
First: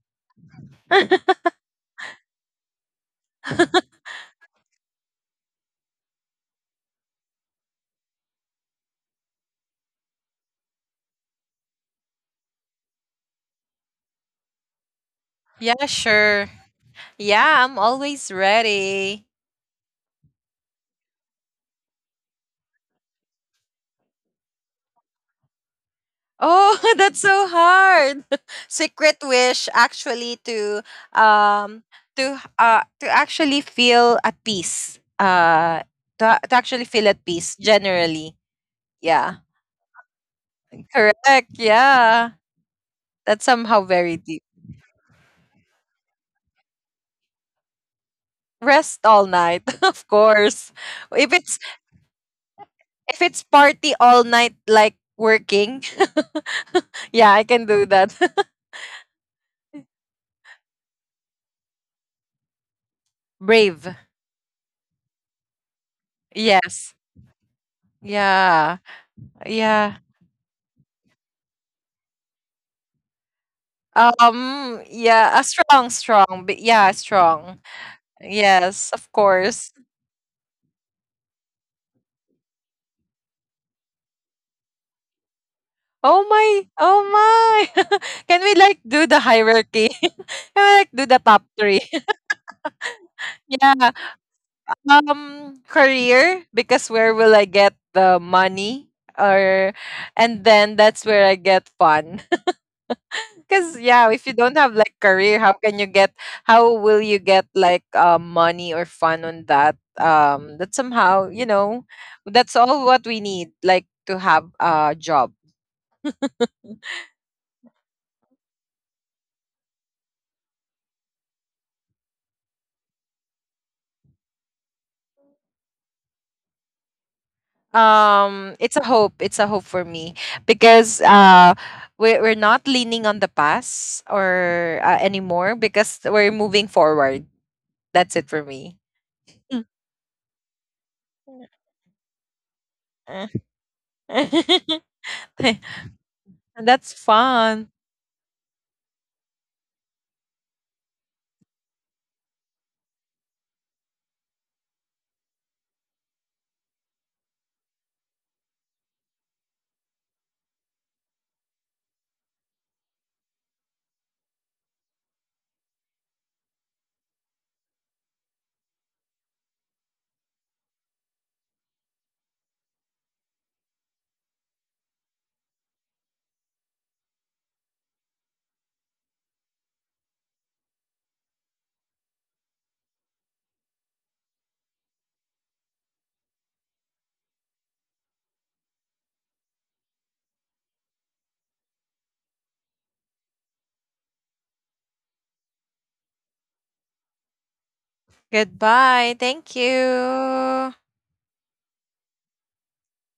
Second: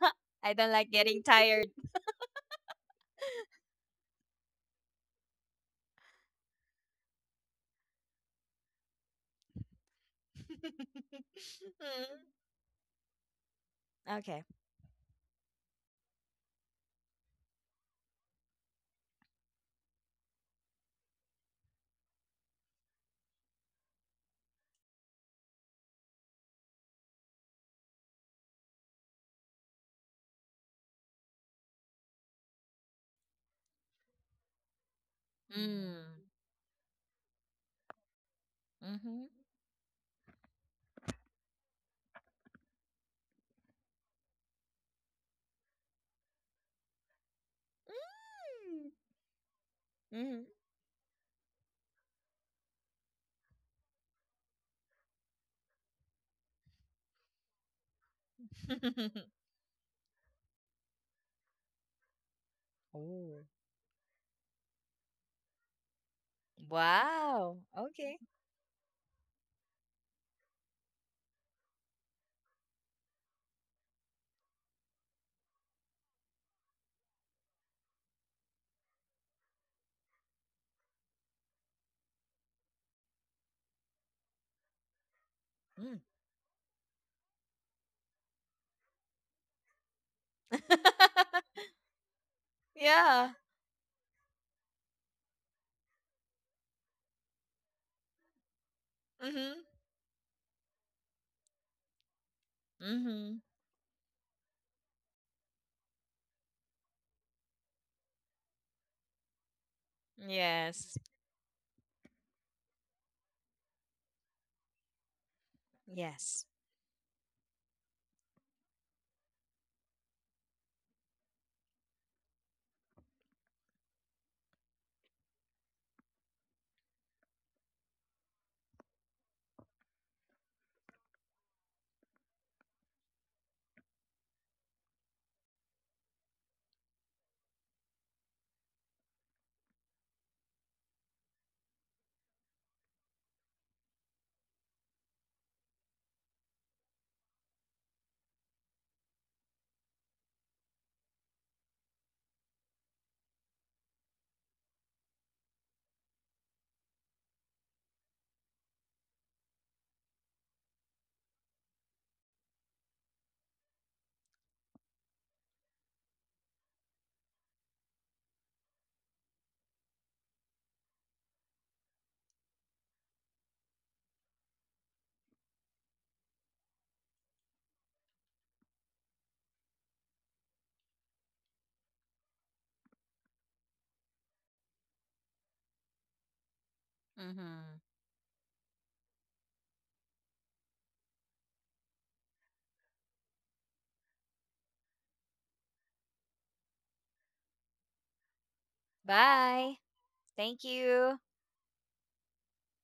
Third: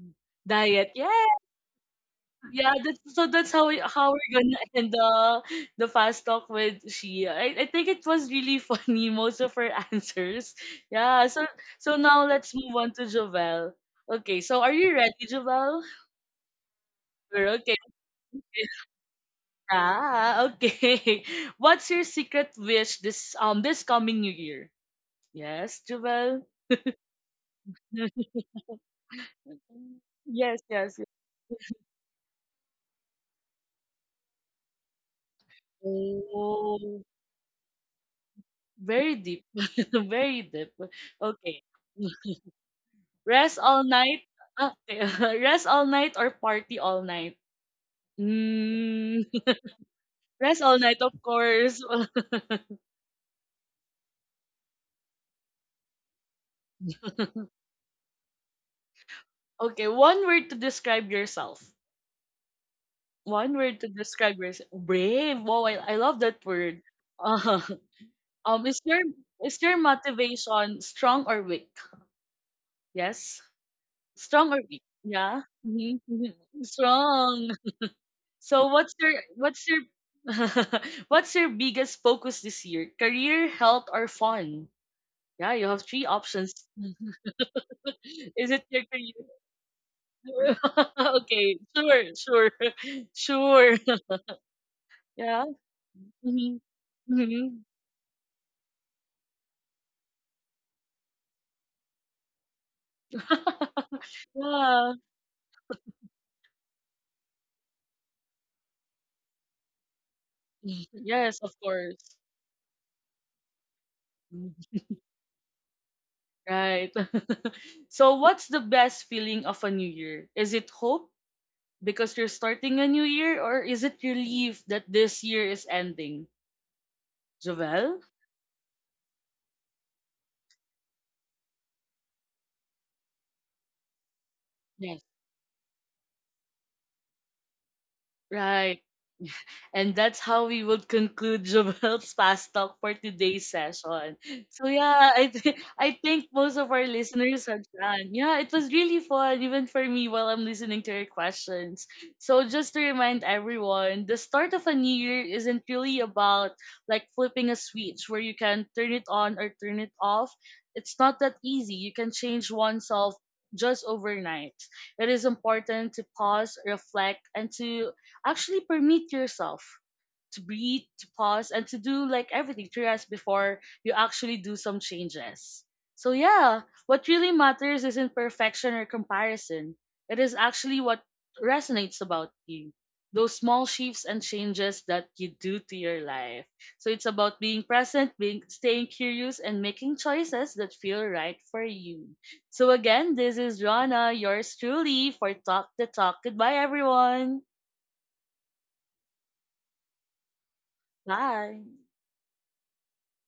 I don't like Diet. getting Yes. tired. Yeah, that's so that's how we how we're gonna end the the fast talk with Shia. I, I think it was really funny, most of her answers. Yeah, so so Mm, now let's move on to Jovel. Okay, okay. so are you ready, Jovel? Yeah, sure. We're Yeah, okay. I'm always ready. Ah, okay. What's your secret wish this um this coming new year? Yes, Jovel? Oh, that's so hard. Secret wish, actually, Yes, to, yes, yes. um, to, uh, to actually feel at peace, uh, to, Mm. to actually Oh, feel at peace, generally. very Mhm. Yeah, deep. Very deep. correct, Okay. yeah. That's Rest somehow all very night. deep. Ah, rest all night or party all night? Mm. Rest all Mm, night, of Mhm. rest course. all night, of If it's course. if it's party all night, like working, yeah, I can do that. Okay, one word to describe yourself. Oh. One word to Brave. describe yourself. Brave. Wow, I, I love that word. Yes. Uh, Wow. Okay. um, Yeah. is your is your Yeah. motivation strong or weak? Yes, strong or Um weak? yeah, a Yeah, strong mhm, mhm. strong. But yeah, Strong. strong. So Yes, what's of your what's course. your what's your biggest focus this year? Career, health, or fun? Yeah, you have Mm. three Oh my. options. Oh my. Can we Is it like clear for do you? the hierarchy? Can we like do the top Okay, three? sure, sure, Yeah. sure. Yeah. Yeah. Um, career, Hmm, because where will I hmm. get the money? Mhm. Or, and then that's where I get fun. Mhm. Because yeah, if you don't have like Yeah. career, how can you get? How will you get like, uh, money, or fun on that? Um, that Yes. somehow, Yes, you of know, course. that's all what we need, like to have Mhm. a job. Yes. Right. So, what's the best feeling of a new year? Is it hope because you're starting a new year, or is it relief that this year is ending? Jovel? Um, it's a hope, it's a hope for me. Because, uh, we're, we're not leaning on the past or, uh, Yes. anymore, because we're moving forward. That's it for me. Right. And that's how we would conclude Jovel's Fast Talk for Mm. today's session. So yeah, I th- I think most of our That's listeners have fun. done. Yeah, it was really fun, even for me while I'm listening to your questions. So just to remind everyone, the start of a new year isn't really about like flipping a switch where you can turn it on or turn it off. It's not that easy. You can change oneself just overnight. It is important to pause, reflect, and to actually permit yourself to breathe, to pause, and to do like everything to rest before you actually do some changes. So, yeah, what really matters isn't perfection or comparison, it is actually what resonates about you. Those small shifts and changes that you do to your life. So it's about being Mhm. present, being staying curious, and making choices that feel right for you. So again, this is Rana, yours truly for Talk the Talk. Goodbye, everyone. Goodbye, thank Bye. Thank you. you. Bye.